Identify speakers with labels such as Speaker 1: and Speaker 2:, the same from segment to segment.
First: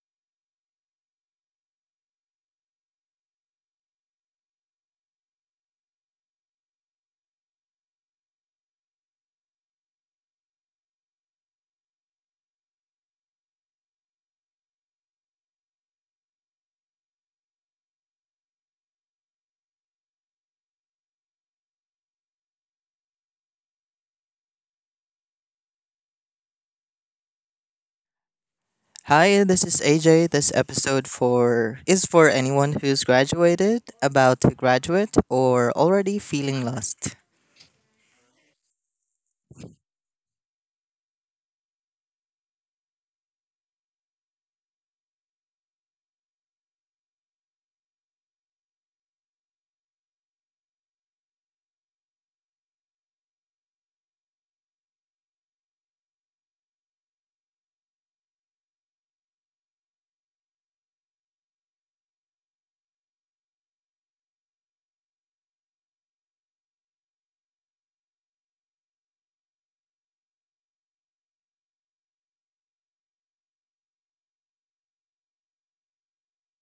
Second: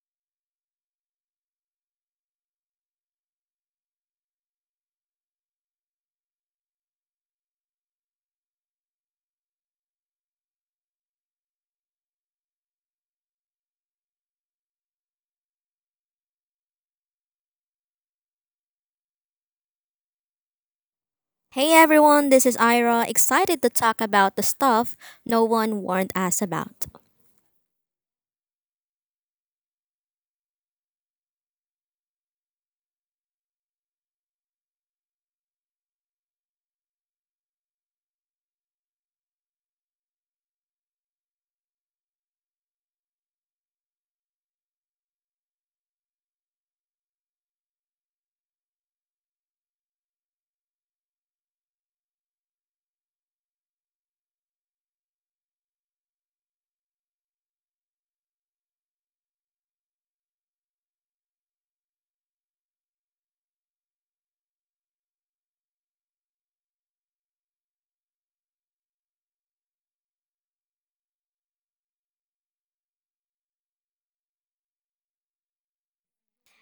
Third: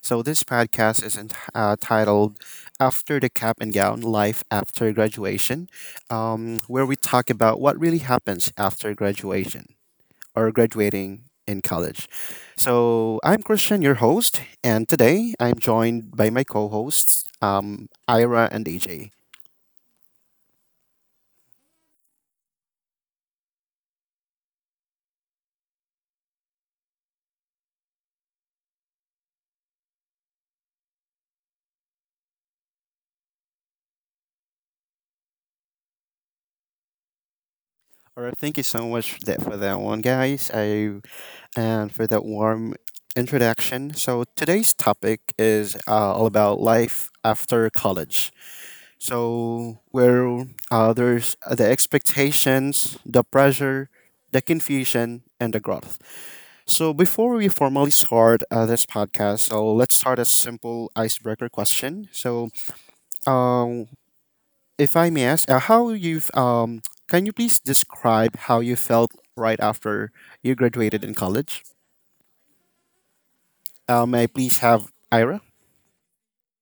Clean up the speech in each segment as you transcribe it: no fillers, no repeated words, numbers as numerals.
Speaker 1: So, this podcast is titled After the Cap and Gown Life After Graduation, where we talk about what really happens after graduation or graduating in college. So, I'm Christian, your host, and today I'm joined by my co hosts, Ira and AJ.
Speaker 2: Hey everyone, this is Ira, excited to talk about the stuff no one warned us about.
Speaker 3: Hi, this is AJ. This episode for is for anyone who's graduated, about to graduate, or already feeling lost.
Speaker 1: All right, thank you so much that for that one, guys. I and For that warm introduction. So, today's topic is all about life after college. So, where there's The expectations, the pressure, the confusion, and the growth. So, before we formally start this podcast, so let's start a simple icebreaker question. So, um, if I may ask, how you've Can you please describe how you felt right after you graduated in college? May I please have Ira?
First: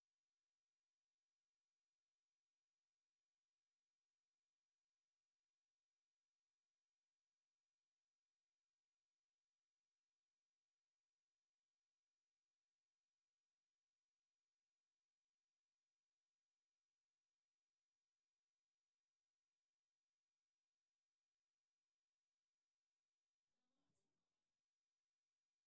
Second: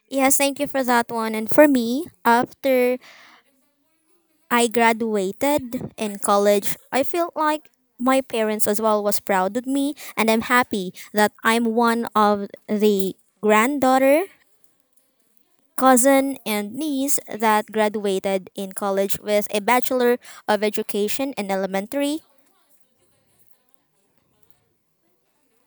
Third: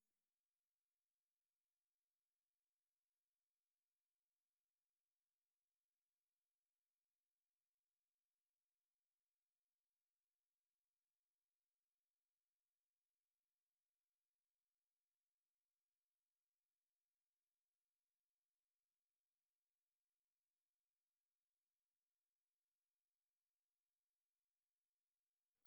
Speaker 2: Yes, thank you for that one. And for me, after I graduated in college, I felt like my parents as well was proud of me and I'm happy that I'm one of the granddaughter, cousin and niece that graduated in college with a bachelor of education in elementary.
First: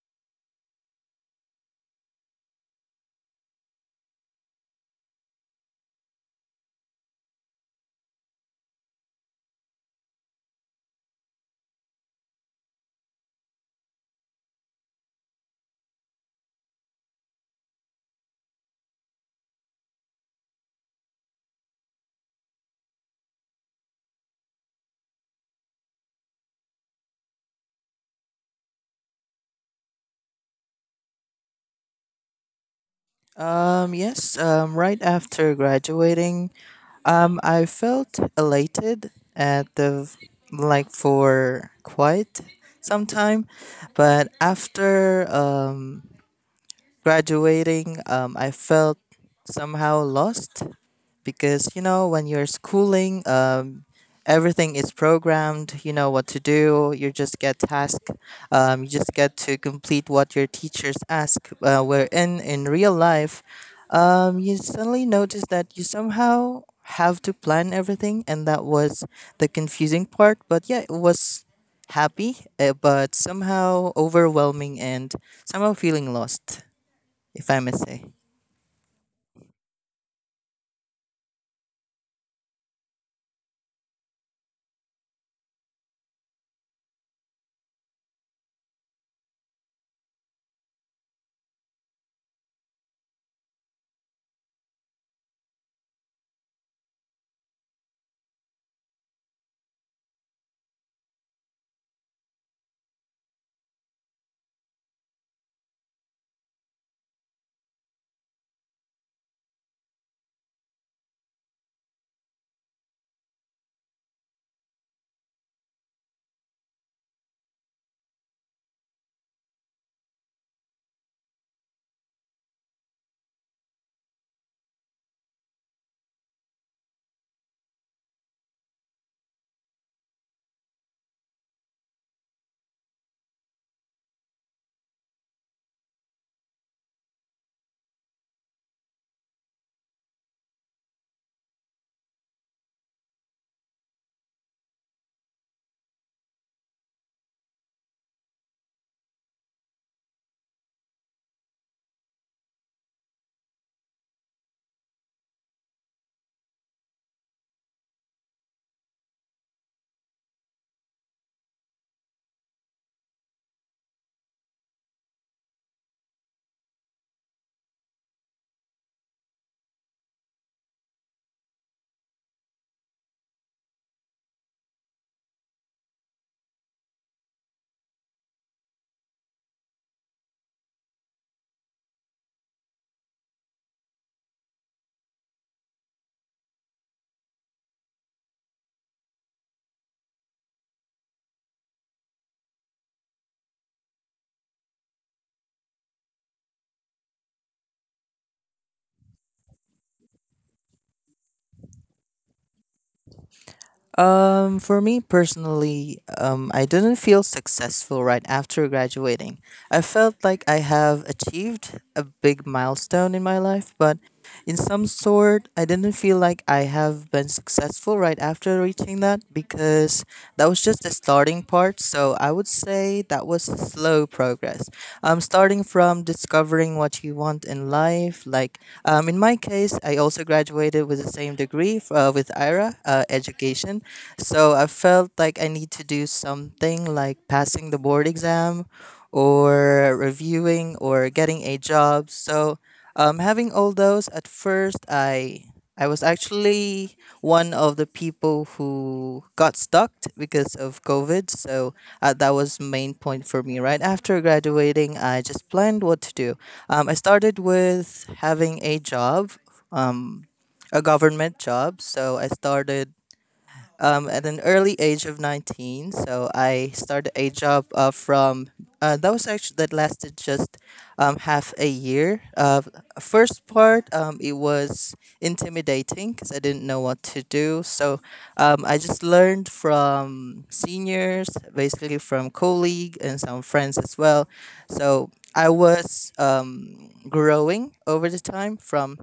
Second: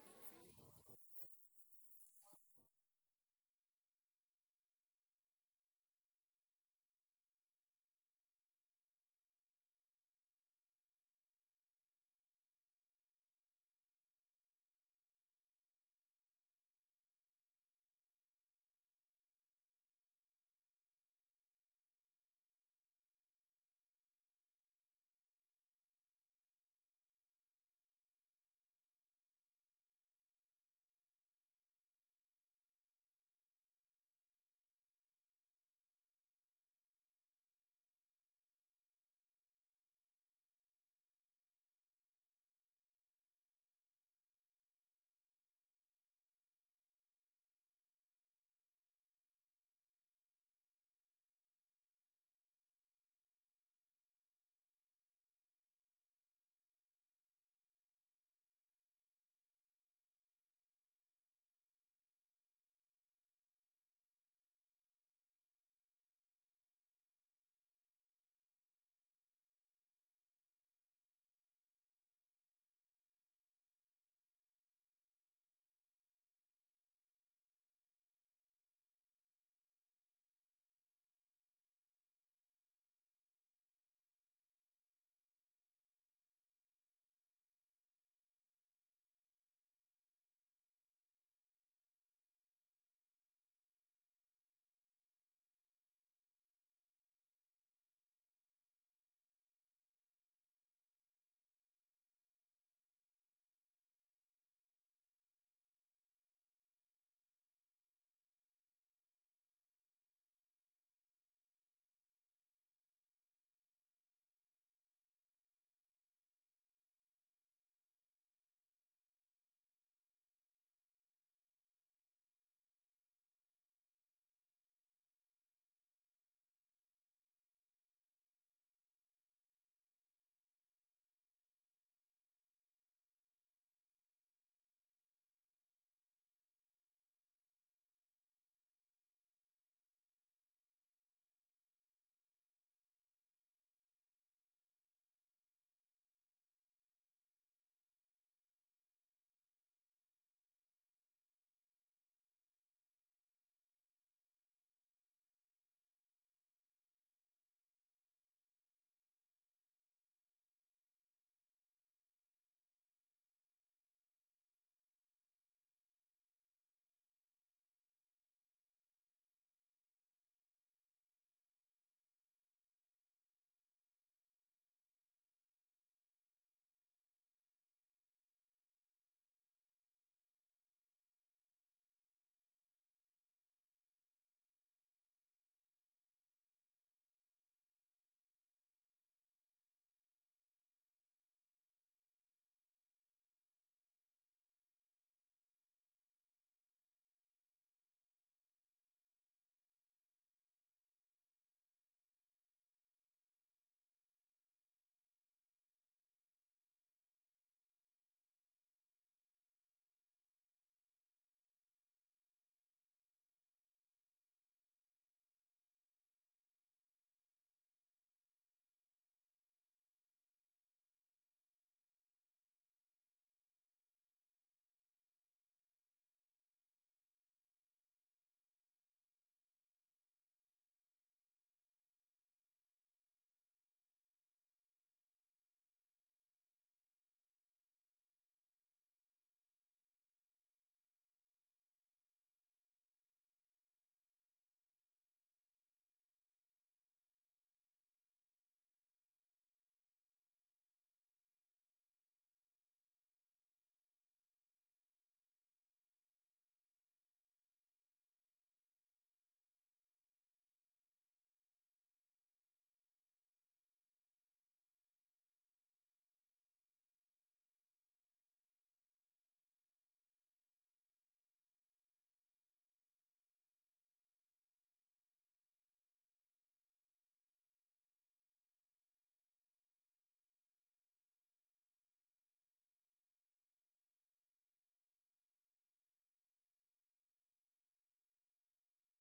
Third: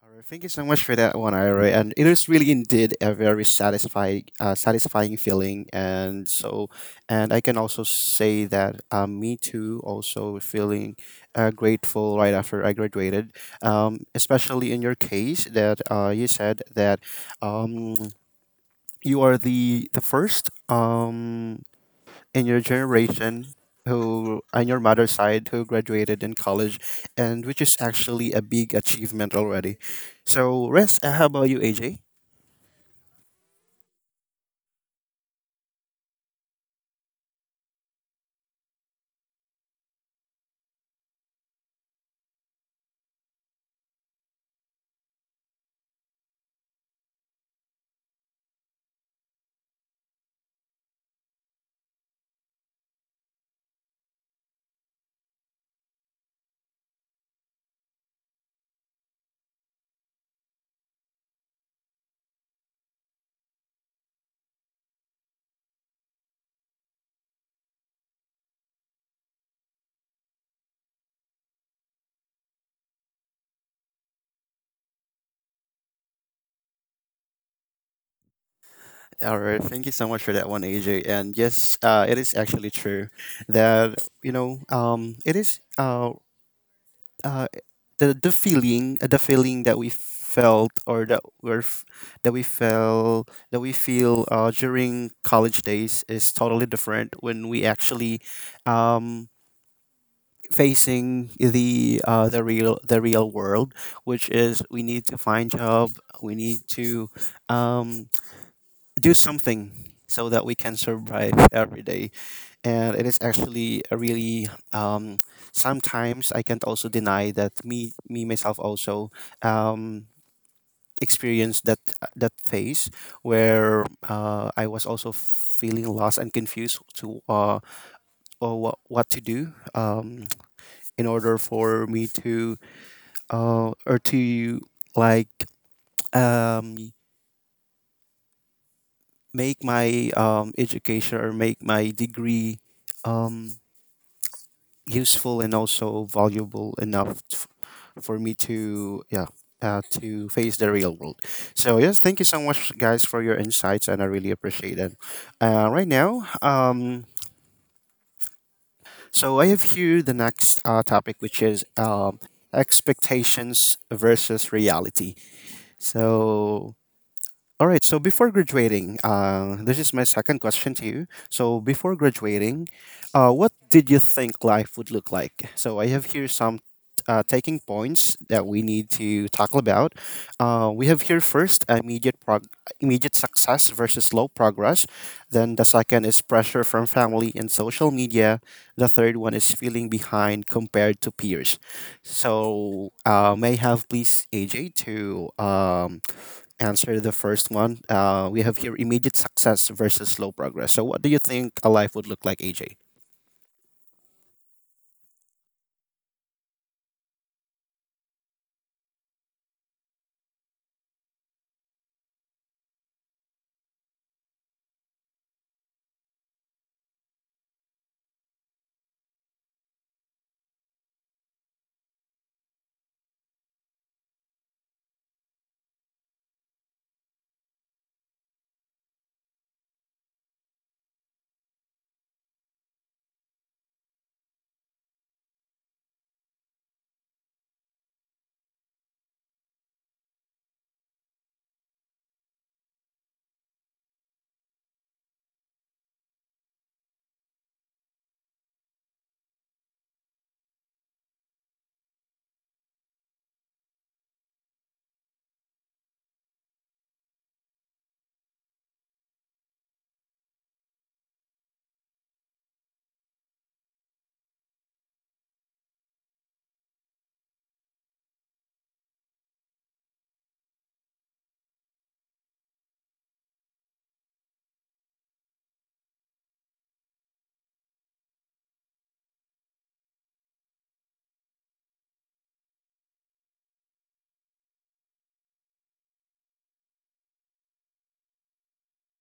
Speaker 1: All right, thank you so much for that one, Ira. And it is really indeed a very satisfying feeling. And I can also say that me too, also feeling grateful right after I graduated. Especially in your case that you said that um, you are the first. In your generation who on your mother's side who graduated in college, and which is actually a big achievement already. So rest how about you, AJ?
Speaker 3: Yes, right after graduating, I felt elated at the like for quite some time, but after graduating, I felt somehow lost because you know when you're schooling, everything is programmed. You know what to do. You just get tasked. You just get to complete what your teachers ask. Where in real life, you suddenly notice that you somehow have to plan everything, and that was the confusing part. But yeah, it was happy, but somehow overwhelming and somehow feeling lost, if I may say.
Speaker 1: All right, thank you so much for that one, AJ. And yes, it is actually true that, you know, it is uh, the feeling that we felt or that we're f- that we felt, that we feel during college days, is totally different when we actually um, facing the real world, which is we need to find job, we need to um, do something so that we can survive every day. And it is actually a really sometimes I can't also deny that me myself also um, experienced that phase where I was also feeling lost and confused to or what to do in order for me to or to like um, make my degree um, useful and also valuable for me to, yeah, to face the real world. So yes, thank you so much, guys, for your insights, and I really appreciate it. Right now, so I have here the next topic, which is expectations versus reality. So All right. So before graduating, this is my second question to you. So before graduating, what did you think life would look like? So I have here some taking points that we need to talk about. We have here first immediate success versus slow progress. Then the second is pressure from family and social media. The third one is feeling behind compared to peers. So may I have, please, AJ to um, answer the first one. We have here immediate success versus slow progress. So, what do you think a life would look like, AJ?
Speaker 3: For me personally, I didn't feel successful right after graduating. I felt like I have achieved a big milestone in my life, but in some sort, I didn't feel like I have been successful right after reaching that because that was just the starting part. So I would say that was slow progress. Starting from discovering what you want in life, like in my case, I also graduated with the same degree with IRA, education. So I felt like I need to do something like passing the board exam or reviewing or getting a job. So having all those at first, I was actually one of the people who got stuck because of COVID. So that was main point for me. Right after graduating, I just planned what to do. I started with having a job, um, a government job. So I started at an early age of 19. So I started a job from that was actually that lasted just half a year. First part, it was intimidating because I didn't know what to do. So I just learned from seniors, basically from colleague and some friends as well. So I was growing over the time from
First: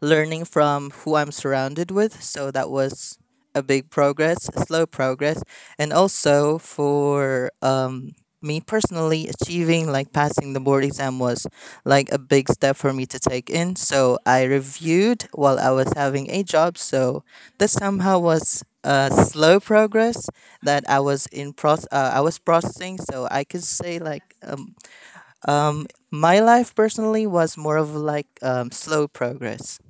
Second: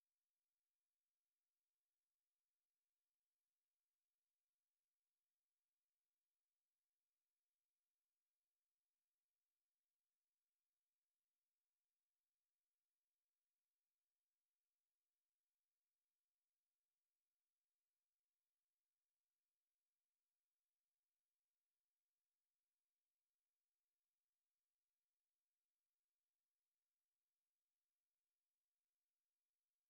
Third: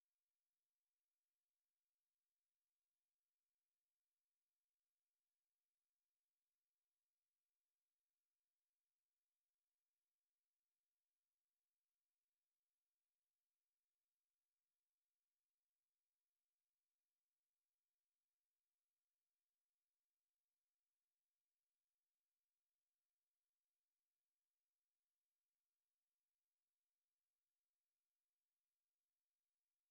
Speaker 3: learning from who I'm surrounded with. So that was a big progress, slow progress. And also for me personally, achieving like passing the board exam was like a big step for me to take in. So I reviewed while I was having a job. So that somehow was a slow progress that I was in I was processing. So I could say like my life personally was more of like slow progress.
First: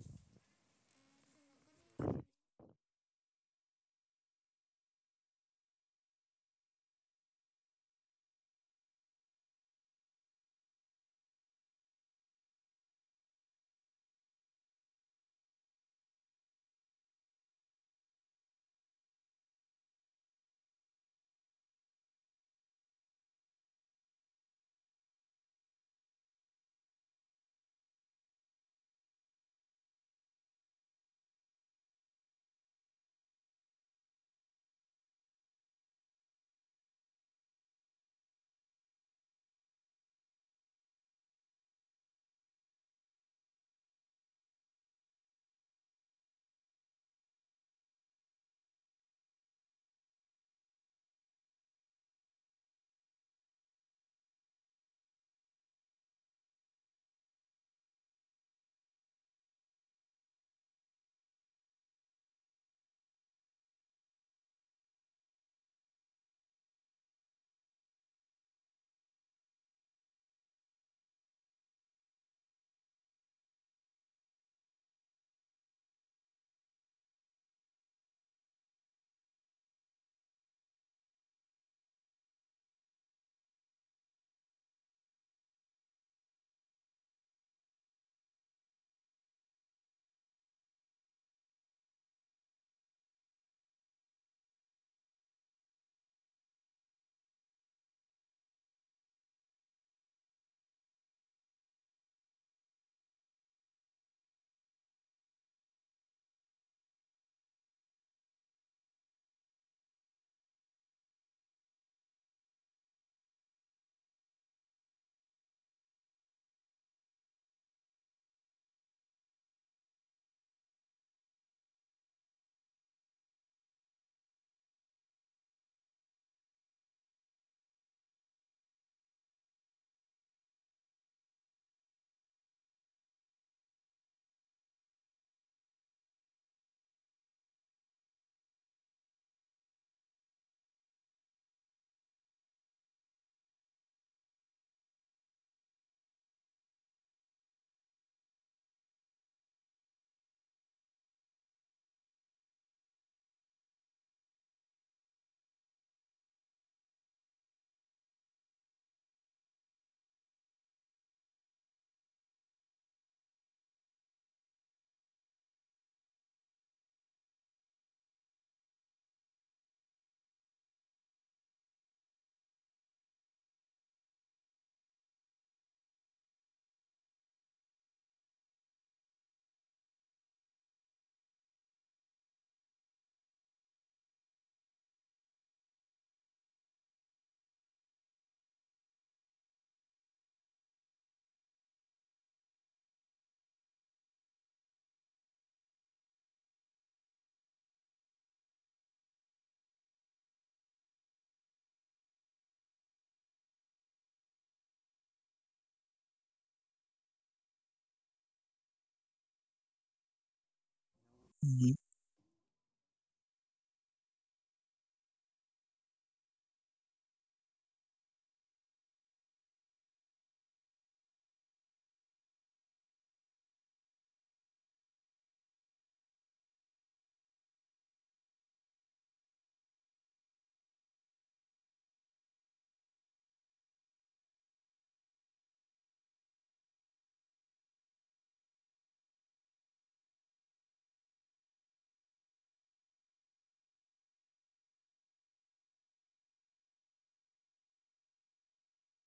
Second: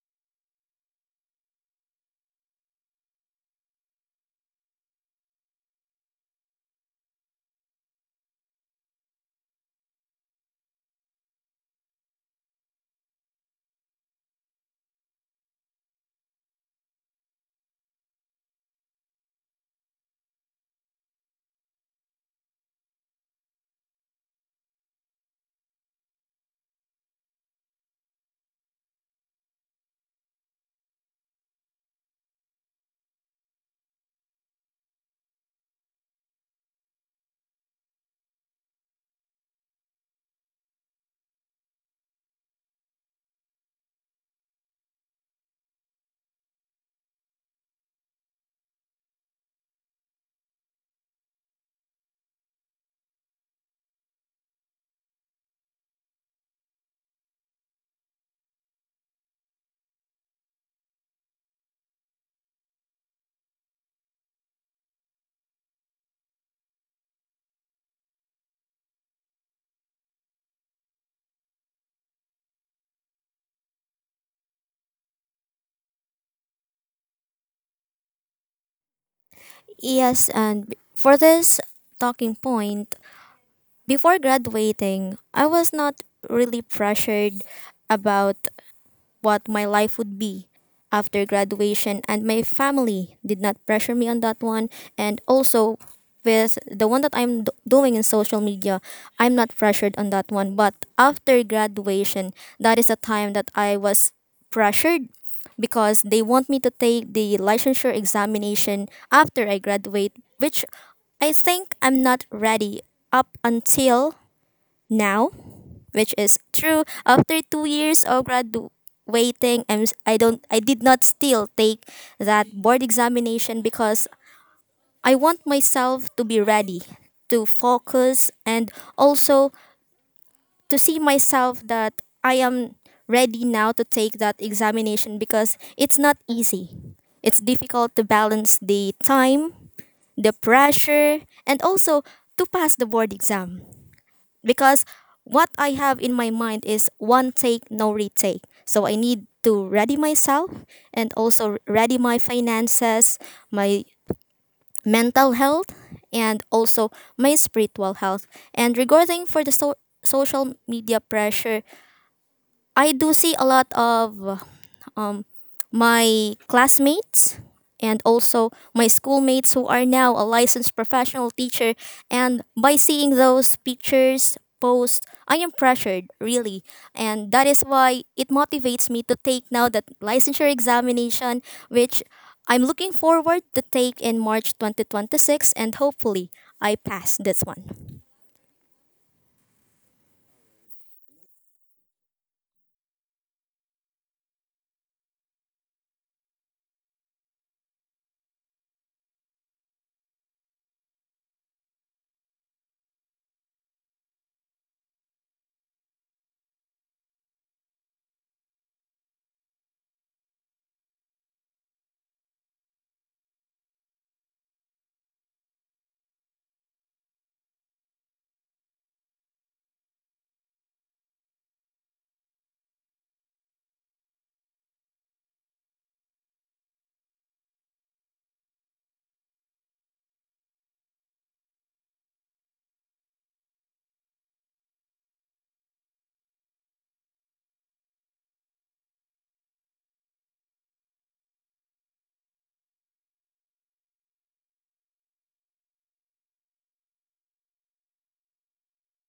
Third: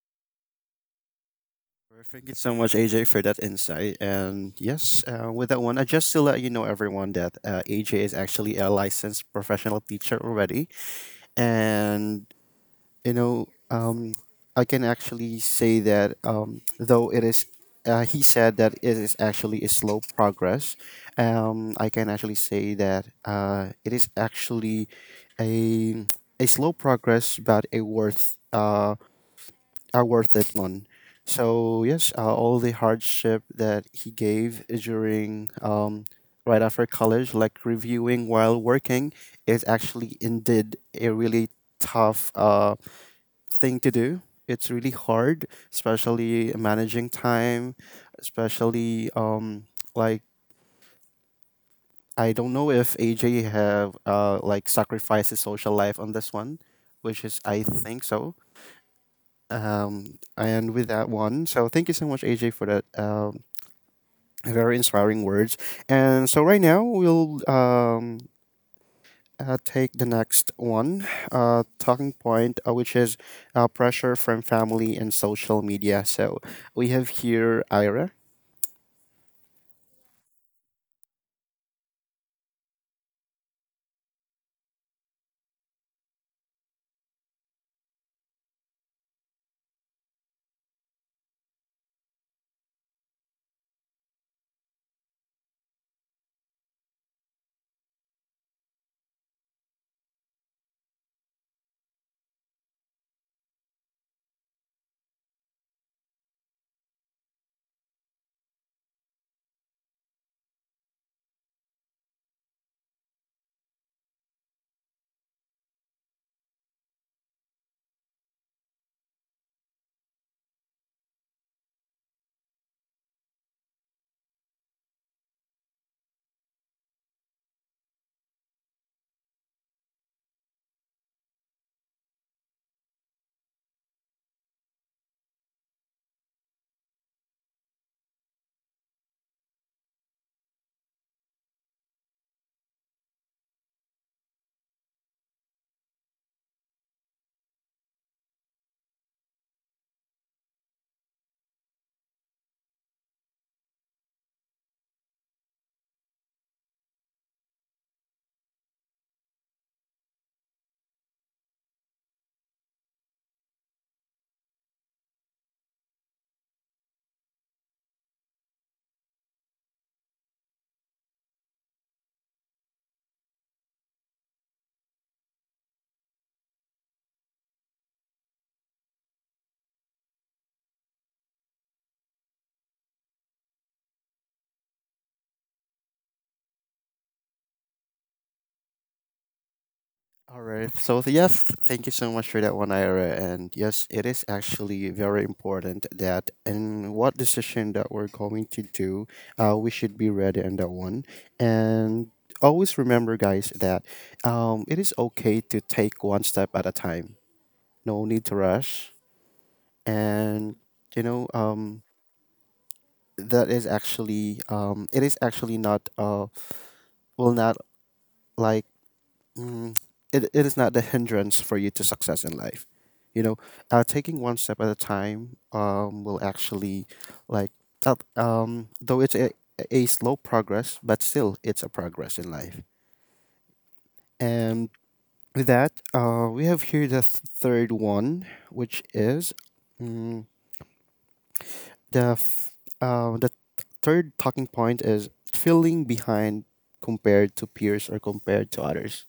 Speaker 1: Sure. Thank you so much, AJ, for that insight. And yes, with that one, I just to let you know, everyone, that AJ is actually a licensed professional teacher already, and you know, I can actually say that he said that it is actually a slow progress. I can actually say that it is actually a a slow progress, but a worth it one. So yes, all the hardship that he gave during right after college, like reviewing while working, is actually indeed a really tough. Thing to do. It's really hard, especially managing time, especially like I don't know if AJ have sacrificed his social life on this one, which is I think so. Um, and with that one, so thank you so much, AJ, for that very inspiring words. And so right now we'll take the next one talking point, which is pressure from family and social media. So we have here Ira.
Speaker 2: Yes, and for this talking point, before graduating, I was not really pressured about what my life would be after graduation, and my family did not pressure me on that one. And also, with the one that doing in social media, I'm not pressured on that one. But after graduation, that is a time that I was pressured because they want me to take the licensure examination after I graduate, which I think I'm not ready up until now, which is true. After 2 years of graduating, I don't, I did not still take that board examination because I want myself to be ready to focus and also to see myself that I am ready now to take that examination because it's not easy. It's difficult to balance the time, the pressure, and also to pass the board exam because what I have in my mind is one take, no retake. So I need to ready myself and also ready my finances, my mental health, and also my spiritual health. And regarding for the social media pressure, I do see a lot of um, my classmates and also my schoolmates who are now a licensed professional teacher, and by seeing those pictures posts, I am pressured really, and that is why it motivates me to take now that licensure examination, which I'm looking forward to take in March 2026, and hopefully I pass this one.
Speaker 1: All right. Thank you so much for that one, Ira. And yes, it is actually very important that in what decision that we're going to do, we should be ready on that one. And always remember, guys, that it is okay to take one step at a time. No need to rush. And you know, that is actually it is actually not will not like mm, it is not the hindrance for you to success in life, you know. Uh, taking one step at a time will actually, like up though it's a slow progress, but still it's a progress in life. And with that, we have here the third one, which is, mm, the f- the third talking point is feeling behind compared to peers or compared to others.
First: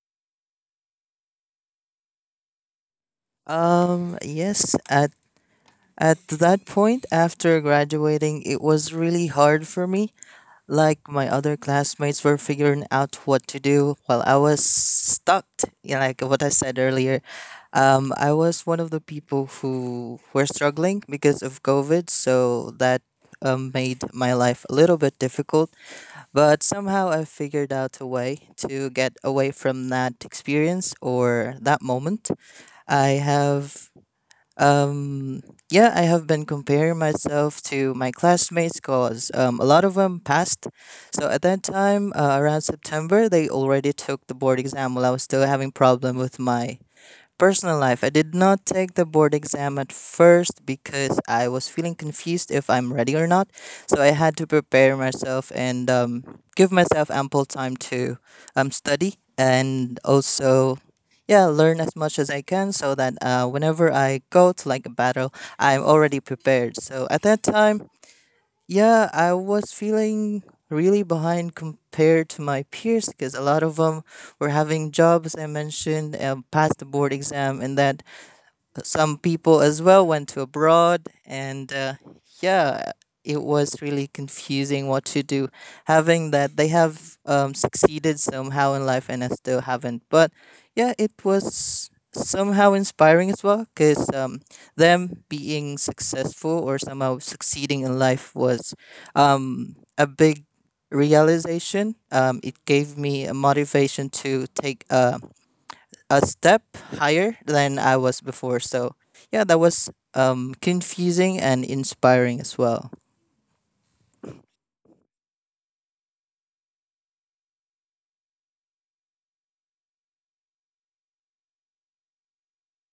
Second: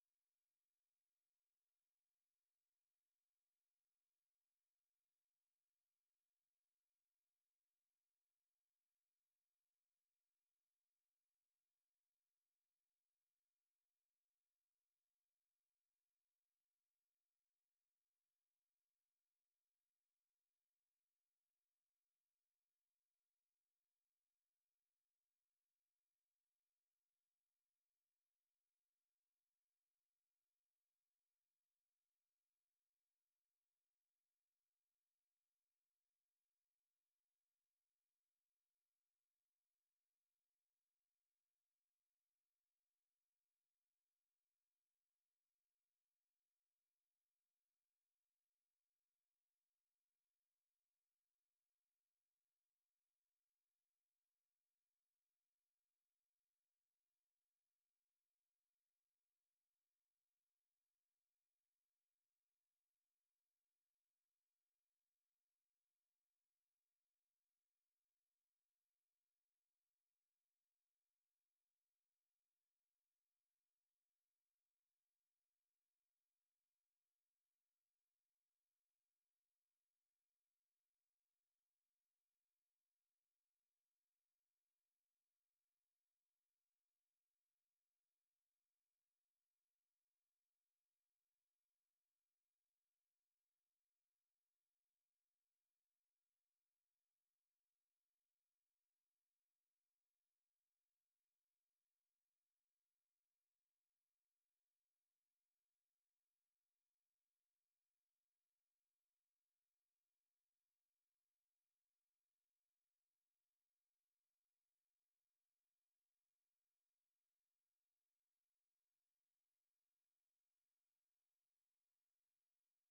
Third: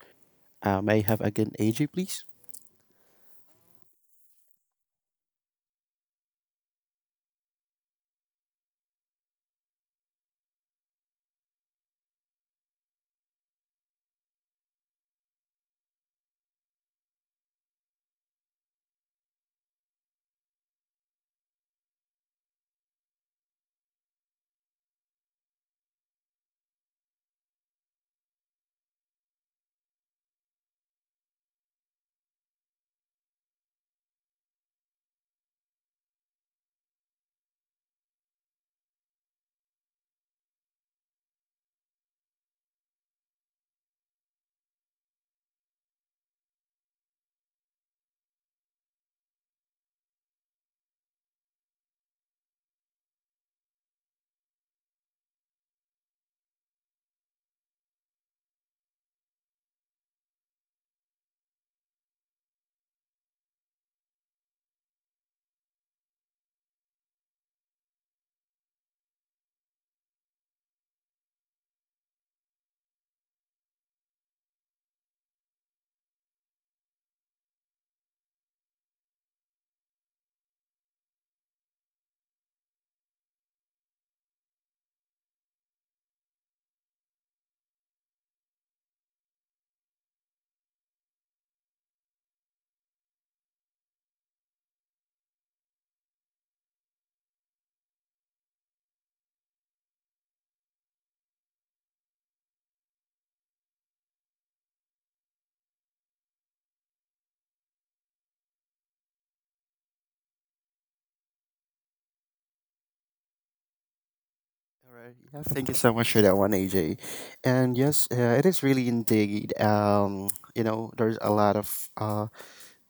Speaker 1: May I have again AJ, please?
Speaker 3: Um, yes, at at that point after graduating, it was really hard for me. Like my other classmates were figuring out what to do while I was stuck. You know, like what I said earlier, I was one of the people who were struggling because of COVID, so that made my life a little bit difficult. But somehow I figured out a way to get away from that experience or that moment. I have um, yeah, I have been comparing myself to my classmates because a lot of them passed. So at that time, around September, they already took the board exam while I was still having problem with my personal life. I did not take the board exam at first because I was feeling confused if I'm ready or not. So I had to prepare myself and give myself ample time to study and also, yeah, learn as much as I can so that whenever I go to like a battle, I'm already prepared. So at that time, yeah, I was feeling really behind compared to my peers because a lot of them were having jobs. I mentioned passed the board exam, and that some people as well went to abroad and yeah, it was really confusing what to do having that they have succeeded somehow in life and I still haven't. But yeah, it was somehow inspiring as well because them being successful or somehow succeeding in life was a big realization. It gave me a motivation to take a step higher than I was before. So yeah, that was confusing and inspiring as well.
Speaker 1: All right. Yeah, thank you so much for that one, AJ. And yes, it is really indeed. You know, there's a lot of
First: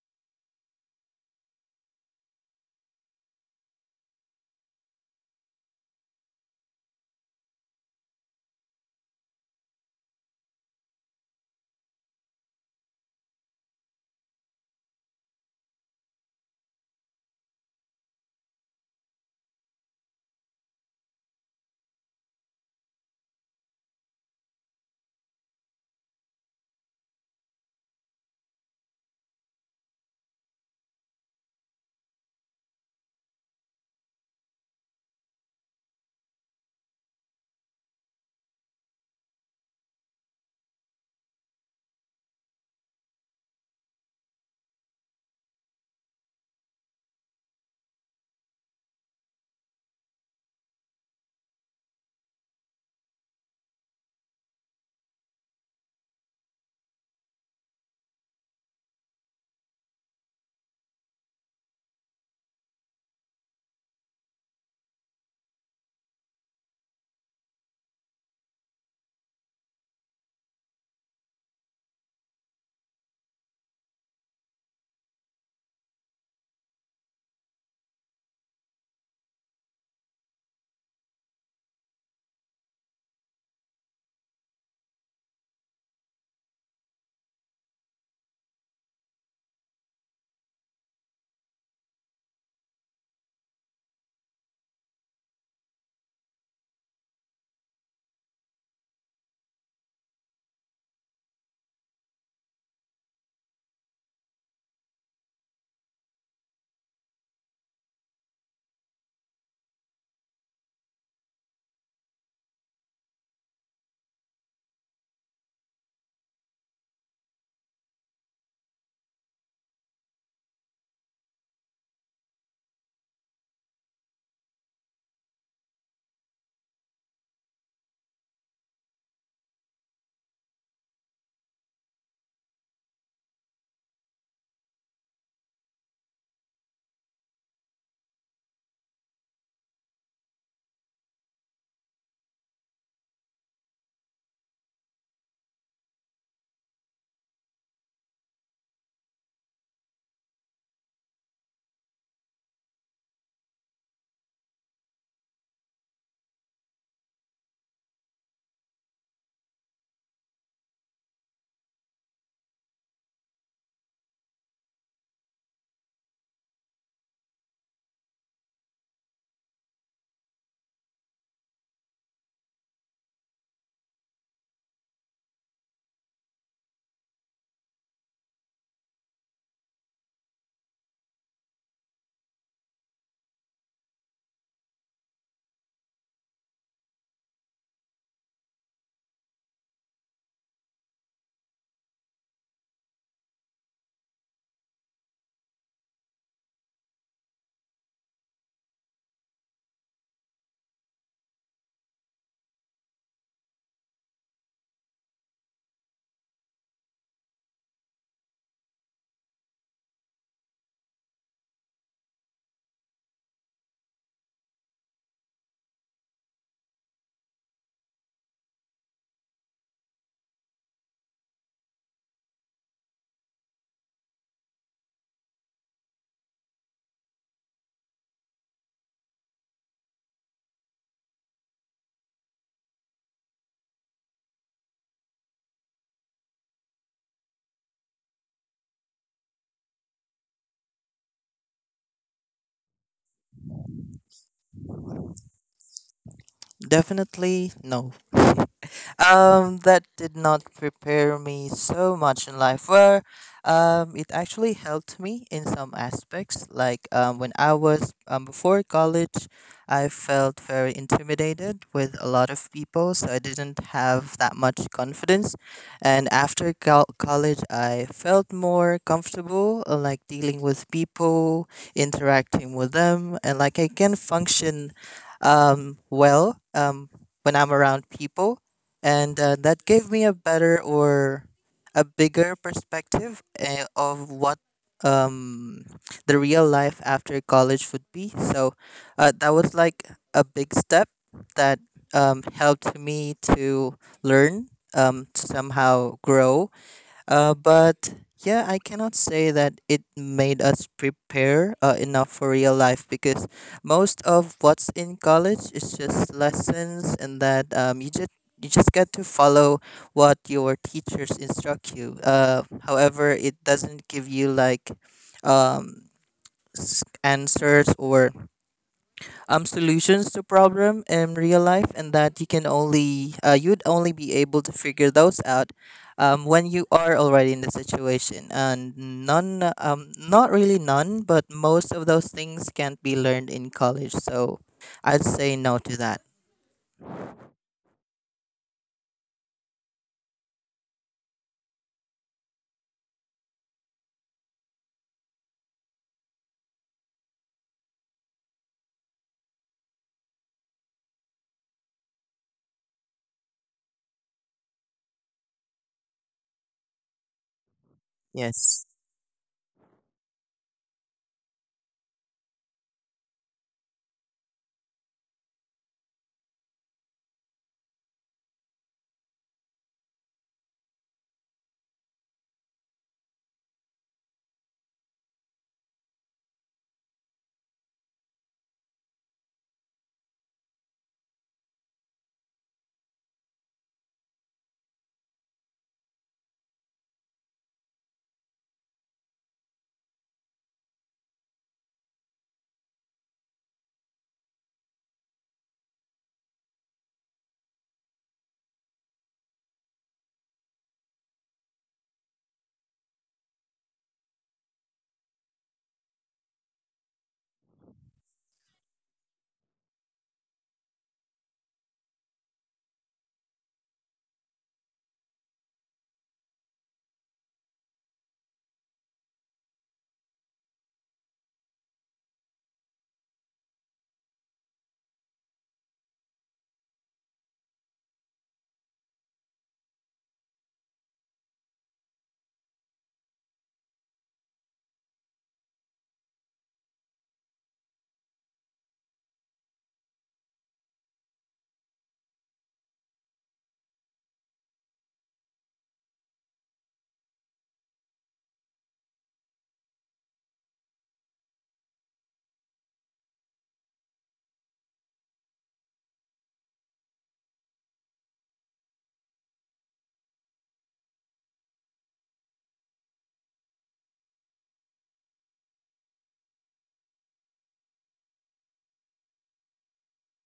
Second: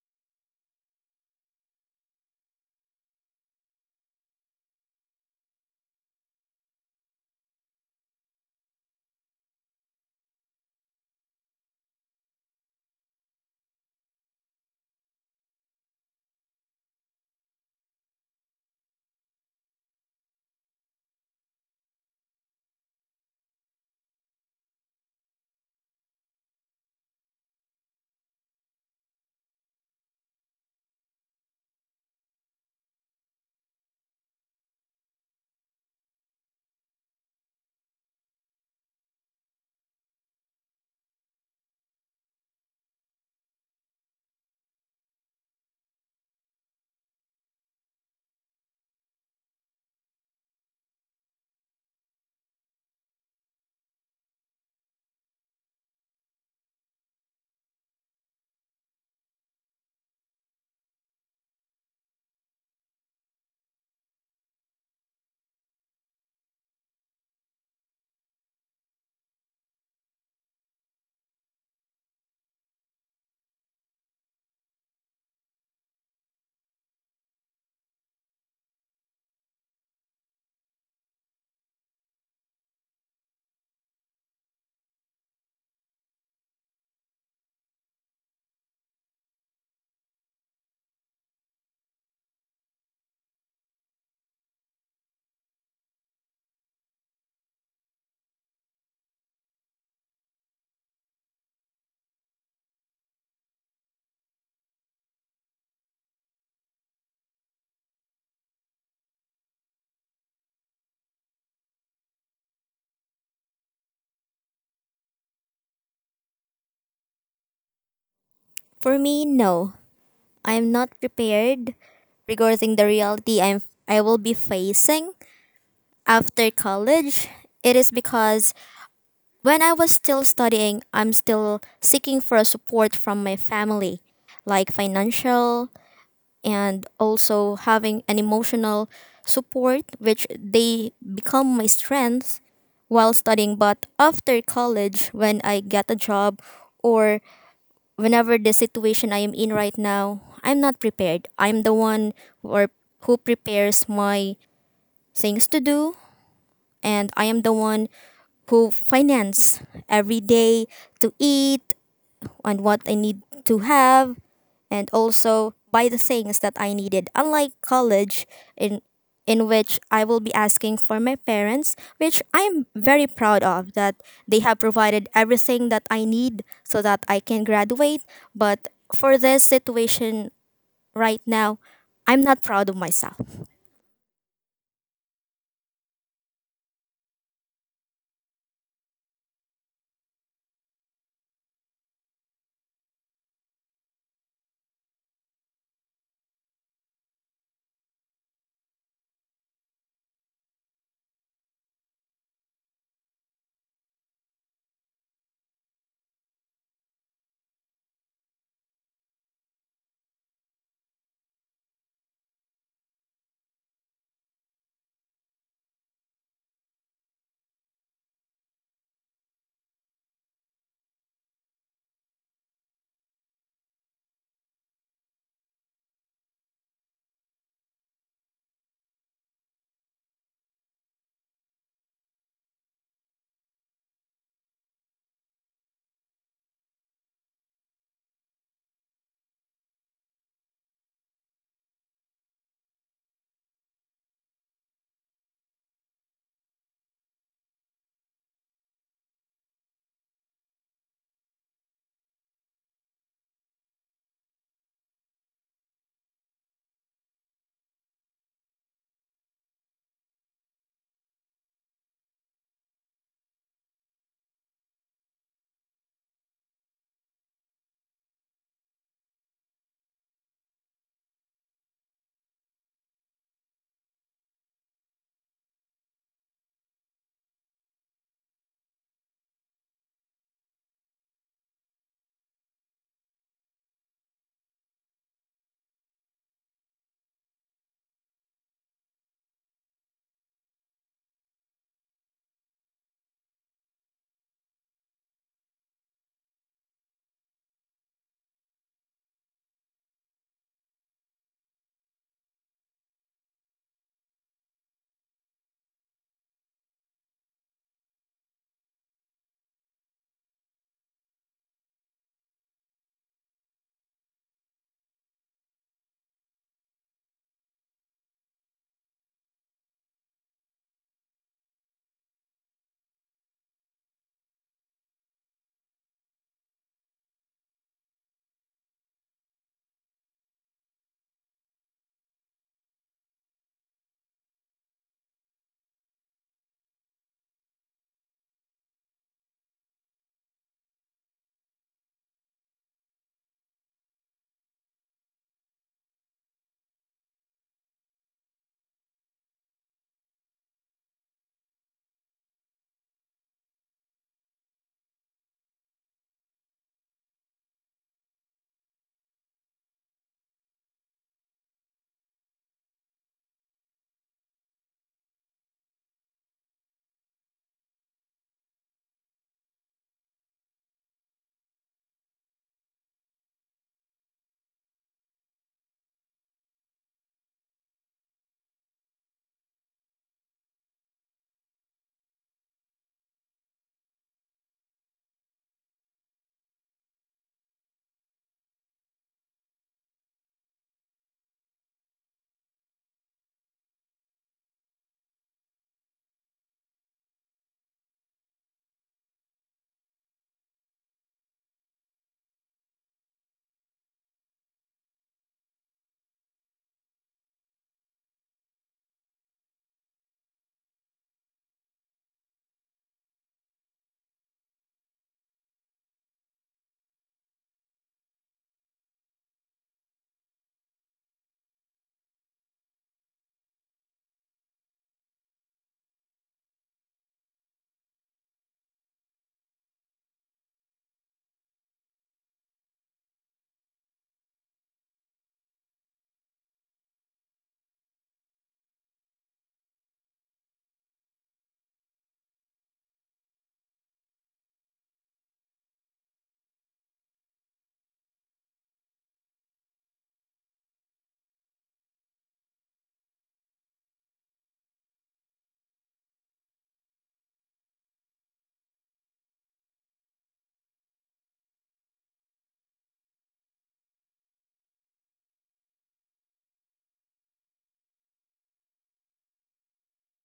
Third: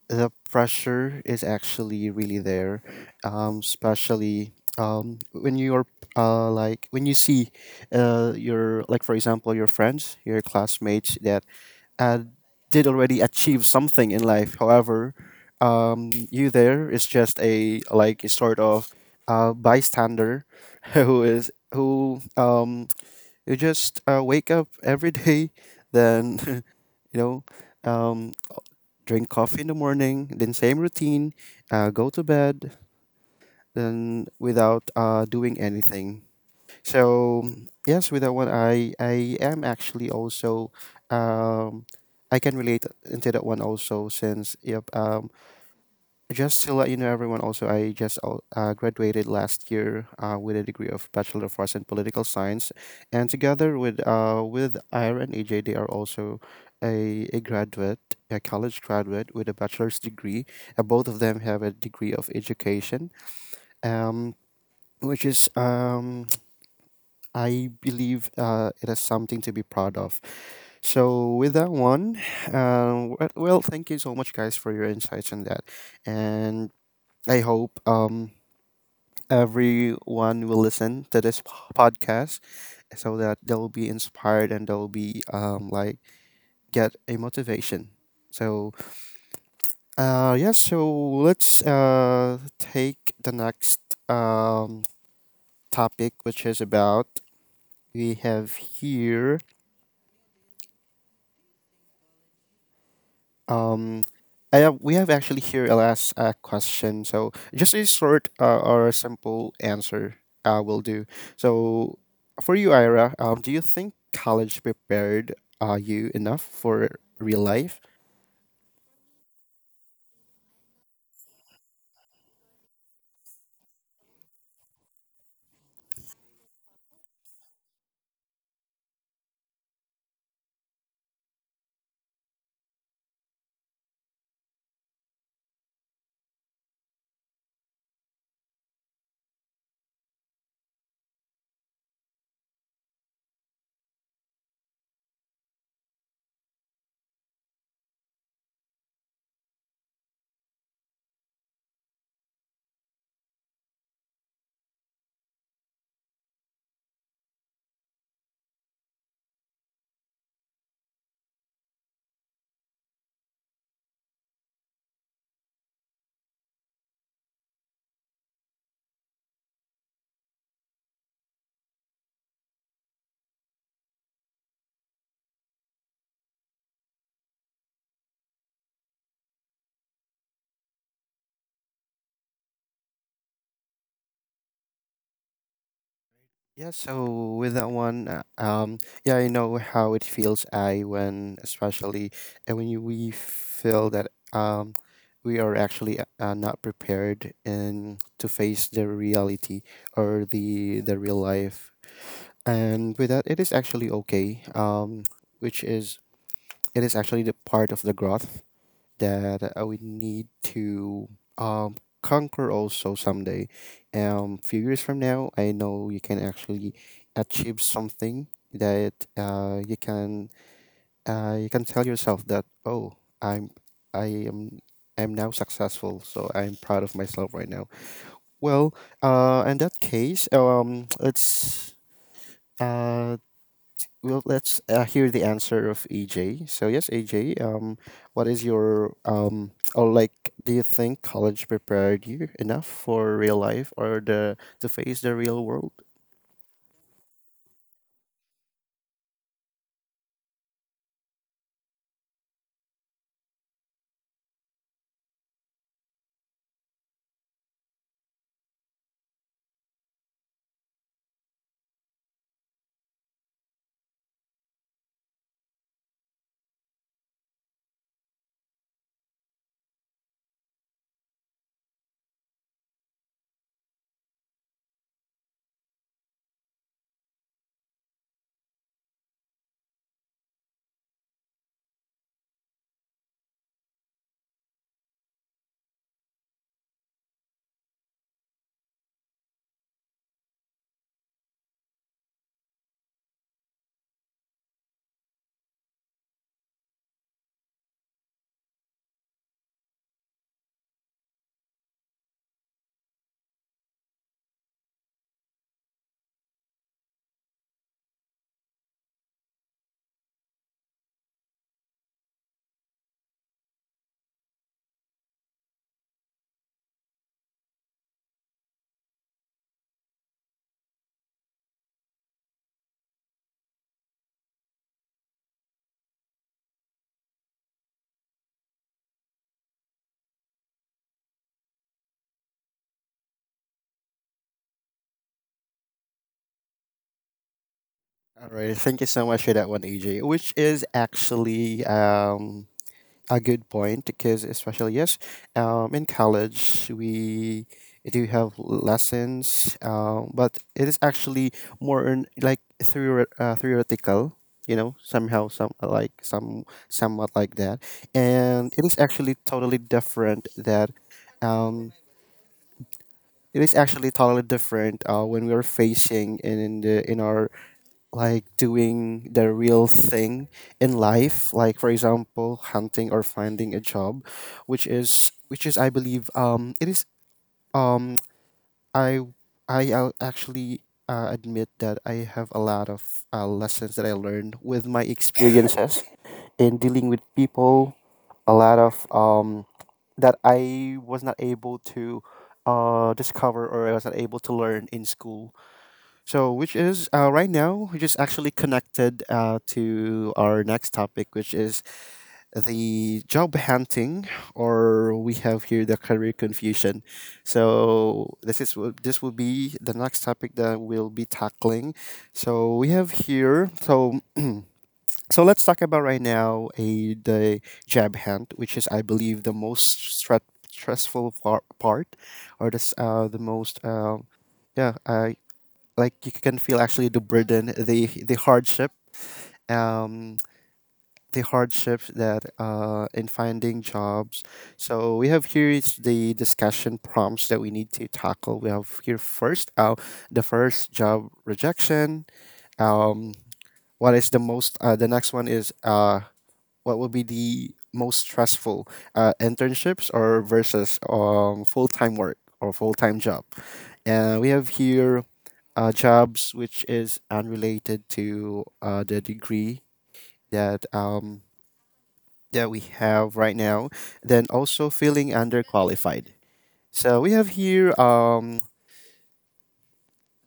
Speaker 1: the pressure is actually really there, especially um when you're when you see your like for example, your friends, your classmates that uh, did already achieve something in life. However, you there is just a like a sort of bystander who is who, you just wake up every day, then you know, um, drink coffee in the morning, then same routine, go to bed, then without doing anything. So yes, with that one, I am actually also um I can relate into that one also since, yep, just to let you know, everyone, also I just graduated last year with a degree of Bachelor of Arts in Political Science, and together with Ira and AJ, they are also a college graduate with a bachelor's degree. Uh, both of them have a degree of education, um which is I believe, it is something to be proud of. So with that one, well, thank you so much, guys, for your insights on that, and I hope everyone will listen to this podcast so that they'll be inspired and they'll be, get a motivation. So yes, so let's take the next um, topic, which is about we have here Um, we have actually here a last question. So just a short or a simple answer will do. So for you, Ira, do you think college prepared you enough for real life?
Speaker 2: For me, no, I'm not prepared regarding the reality I will be facing after college. It is because when I was still studying, I'm still seeking for support from my family, like financial and also having an emotional support, which they become my strength while studying. But after college, when I get a job or whenever the situation I am in right now, I'm not prepared. I'm the one or who prepares my things to do, and I am the one who finance every day to eat and what I need to have, and also buy the things that I needed. Unlike college, in in which I will be asking for my parents, which I'm very proud of that they have provided everything that I need so that I can graduate, but for this situation right now, I'm not proud of myself.
Speaker 1: Yeah, so with that one, yeah, I know how it feels. I when especially and When you, we feel that we are actually not prepared and to face the reality or the real life. And with that, it is actually okay, which is it is actually the part of the growth that we need to um, conquer also someday. Um, few years from now, I know you can actually achieve something that you can tell yourself that, oh, I'm I am I'm now successful, so I'm proud of myself right now. Well, in that case let's uh well, let's hear the answer of AJ. So yes, AJ, what is your do you think college prepared you enough for real life or the to face the real world?
Speaker 3: Definitely no. That did not prepare me so much in life. Where it actually helped me in some aspects. Like when I was before college, I felt very intimidated with a lot of people, so I didn't have that much confidence. And after college, I felt more comfortable, like dealing with people, interacting with them, and like I can function well when I'm around people and that gave me a better or a bigger perspective of what um, the real life after college would be. So that was like a big step that helped me to learn, somehow grow, but yeah, I cannot say that it made us prepare enough for real life because most of what's in college is just lessons, and that you just get to follow what your teachers instruct you. However, it doesn't give you like um, answers or solutions to problem in real life, and that you can only you'd only be able to figure those out when you are already in the situation, and none, not really none, but most of those things can't be learned in college. So I'd say no to that.
Speaker 1: All right, thank you so much for that one, AJ. Which is actually a good point because, especially, yes, in college, we do have lessons, but it is actually more in, like, theoretical. You know, somehow, somewhat like that, and it
Speaker 3: Yes,
Speaker 1: is actually totally different that. Um, it is actually totally different when we are facing in the in our like doing the real thing in life, like for example, hunting or finding a job, which is, which is, I believe, it is um I I actually, admit that I have a lot of lessons that I learned with my experiences in dealing with people, a lot of that I was not able to discover or I was not able to learn in school. So, which is right now, which is actually connected to our next topic, which is the job hunting, or we have here the career confusion. So, this is this will be the next topic that we'll be tackling. So, we have here so. So let's talk about right now a the job hunt, which is I believe the part, or this the most yeah, uh, like you can feel actually the burden, the hardship, um, the hardships that in finding jobs. So we have here is the discussion prompts that we need to tackle. We have here first, the first job rejection. Um, what is the most? The next one is what will be the most stressful internships or versus full-time work or full-time job, and we have here jobs which is unrelated to the degree that that we have right now, then also feeling underqualified. So we have here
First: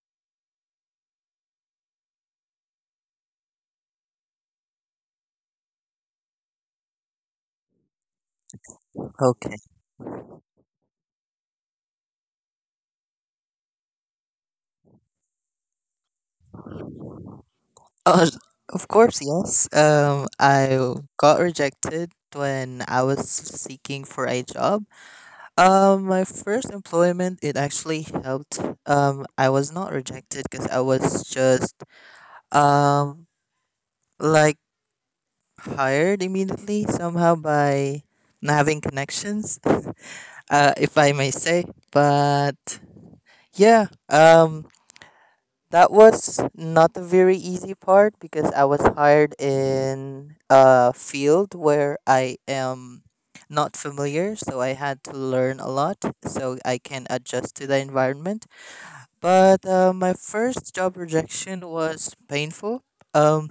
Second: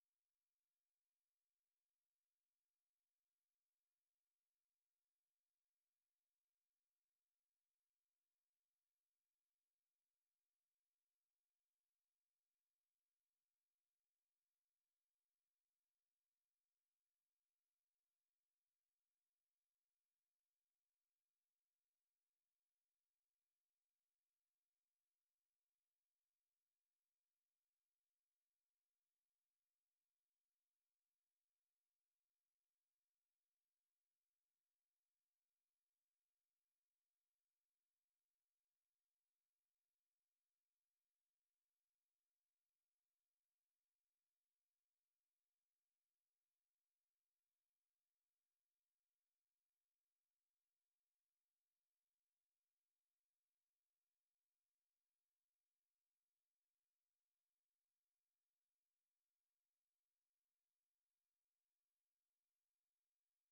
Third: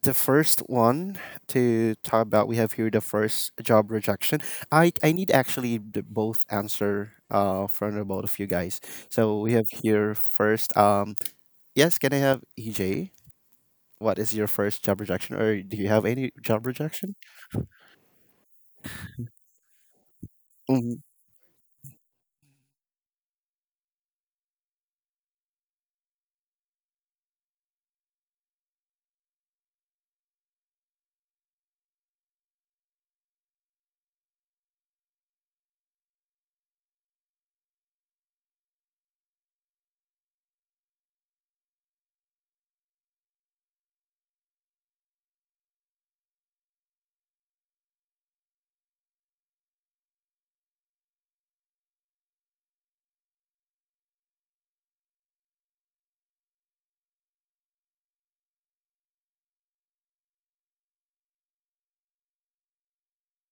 Speaker 1: the first one to talk about. We have here the first job rejection. I need actually the both answer from the both of you guys. So we
Speaker 3: okay.
Speaker 1: have here first. Yes, can I have EJ? What is your first job rejection, or do you have any job rejection?
Speaker 3: Oh, of course, yes. I got rejected when I was seeking for a job. My first employment, it actually helped. I was not rejected because I was just um like hired immediately somehow by not having connections, if I may say. But yeah, that was not a very easy part because I was hired in a field where I am not familiar, so I had to learn a lot so I can adjust to the environment. But my first job rejection was painful. Um,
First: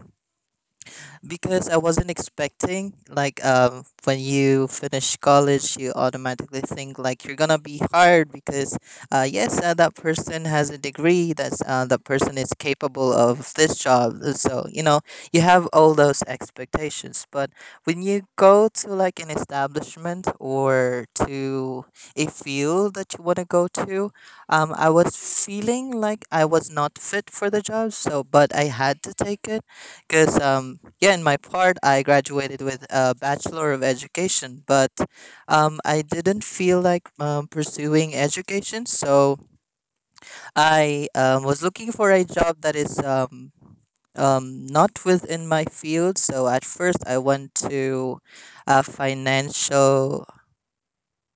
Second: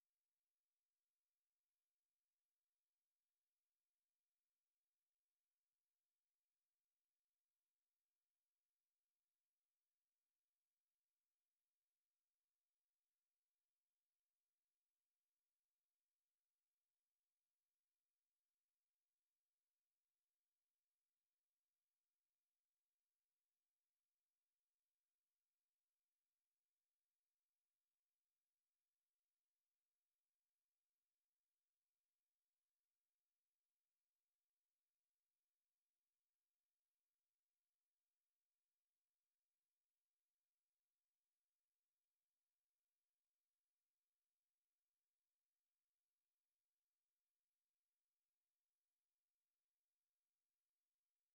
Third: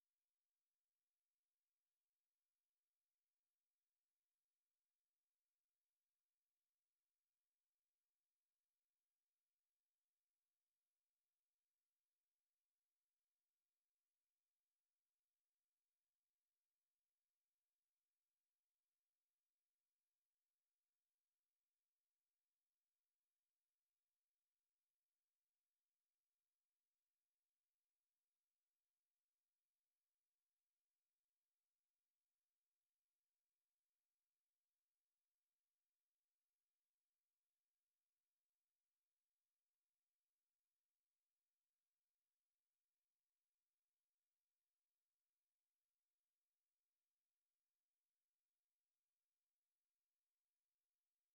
Speaker 3: because I wasn't expecting like when you finish college you automatically think like you're gonna be hired because yes that person has a degree, that's that person is capable of this job. So you know you have all those expectations, but when you go to like an establishment or to a field that you want to go to, I was feeling like I was not fit for the job, so but I had to take it because, yeah, in my part, I graduated with a Bachelor of Education, but I didn't feel like pursuing education. So I was looking for a job that is not within my field. So at first, I went to a financial,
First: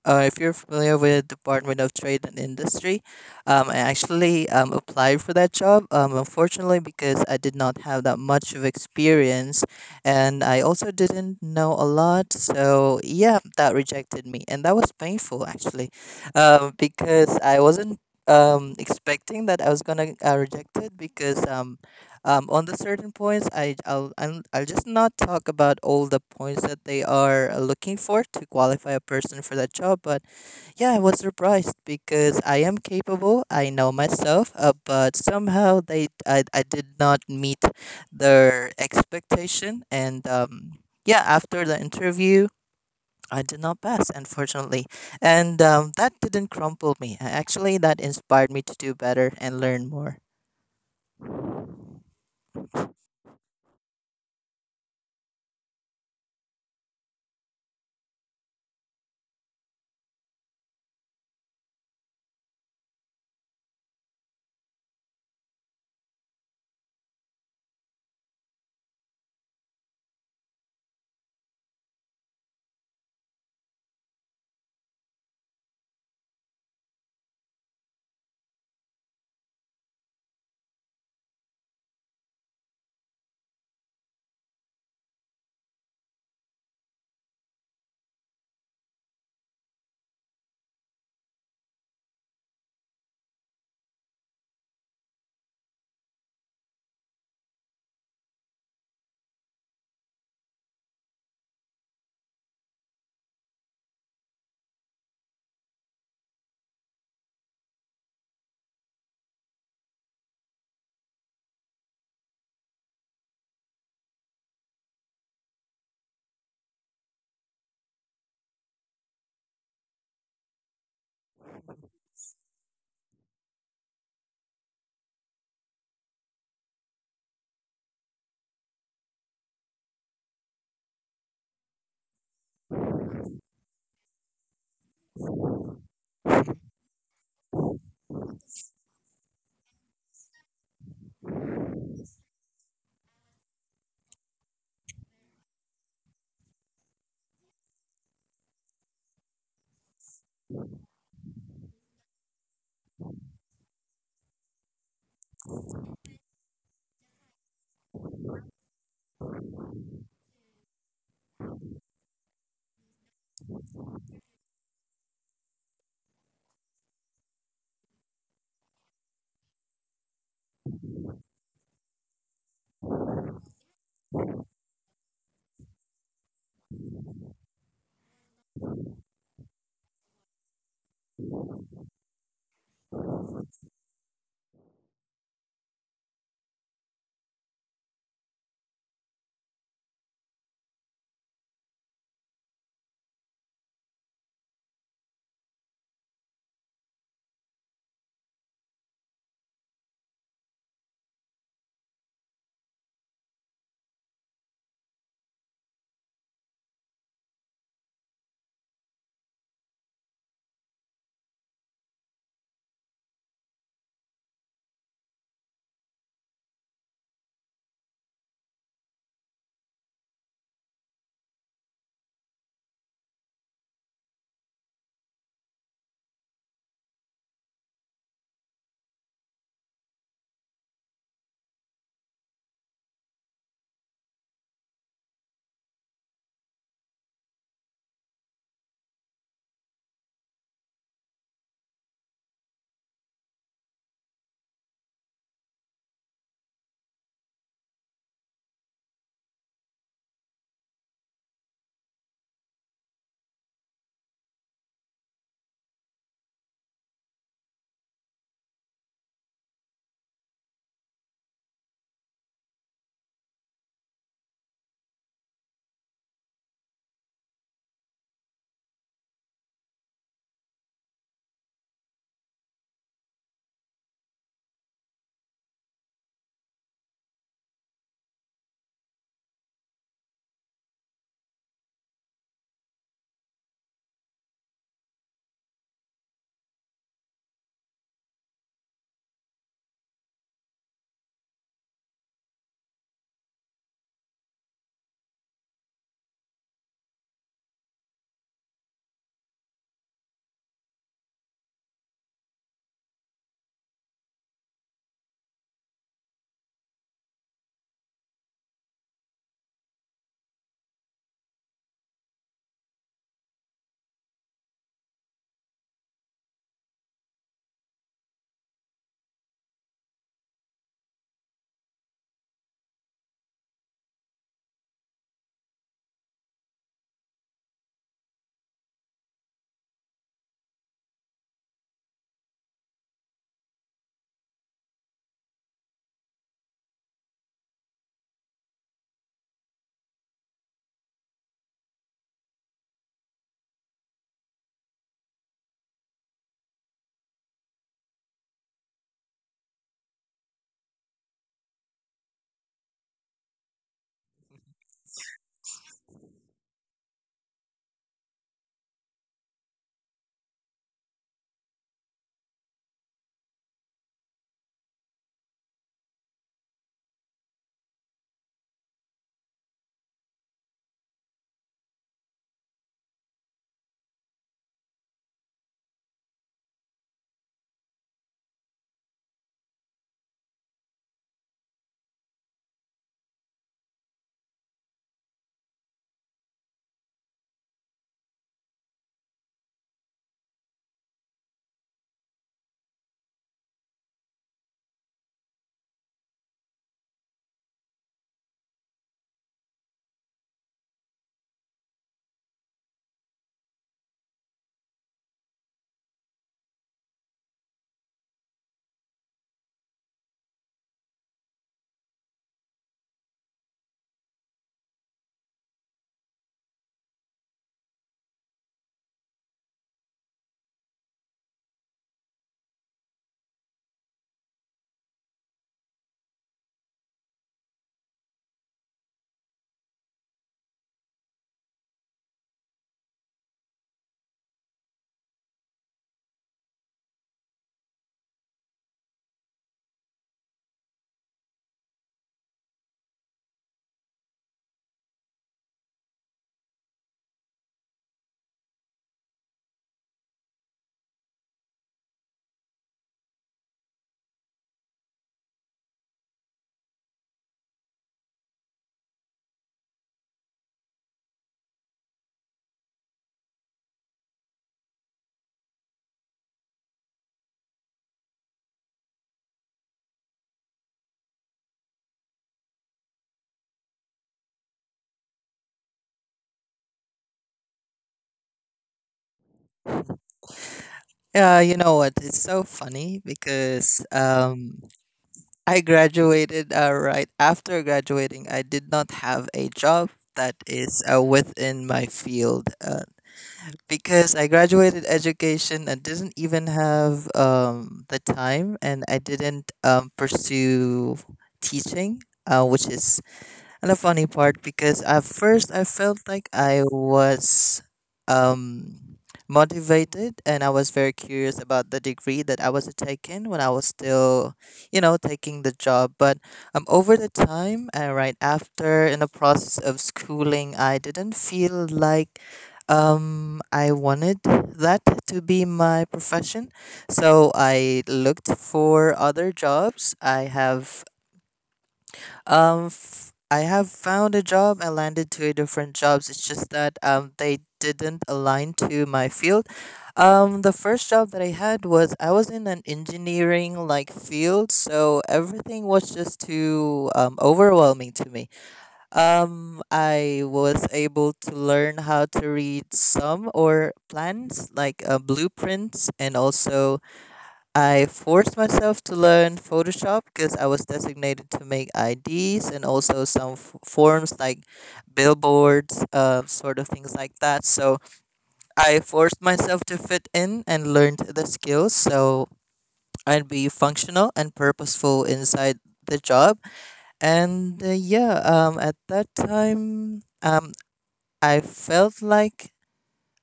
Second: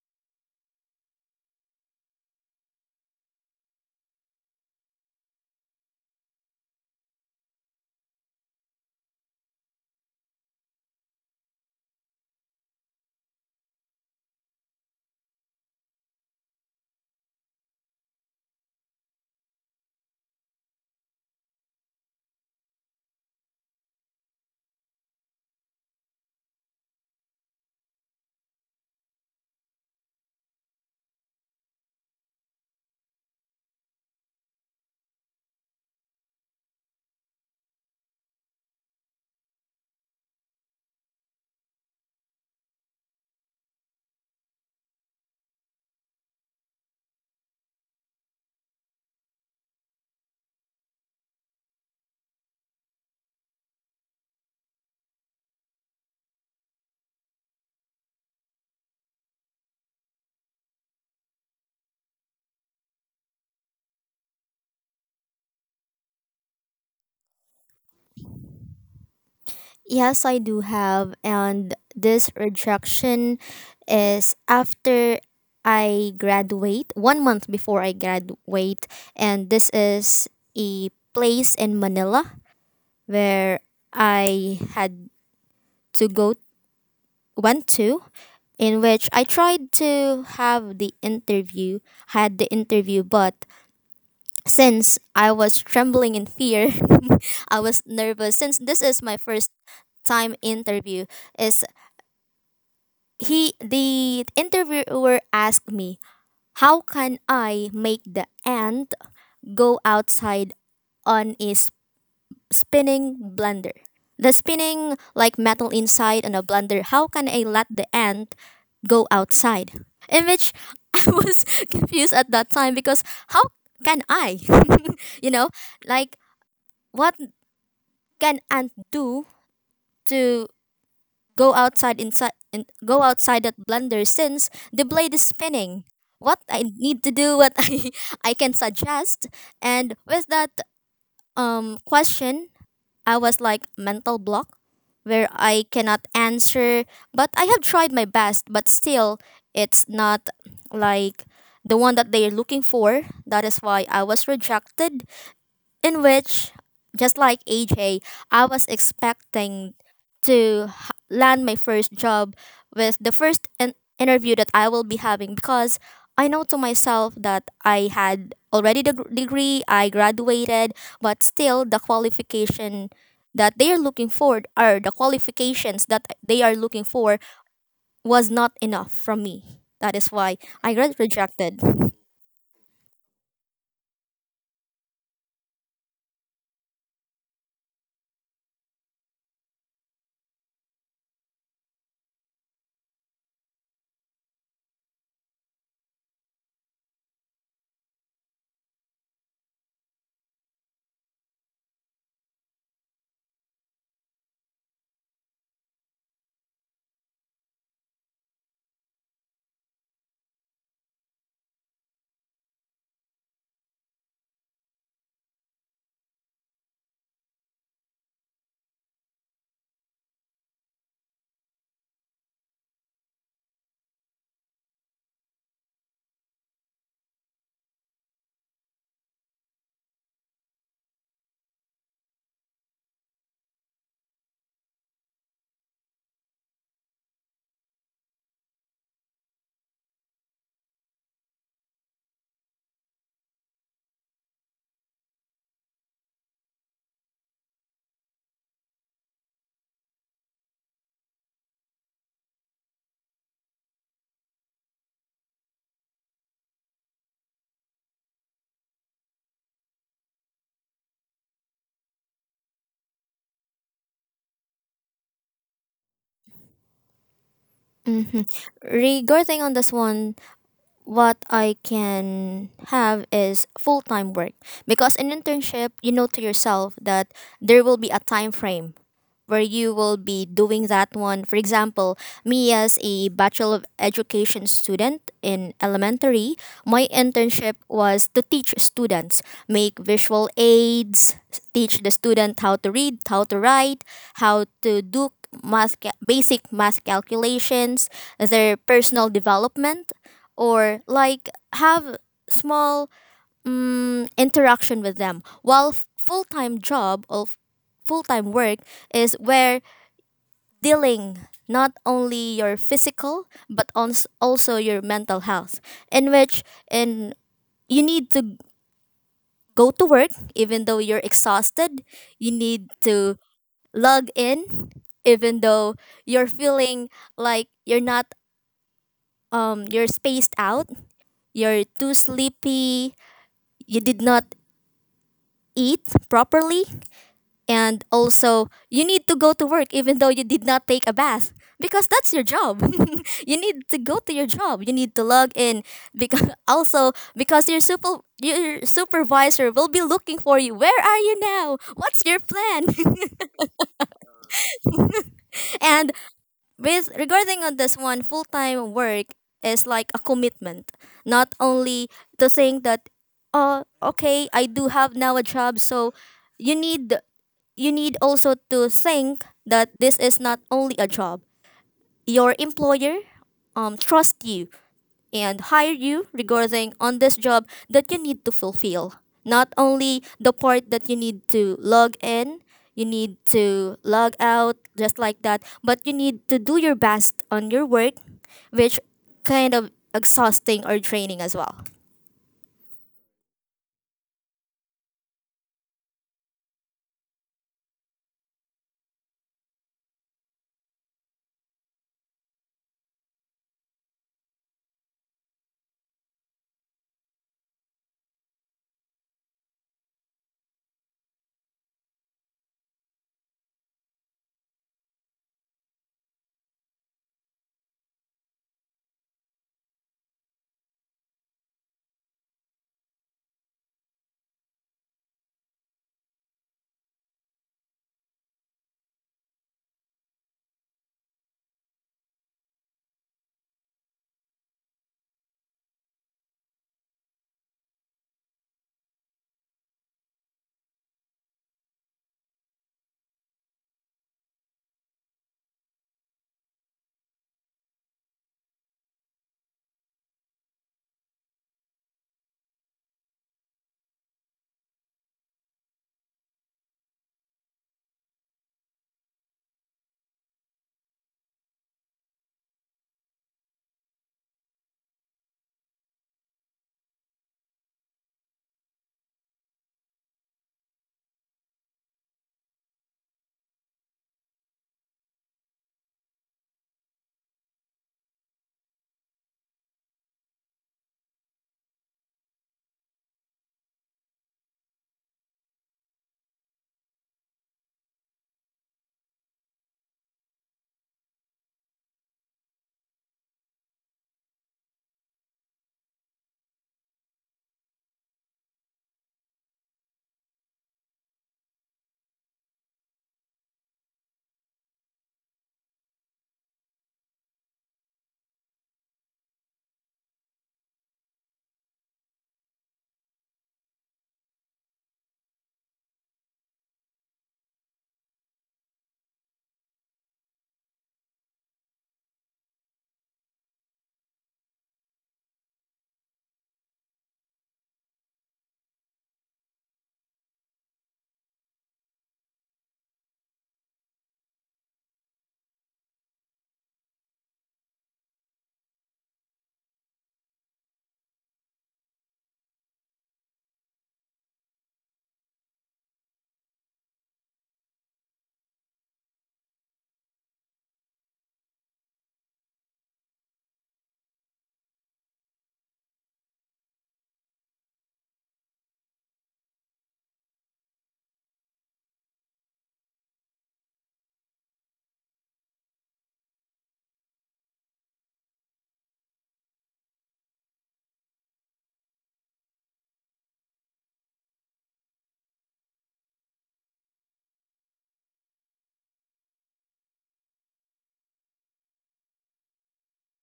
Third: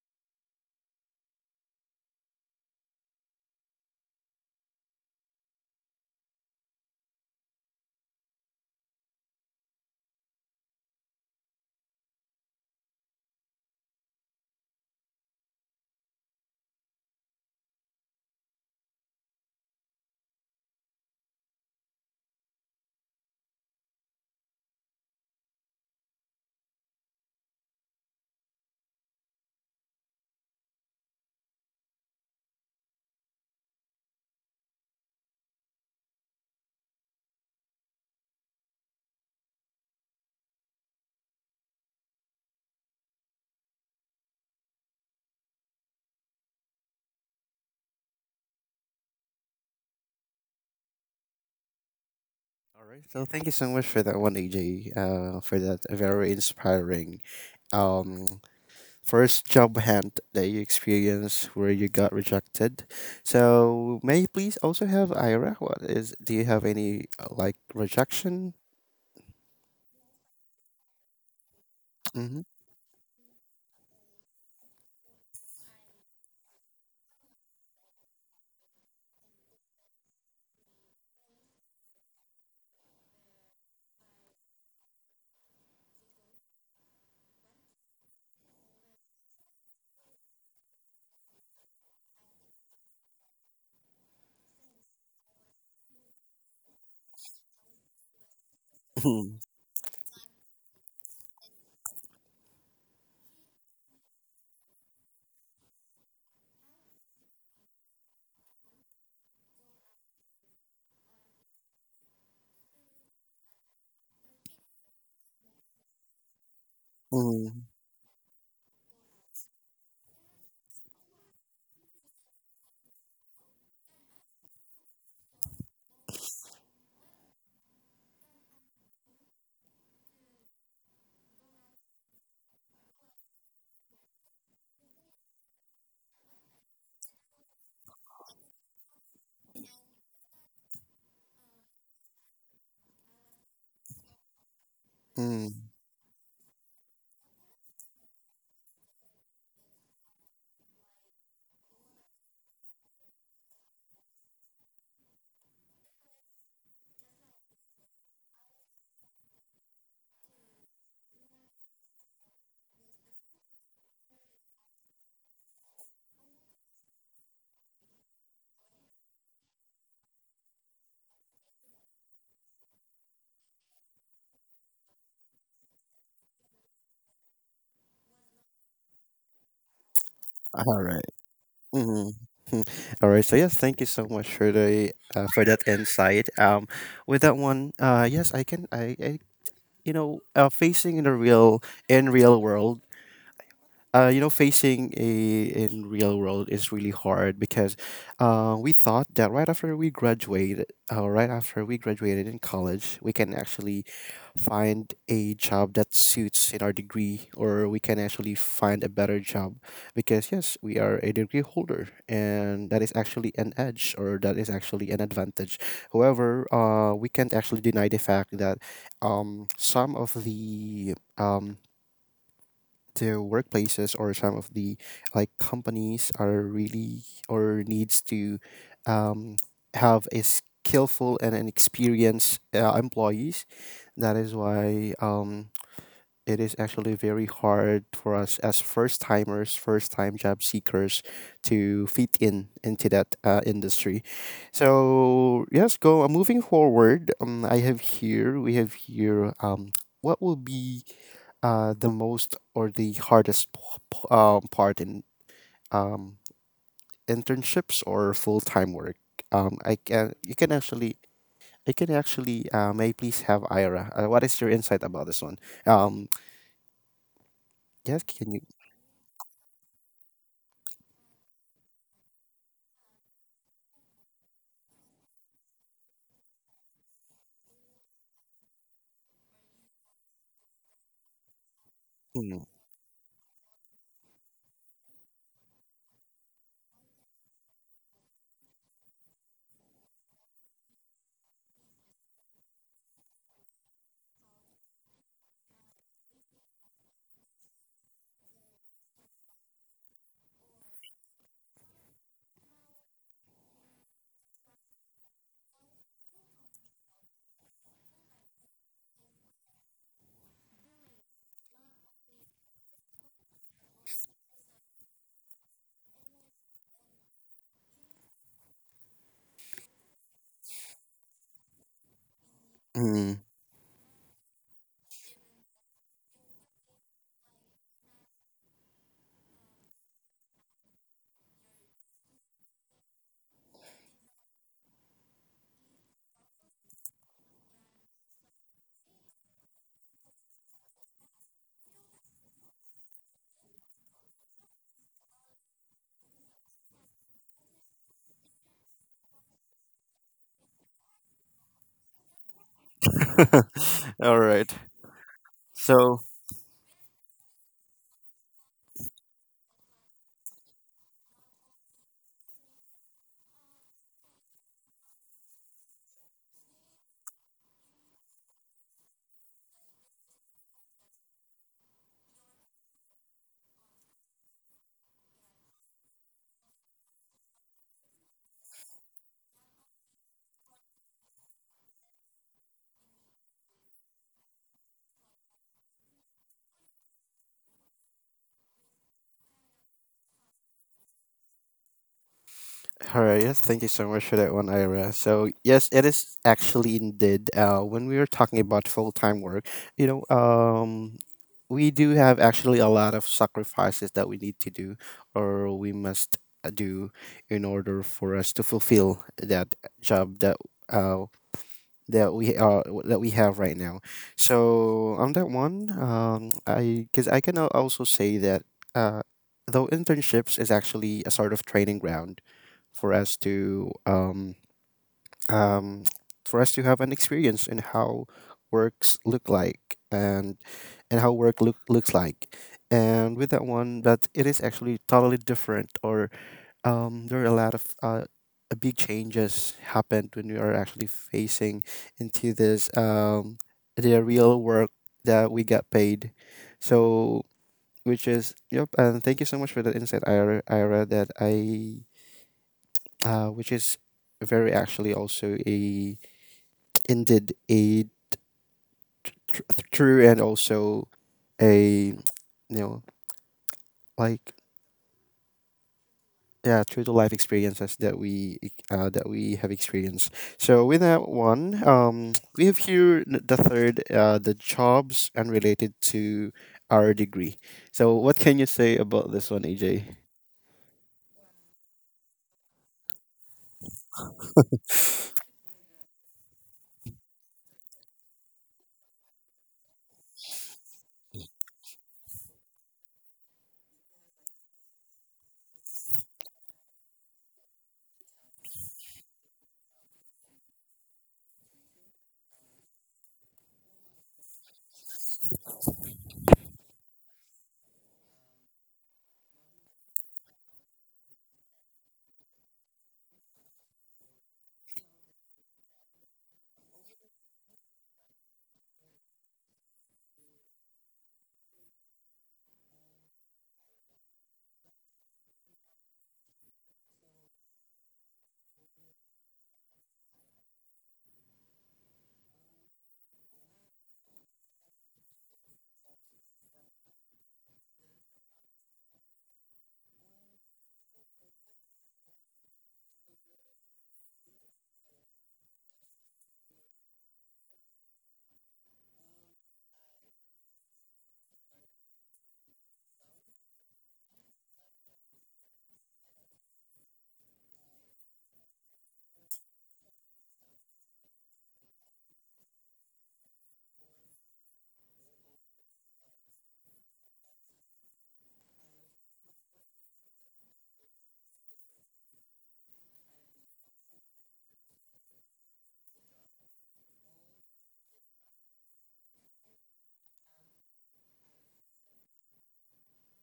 Speaker 3: if you're familiar with Department of Trade and Industry, I actually applied for that job. Unfortunately, because I did not have that much of experience, and I also didn't know a lot, so yeah, that rejected me, and that was painful actually, because I wasn't expecting that I was gonna reject it because on the certain points I, I'll just not talk about all the points that they are looking for to qualify a person for that job. But yeah, I was surprised because I am capable, I know myself, but somehow they, I did not meet their expectation and yeah after the interview I did not pass, unfortunately, and that didn't crumple me. Actually, that inspired me to do better and learn more.
Speaker 1: All right. So thank you so much for that one, AJ. For that very inspiring, um, first job hunt that you experienced where you got rejected. So may I please also have Ira? What is? Do you have any like rejection?
Speaker 2: Yes, I do have. And this
Speaker 1: Mm-hmm.
Speaker 2: rejection is after I graduate, one month before I graduate. And this is a place in Manila where I had to go, went to, in which I tried to have the interview, had the interview, but since I was trembling in fear, I was nervous. Since this is my first time interview, is he, the interviewer, asked me how can I make the ant go outside on a spinning blender, the spinning like metal inside on a blender. How can I
Speaker 1: Mm-hmm.
Speaker 2: let the ant go outside, in which I was confused at that time, because how can I you know, like, what can ant do to go outside inside in, go outside that blender since the blade is spinning. What I need to do, what I can suggest. And with that question, I was like mental block where
Speaker 1: Mm-hmm.
Speaker 2: I cannot answer, but I have tried my best, but still it's not like the one that they are looking for. That is why I was rejected, in which, just like AJ, I was expecting to land my first job with the first interview that I will be having, because I know to myself that I had already the degree, I graduated, but still the qualification that they are looking for, or the qualifications that they are looking for, was not enough from me. That is why I
Speaker 1: All
Speaker 2: got
Speaker 1: right.
Speaker 2: rejected.
Speaker 1: Mm-hmm. All right. So yes, thank you so much for the for that insight. With that one, yes, I can. I you know, facing in the real world, you know, facing a in real world is really hard because we thought that right after we graduated, right after we graduated in college, we can actually find a job that suits in our degree, or we can actually find a better job because yes, we are a degree holder, and that is actually an edge or that is actually an advantage. However, we can't actually deny the fact that some of the workplaces or some of the like companies are really or needs to um, have a skillful and an experienced employees, that is why it is actually very hard for us as first timers first time job seekers to fit in into that industry. So yes, go moving forward, I have here we have here, what will be the most or the part in um, internships or full time work? Um, I can you can actually I can actually may I please have Ira. What is your insight about this one? Um, yes,
Speaker 2: hmm
Speaker 1: can you?
Speaker 2: Regarding on this one, what I can have is full time work. Because in internship, you know to yourself that there will be a time frame where you will be doing that one. For example,
Speaker 1: Mm,
Speaker 2: me as a Bachelor of Education student in elementary, my internship was to teach students, make visual aids, teach the student how to read, how to write, how to do math basic math calculations, their personal development, or like have small interaction with them, while full-time job or full-time work is where dealing not only your physical but also your mental health, in which in you need to go to work even though you're exhausted, you need to
Speaker 1: mm.
Speaker 2: log in even though you're feeling like you're not you're spaced out, you're too sleepy, you did not eat properly, and also you need to go to work even though you did not take a bath, because that's your job. You need to go to your job, you need to log in, because also because your super your supervisor will be looking for you. Where are you now? What's your plan?
Speaker 1: All right.
Speaker 2: And
Speaker 1: So
Speaker 2: with regarding on this one, full-time work is like a commitment, not only to think that, oh, okay, I do have now a job. So you need, you need also to think that this is not only a job. Your employer trusts you and hire you regarding on this job that you need to fulfill. Not only the part that you need to log in, you need to log out just like that, but you need to do your best on your work, which kind of exhausting or draining as well.
Speaker 1: All right, yes, thank you so much for that one, Ira. So, yes, it is actually indeed. When we were talking about full time work, you know, we do have actually a lot of sacrifices that we need to do or we must do in order for us to fulfill that job that uh, that we have right now. So on that one, I because I can also say that uh, though internships is actually a sort of training ground for us to um, um, for us to have an experience in how works look like and how looks like. And with that one, that it is actually totally different, or there are a lot of big changes happened when we are actually facing into this the real work that we got paid. So which is, yep, and thank you so much for that insight, Ira. Ira that I which is very actually also a, indeed a, tr- true, and also a, you know, like, yeah, true to life experiences that that we have experienced. So with that one, we have here the third, the jobs unrelated to our degree. So what can you say about this one, AJ?
Speaker 3: Yeah, you know what? It's so funny because I graduated right after graduating. I did not have a job that is within my field because I graduated education and didn't even have the time, and I didn't pursue teaching, which is and the funny part because at first I felt like I was um motivated and I was very curious about the degree that I was taking when I was still, you know, taking the job. But over the time and right after in the process of schooling I didn't feel like I wanted that to be my profession. So I looked for other jobs. I have I have found a job. I landed two different jobs. It's just that they didn't align to my field. The first job that I had was I was in an engineering like field, so everything was just too overwhelming to me. I was able to learn how to read some or plans like blueprints and also I forced myself to learn Photoshop because I was designated to make IDs and also some forms like billboards, sort of things like that. So I forced myself to fit in and learned the skills so I'd be functional and purposeful inside the job. At that time, I felt like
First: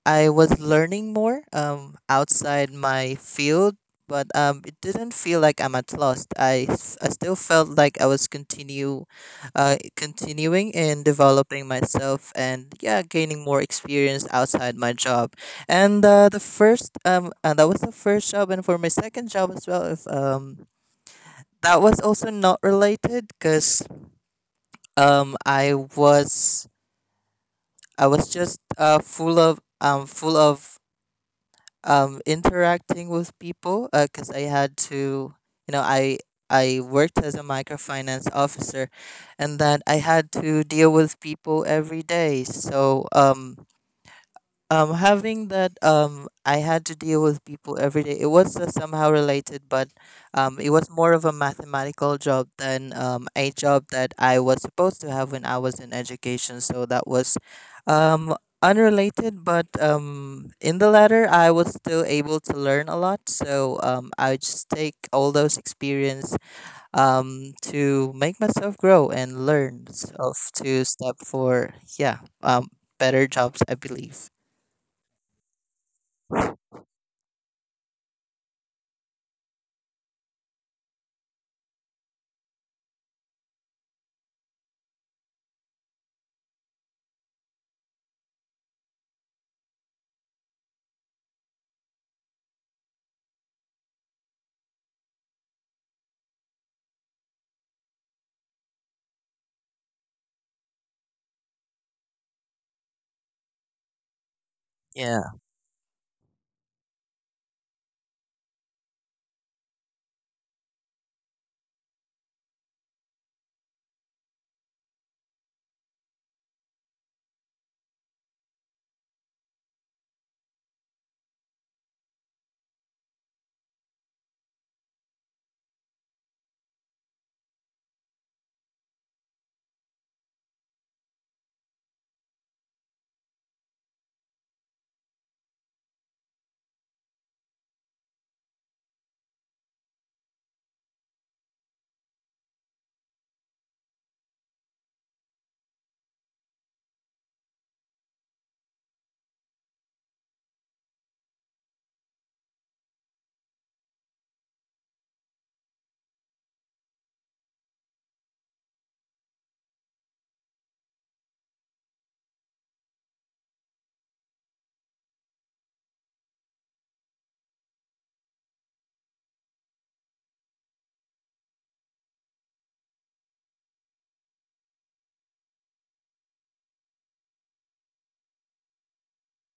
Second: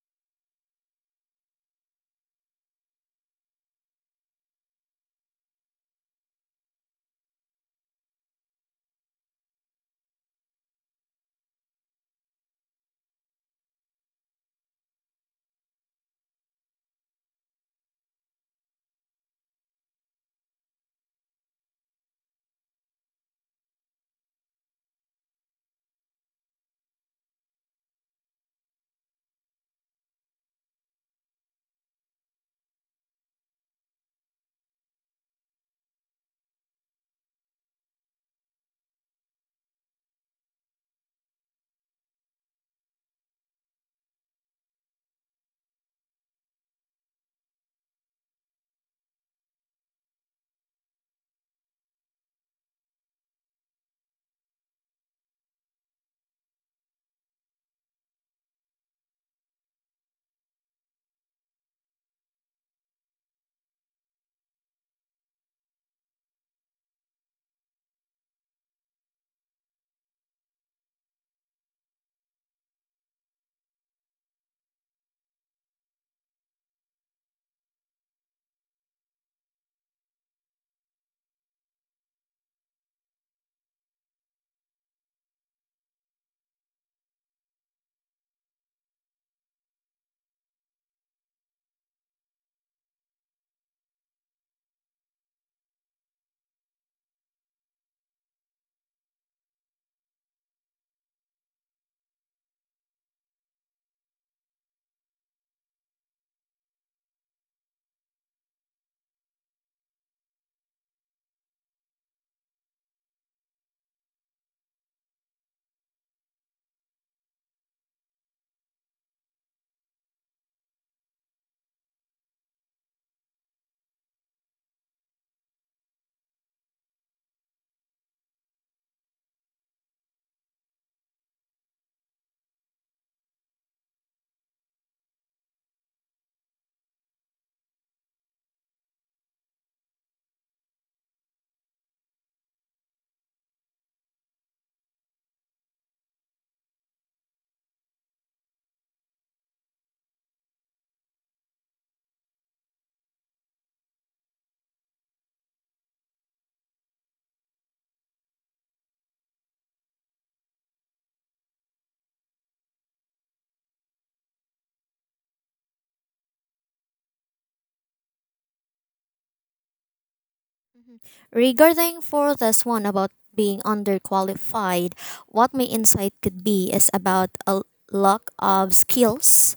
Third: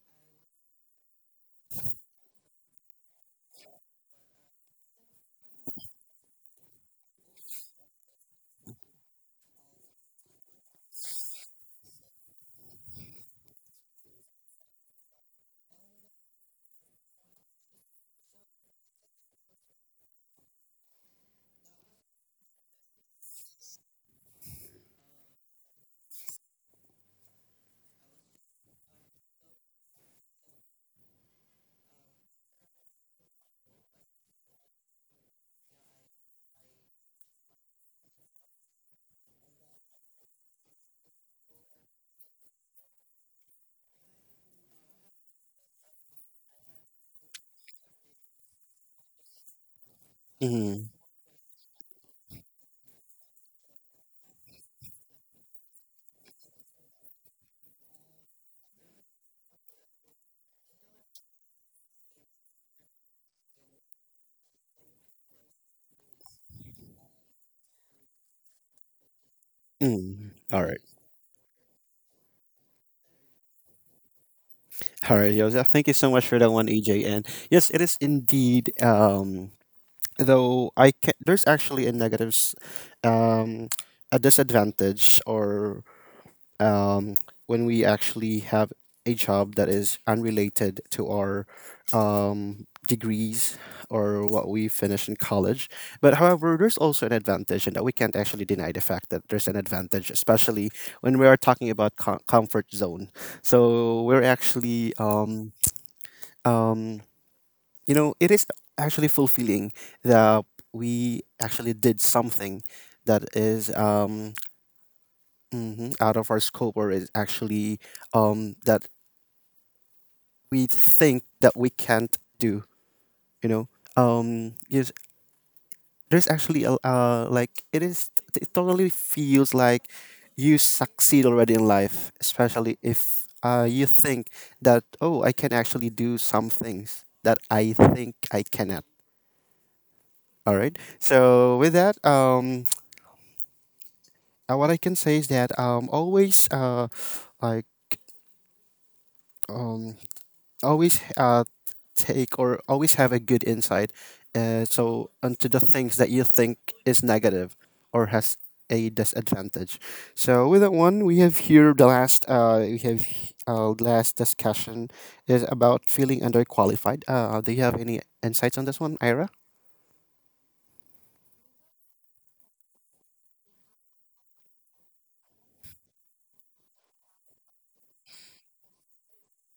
Speaker 3: I was learning more outside my field, but it didn't feel like I'm at lost. I still felt like I was continuing and developing myself, and yeah, gaining more experience outside my job. And that was the first job, and for my second job as well. If That was also not related, because um, I was I was just full of interacting with people because I had to, you know, I I worked as a microfinance officer, and that I had to deal with people every day. So having that, I had to deal with people every day. It was somehow related, but it was
Speaker 1: Mm,
Speaker 3: more of a mathematical job than a job that I was supposed to have when I was in education. So that was um unrelated, but in the latter I was still able to learn a lot. So I just take all those experience to make myself grow and learn
Speaker 1: mm.
Speaker 3: of
Speaker 1: All right.
Speaker 3: to step for, yeah, better jobs, I believe.
Speaker 1: All right, Joseph. Thank you so much for that one, AJ. And yes, it is indeed. Though I can there's actually a negatives, um a disadvantage, or um when we actually have a job that is unrelated to our degrees or what we finish in college. But however, there's also an advantage, and that we can't actually deny the fact that there's an advantage, especially when we are talking about comfort zone. So we're actually
Speaker 3: Yeah,
Speaker 1: um you know, it is actually fulfilling that we actually did something that is mhm, out of our scope, or is actually that we think that we can't do. You know, yes, there's actually a like it is. It totally feels like you succeed already in life, especially if you think that, oh, I can actually do some things that I think I cannot. All right. So with that, what I can say is that like um always take or always have a good insight so onto the things that you think is negative or has a disadvantage. So with that one, we have here the last, uh, last discussion is about feeling underqualified. Uh, do you have any insights on this one, Ira?
Speaker 2: Mhm. Regarding for this one about being underqualified, what my insight could be is about a lack of skills,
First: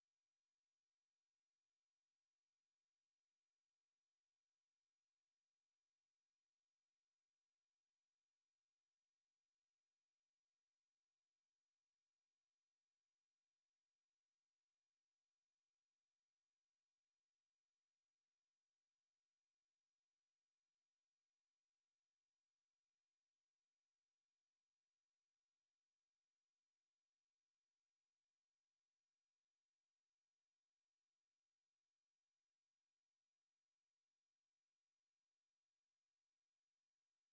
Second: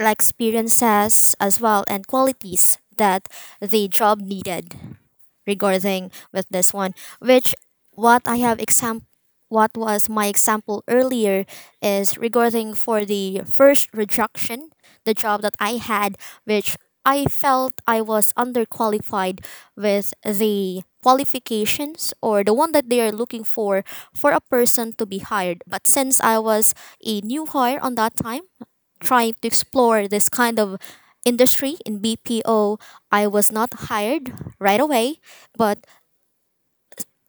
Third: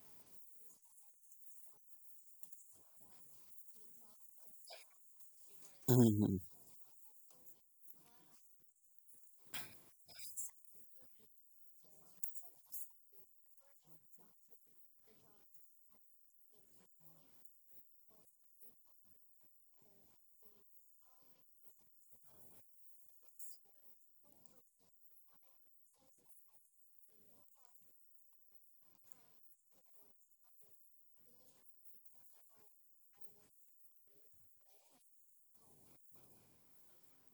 Speaker 2: like experiences as well, and qualities that the job needed. Regarding with this one, which what i have exam what was my example earlier, is regarding for the first rejection, the job that I had, which I felt I was underqualified with the qualifications, or the one that they are looking for a person to be hired. But since I was a new hire on that time, trying to explore this kind of industry in BPO, I was not hired right away, but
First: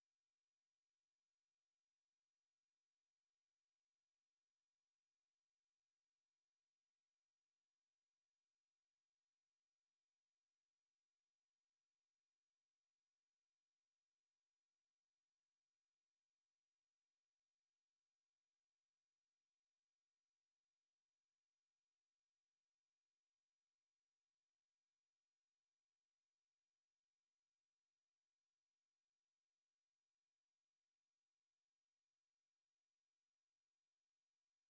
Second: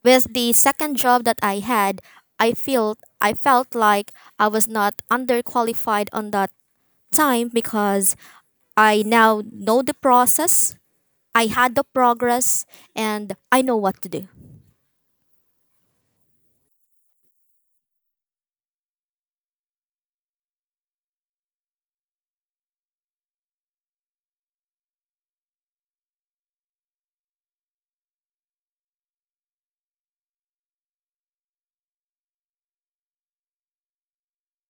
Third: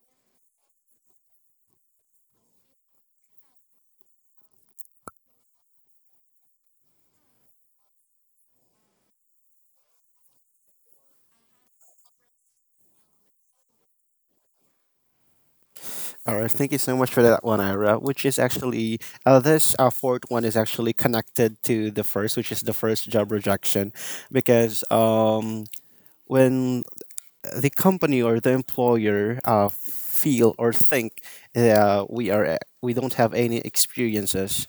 Speaker 2: with the second job that I had, I felt like I was not underqualified on that time, because I now know the process, I had the progress, and I know what to do.
Speaker 1: All right, thank you so much for that one, Ira. Which is actually this fourth one is actually connected to the first, which is the first job rejection, because when the company or the employer feel or think we don't have any experiences,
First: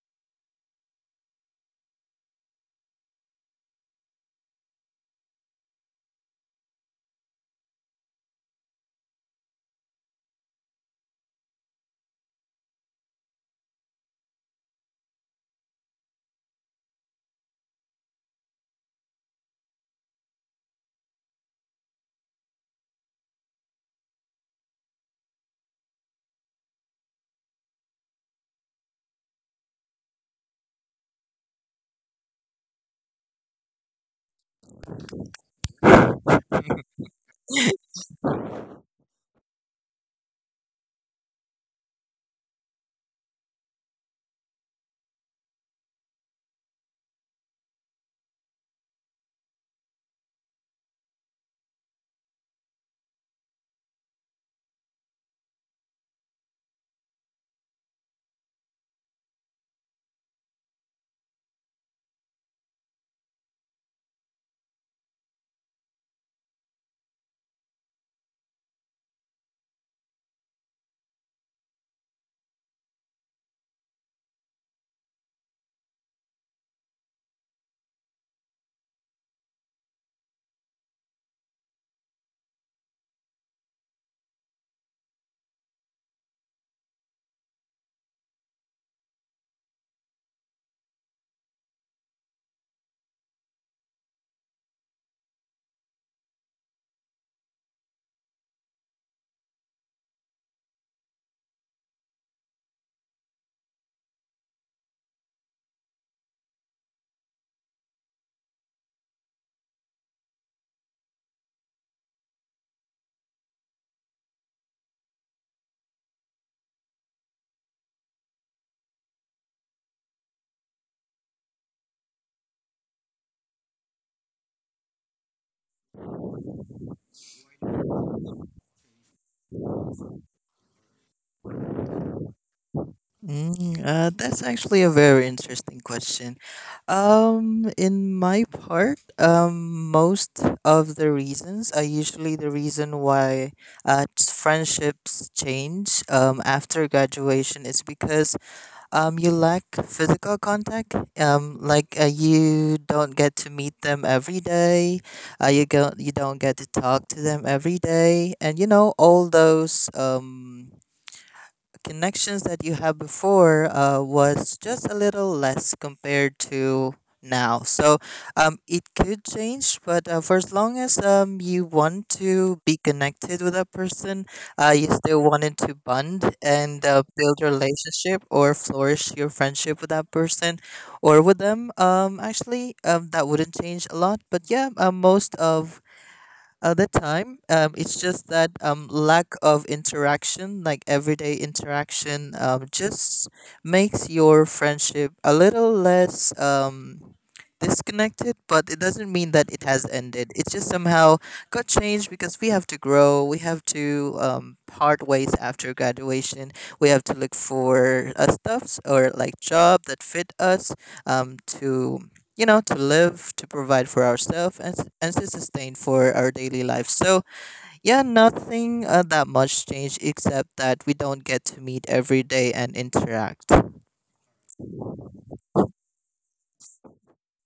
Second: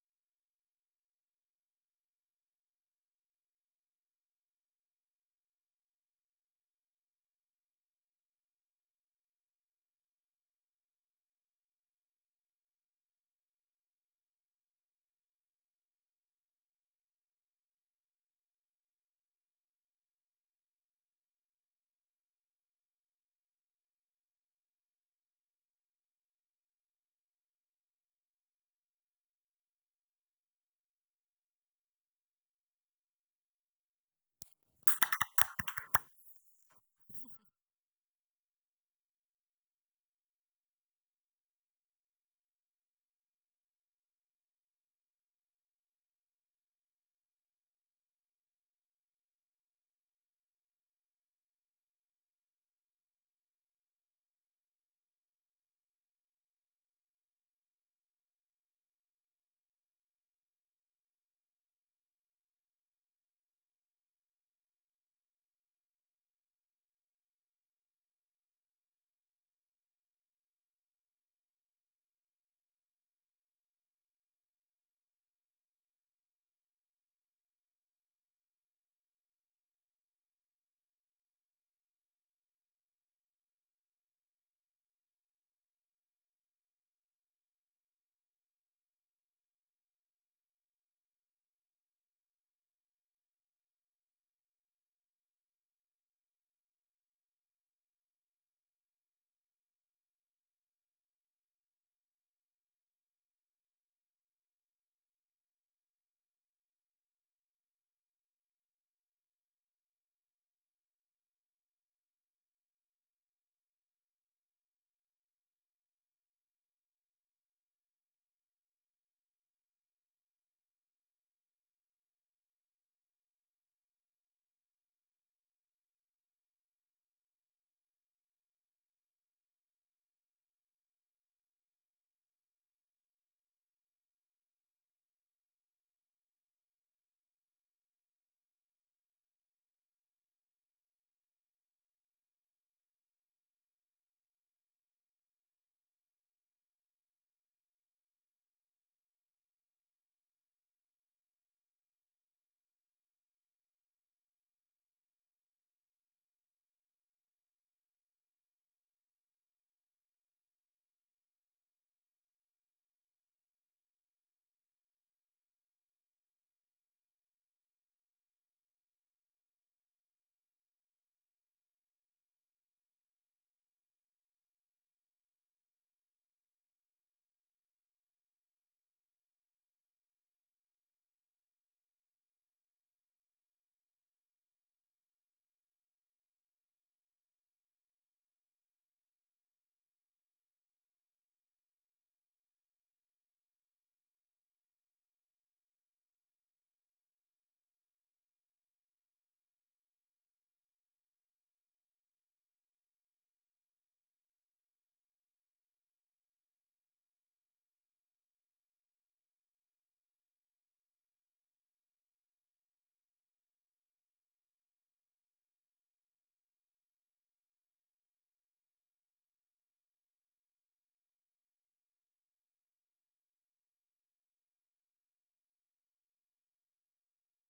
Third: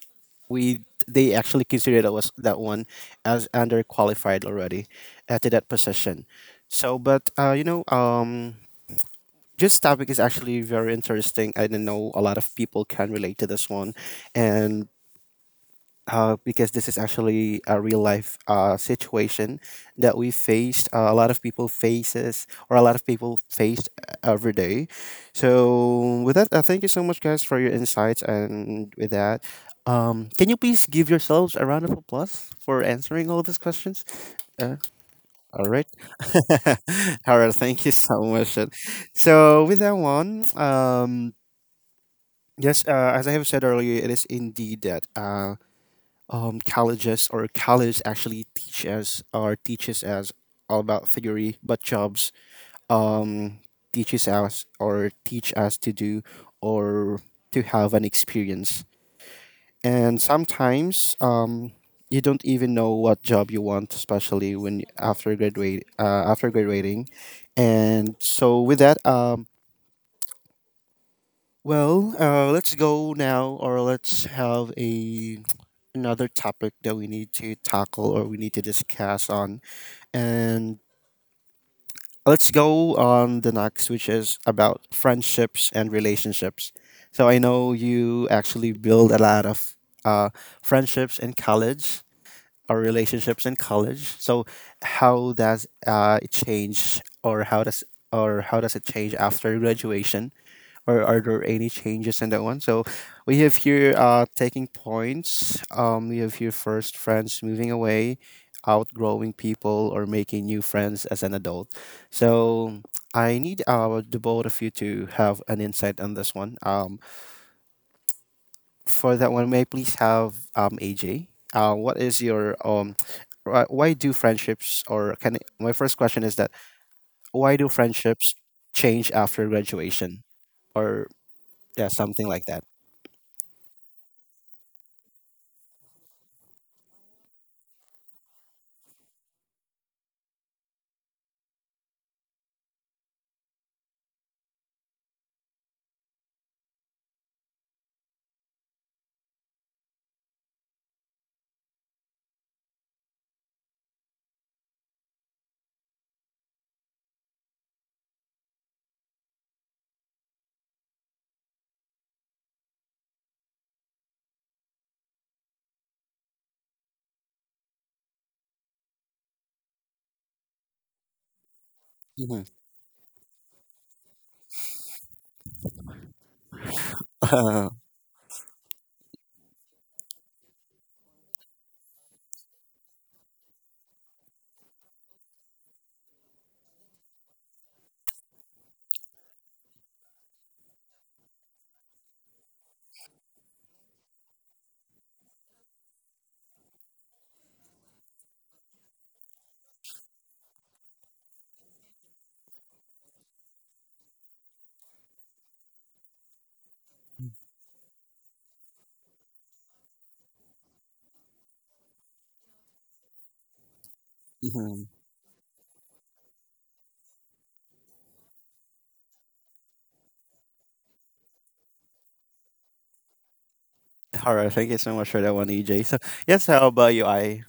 Speaker 1: we they actually consider that one as underqualified already to that position. So, but you know, this topic is actually very interesting. I don't know, a lot of people can relate to this one, and because this is actually a real life situation that we faced, a lot of people faces, or a lot of people faced every day. So with that, thank you so much, guys, for your insights. And with that, can you please give yourselves a round of applause for answering all these questions? Uh, all right. All right. Thank you so much. So with that one, yes, as I have said earlier, it is indeed that colleges or college actually teach us or teaches us all about theory, but jobs um, teaches us or teach us to do or to have an experience. And sometimes you don't even know what job you want, especially when after graduate after graduating. And so with that, well, let's go now, or let's have a another topic that we need to tackle or we need to discuss on, and let's go on the next, which is about friendships and relationships. So I know you actually build a lot of uh, friendships in college or relationships in college. So how does it change, or how does it change after graduation? Or are there any changes in that one? So we have here taking points. We have here first friends moving away, outgrowing people, or making new friends as an adult. So I need the both of you to have an insight on this one. For that one, may I please have AJ? What is your why do friendships or can my first question is that why do friendships change after graduation, or yeah something like that?
Speaker 3: that's actually a very interesting question. In my part, most of the reasons are usually the reason why friendships change after graduation is because you lack physical contact. You don't get to meet them every day. You don't get to talk to them every day, and you know all those connections that you had before was just a little less compared to now. So it could change, but for as long as you want
Speaker 1: Mm-hmm.
Speaker 3: to be connected with that person, you still wanted to bond and build a
Speaker 1: Uh,
Speaker 3: relationship or flourish your friendship with that person or with them. That wouldn't change a lot. But yeah, most of other time it's just that lack of interaction, like everyday interaction, just makes your friendship a little less disconnected, but it doesn't mean that it has ended. It just somehow got changed because we have to grow. We have to part ways after graduation. We have to look for stuffs or like job that fit us, um, to to live, to provide for ourselves,
Speaker 1: Mhm.
Speaker 3: and to sustain for our daily life. So yeah, nothing that much changed, except that we don't get to meet every day and interact.
Speaker 1: All right. Thank you so much for that one, EJ. So, yes, how about you, I?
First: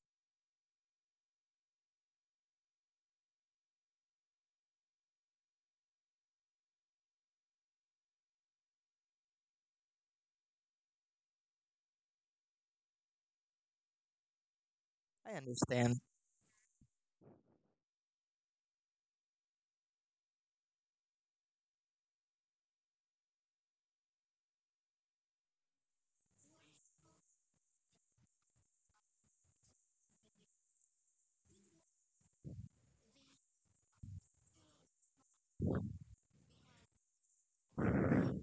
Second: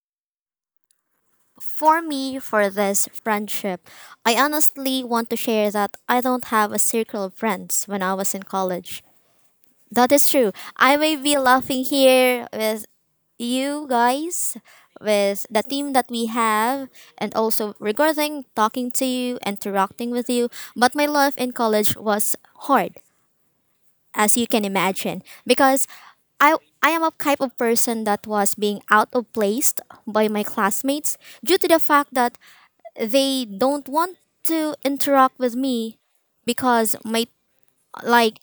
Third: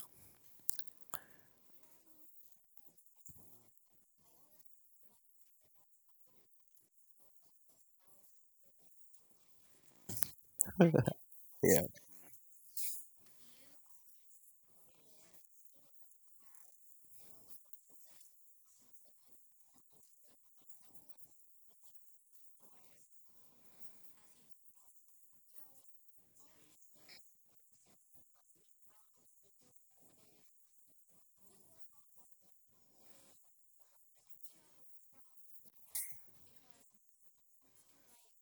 Speaker 2: For me, for this friendship, I honestly want to share that I don't have a circle of friends when I was in college. That is true. I may be
Speaker 1: Yeah.
Speaker 2: laughing here with you guys,
Speaker 3: I
Speaker 2: with the team
Speaker 3: understand.
Speaker 2: that we have, and also regarding talking to you, interacting with you. But my life in college was hard, as you can imagine, because I I am a type of person that was being out of place by my classmates, due to the fact that they don't want to interact with me, because my, like,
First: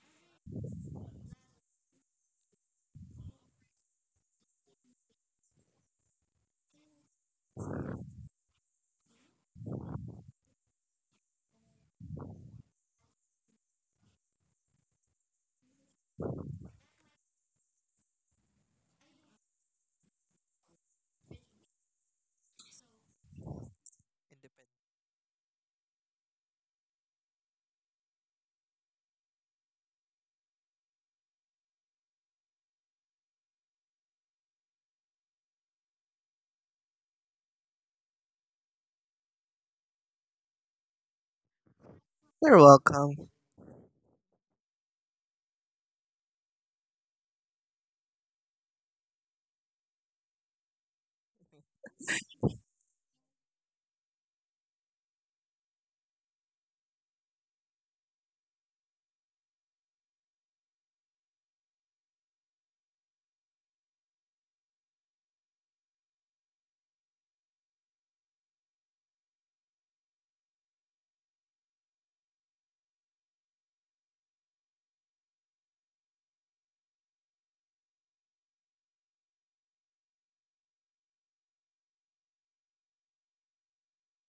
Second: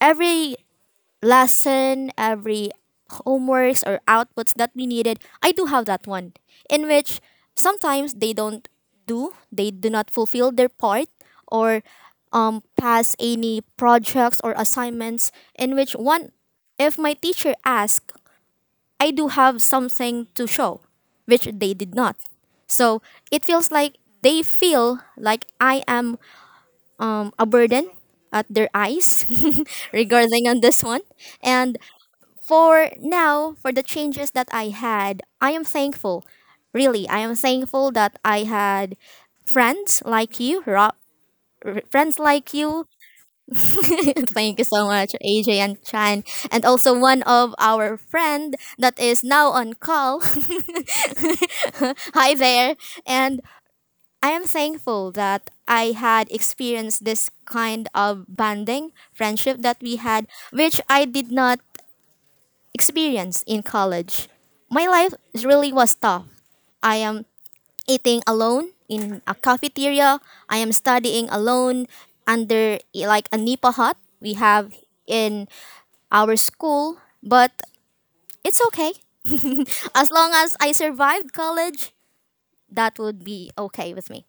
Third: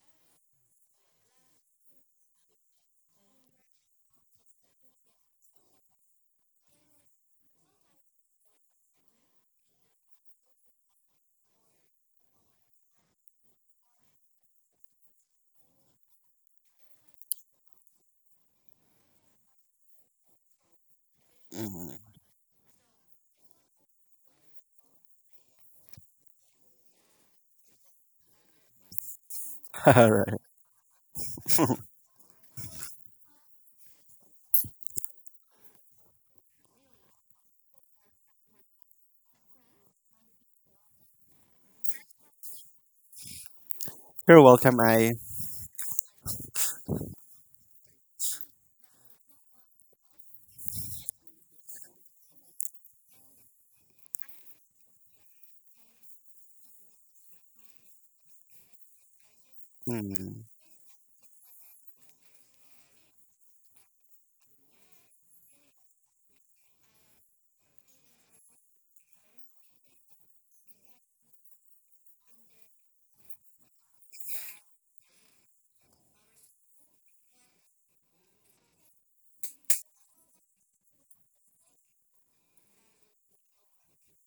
Speaker 2: every lesson, every homeworks or outputs that we needed, I do have that one, in which sometimes they don't do, they do not fulfill their part, or pass any projects or assignments, in which one, if my teacher asks, I do have something to show, which they did
Speaker 1: Mhm.
Speaker 2: not. So it feels like they feel like I am a burden at their eyes
Speaker 1: All right.
Speaker 2: regarding on this one. And for now, for the changes that I had, I am thankful. Really, I am thankful that I had friends like you, Rob, friends like
Speaker 3: You're
Speaker 2: you.
Speaker 3: welcome.
Speaker 1: You're
Speaker 2: Thank you
Speaker 1: welcome,
Speaker 2: so much,
Speaker 1: I.
Speaker 2: AJ and Chan, and also one of our friend that is now on call. Hi there, and I am thankful that I had experienced this kind of bonding, friendship that we had,
Speaker 1: Mhm.
Speaker 2: which I did not experience in college. My life really was tough. I am eating alone in a cafeteria. I am studying alone under like a Nipa hut we have in our school, but it's okay. As long as I survived college, that would be okay with me.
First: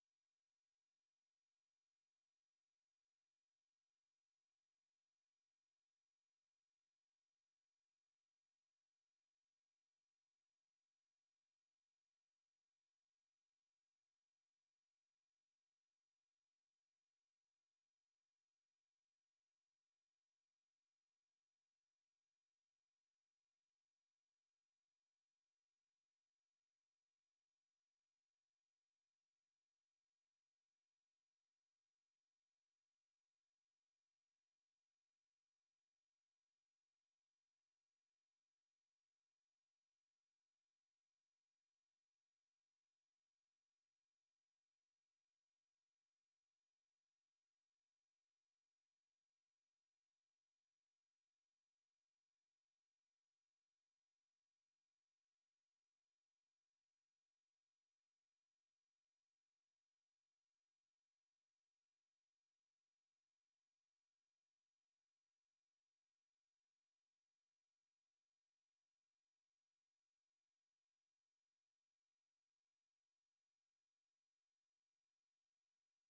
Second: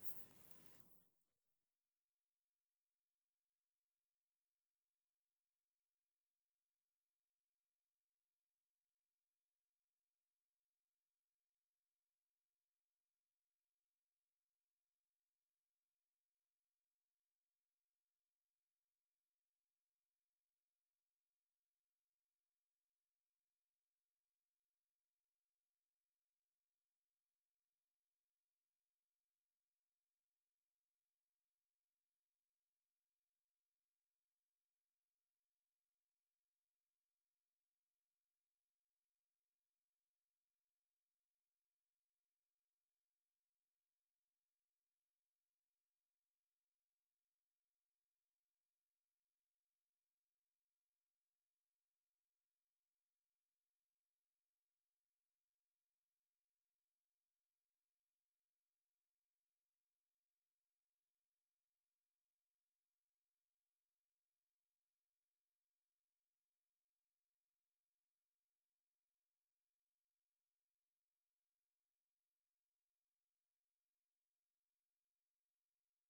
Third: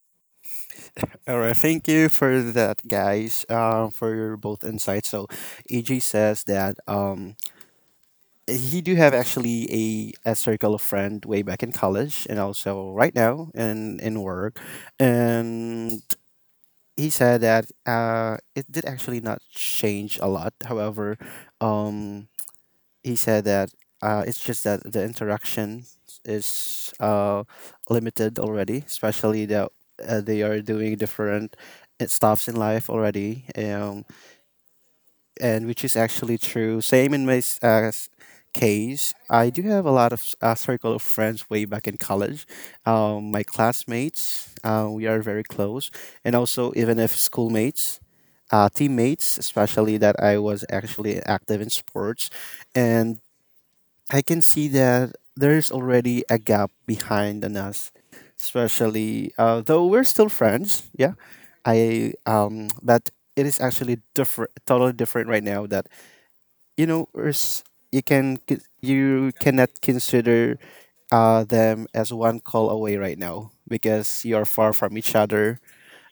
Speaker 1: All right. Thank you for that, guys, for your both insights. So, EJ says that he do have actually a circle of friend way back in college and also right now in work. And he said that it did actually not change a lot. However, um, he said that it's just that the interaction is limited already, especially that they are doing different stuffs in life already, and which is actually true. Same in my case, I do have a lot of circle of friends way back in college. My classmates, we are very close, and also even if schoolmates. Teammates, especially that I was actually active in sports, and I can see that there's already a gap behind on us, especially though we're still friends. Yeah, I but it is actually different, totally different right now. That you know, there's- you cannot consider them as one call away right now because you are far from each other,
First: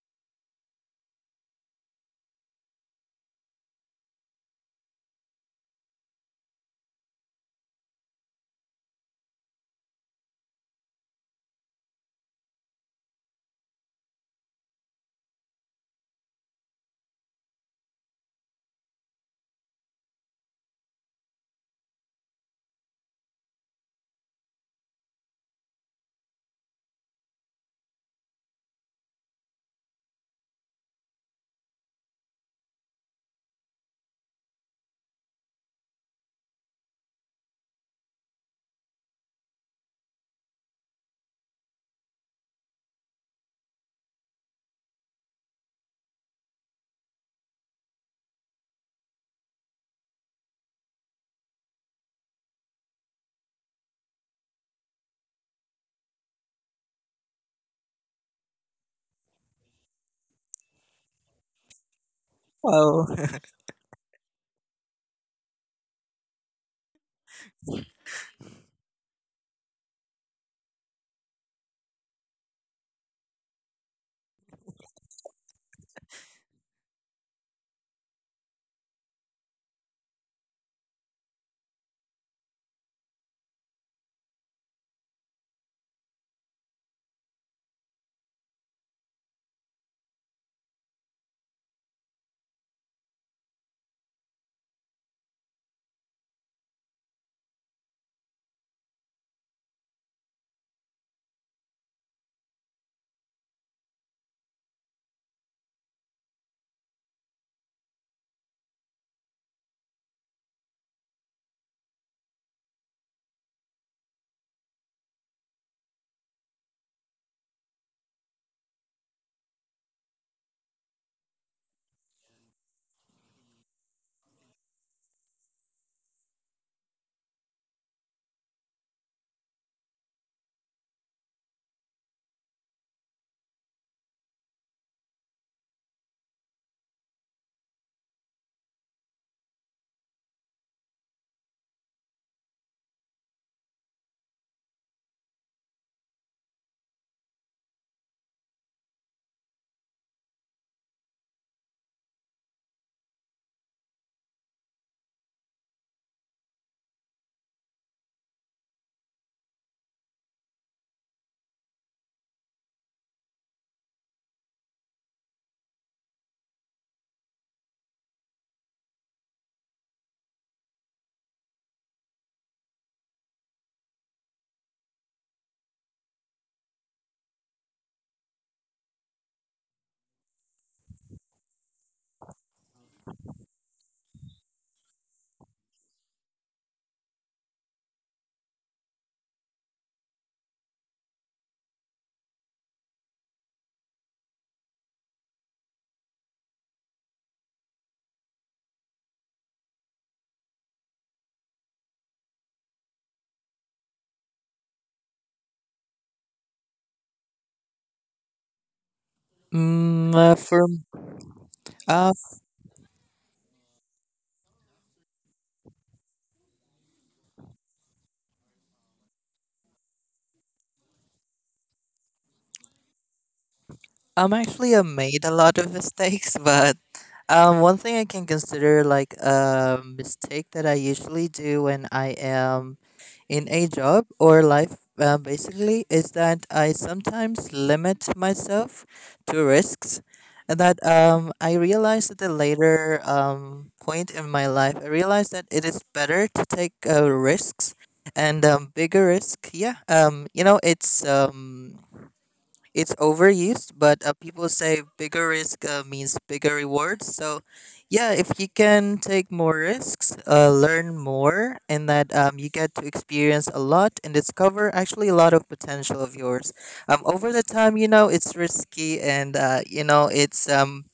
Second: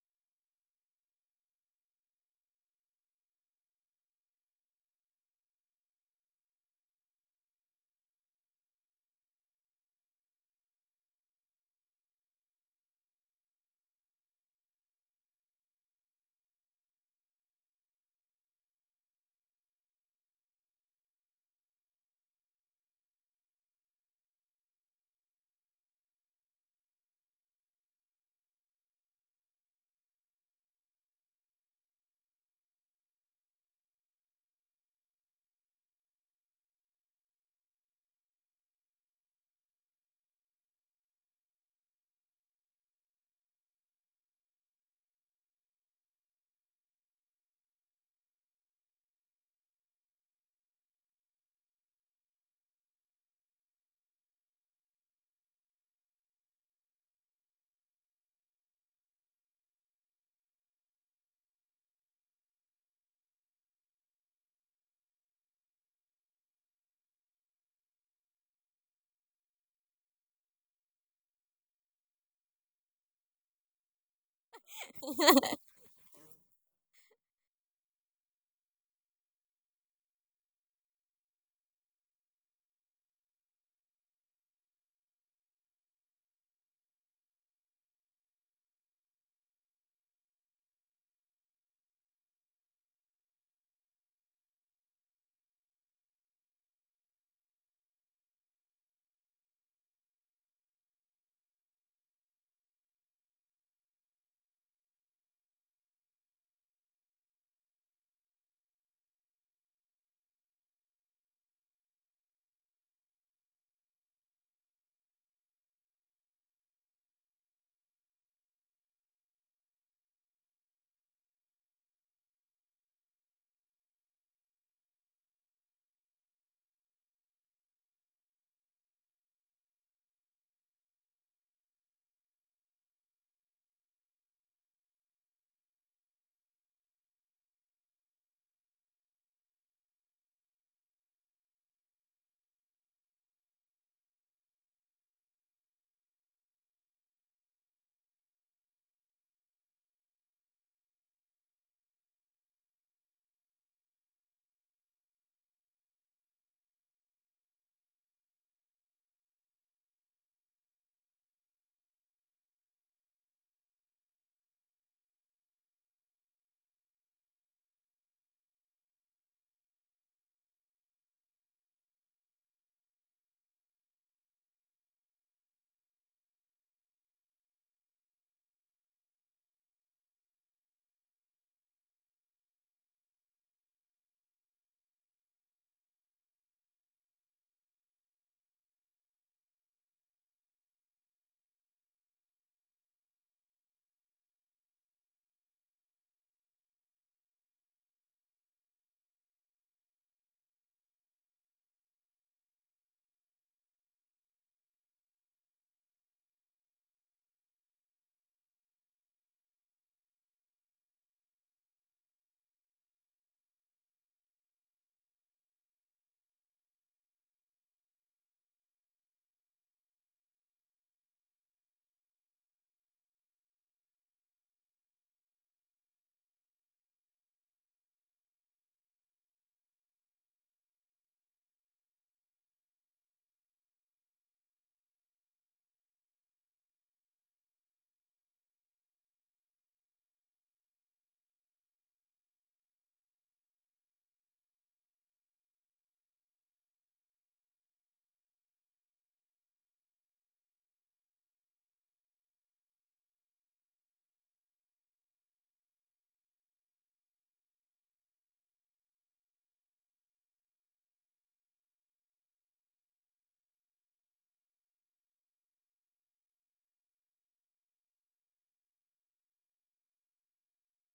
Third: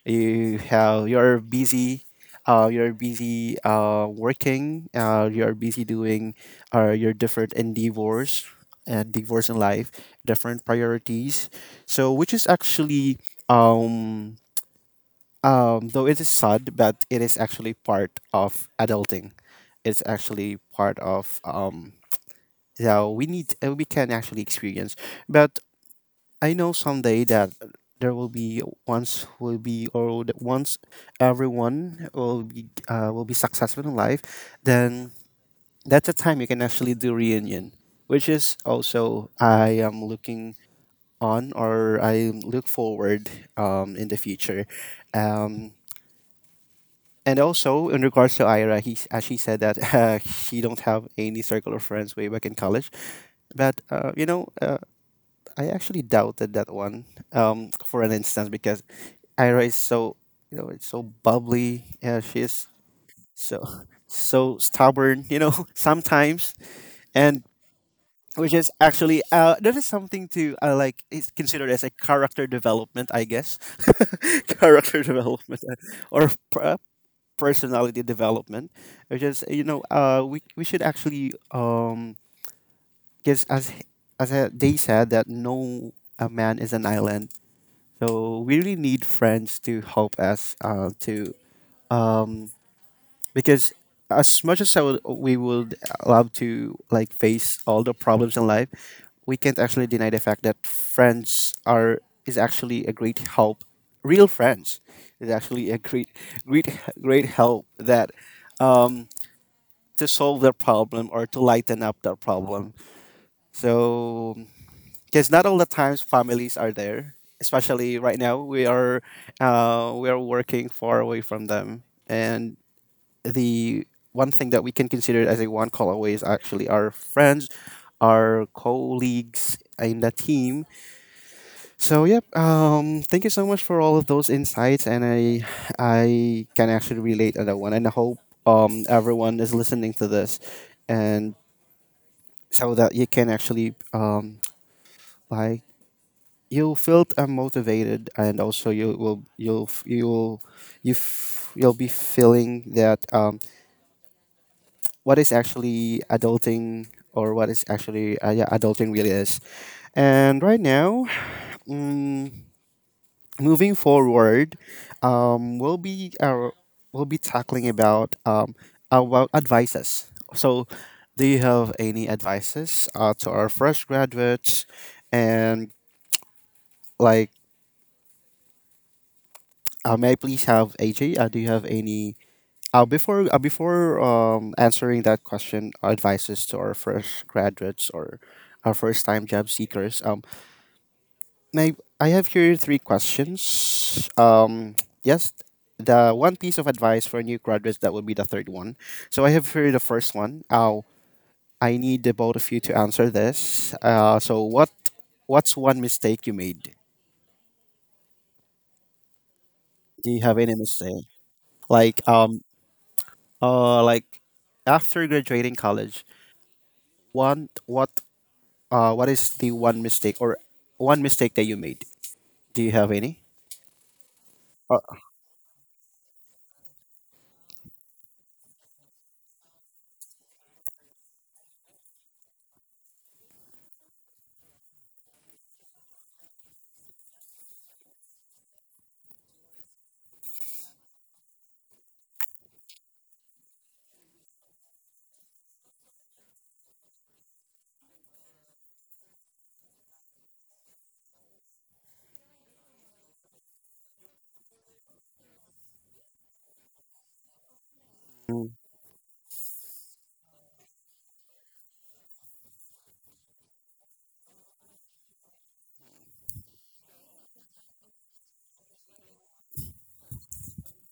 Speaker 1: you have, you're busy, you're busy working, you're busy doing your different endeavors and divorce in life, different priorities. So which is actually um, though it is sad, but it is actually part of adulting. It's actually part of yeah, we need we can actually experience. But I know someday that there will be once everyone will be successful in life, then that's the time you can actually do reunion, which is also I am looking on, or I look forward in the future. Um, and also in regards to Ira, he, as she said that she don't have any circle of friends way back in college, but I actually doubted that one, for an instance, because Ira is so, you know, it's so bubbly. Yeah, she's
Speaker 3: Wow.
Speaker 1: so so stubborn. You know, sometimes. And which is actually that is something to like is considered as a character development, I guess. Character development, or per- uh, personality development, which is, you know, we should actually because as they said that, no, a man is an island, so we really need friends to help us to um, because as much as we would love to, like, face all the problems in life, we can't actually deny the fact that friends are is actually a great help. Real friends is actually a great great help that um, to solve their problem or to lighten up their problem. So because not all the times families are there, especially right now we are working far away from them. And the one thing that we can consider as a one call away is actually our friends, our colleagues in the team. So yep, thank you so much for all of those insights. And I can actually relate on that one. And I hope everyone is listening to this, and so that you can actually, like, you'll feel motivated, and also you will, you'll, you'll be feeling that, what is actually adulting, or what is actually, yeah, adulting really is. And right now mm, moving forward, um, we'll be uh, we'll be tackling about advices. So do you have any advices to our fresh graduates and, like, uh, may I please have AJ? Do you have any uh, before answering that question, advices to our fresh graduates or our first time job seekers? May I have here three questions. Yes, the one piece of advice for new graduates, that would be the third one. So I have here the first one. I need the both of you to answer this. So what's one mistake you made? Do
Speaker 3: Mm,
Speaker 1: you have any
Speaker 3: for
Speaker 1: mistake? Like,
Speaker 3: uh,
Speaker 1: uh, like, after graduating college, one, what is the one mistake, or one mistake that you made? Do you have any?
Speaker 3: I'm actually
Speaker 1: Uh,
Speaker 3: made a lot of mistakes, but one thing I can consider like a mistake that I usually do when I am in a job or life, basically, is that I sometimes limit myself to risks. And that I realized at the later point in my life, I realized that it is better to take risks and bigger risk. Yeah, it's overused, but people say bigger risk means bigger rewards. So, yeah, if you
Speaker 1: mm,
Speaker 3: can take more risks, learn more, and that you get to experience a lot and discover actually a lot of potential of yours. Over the time, it's risky and, it's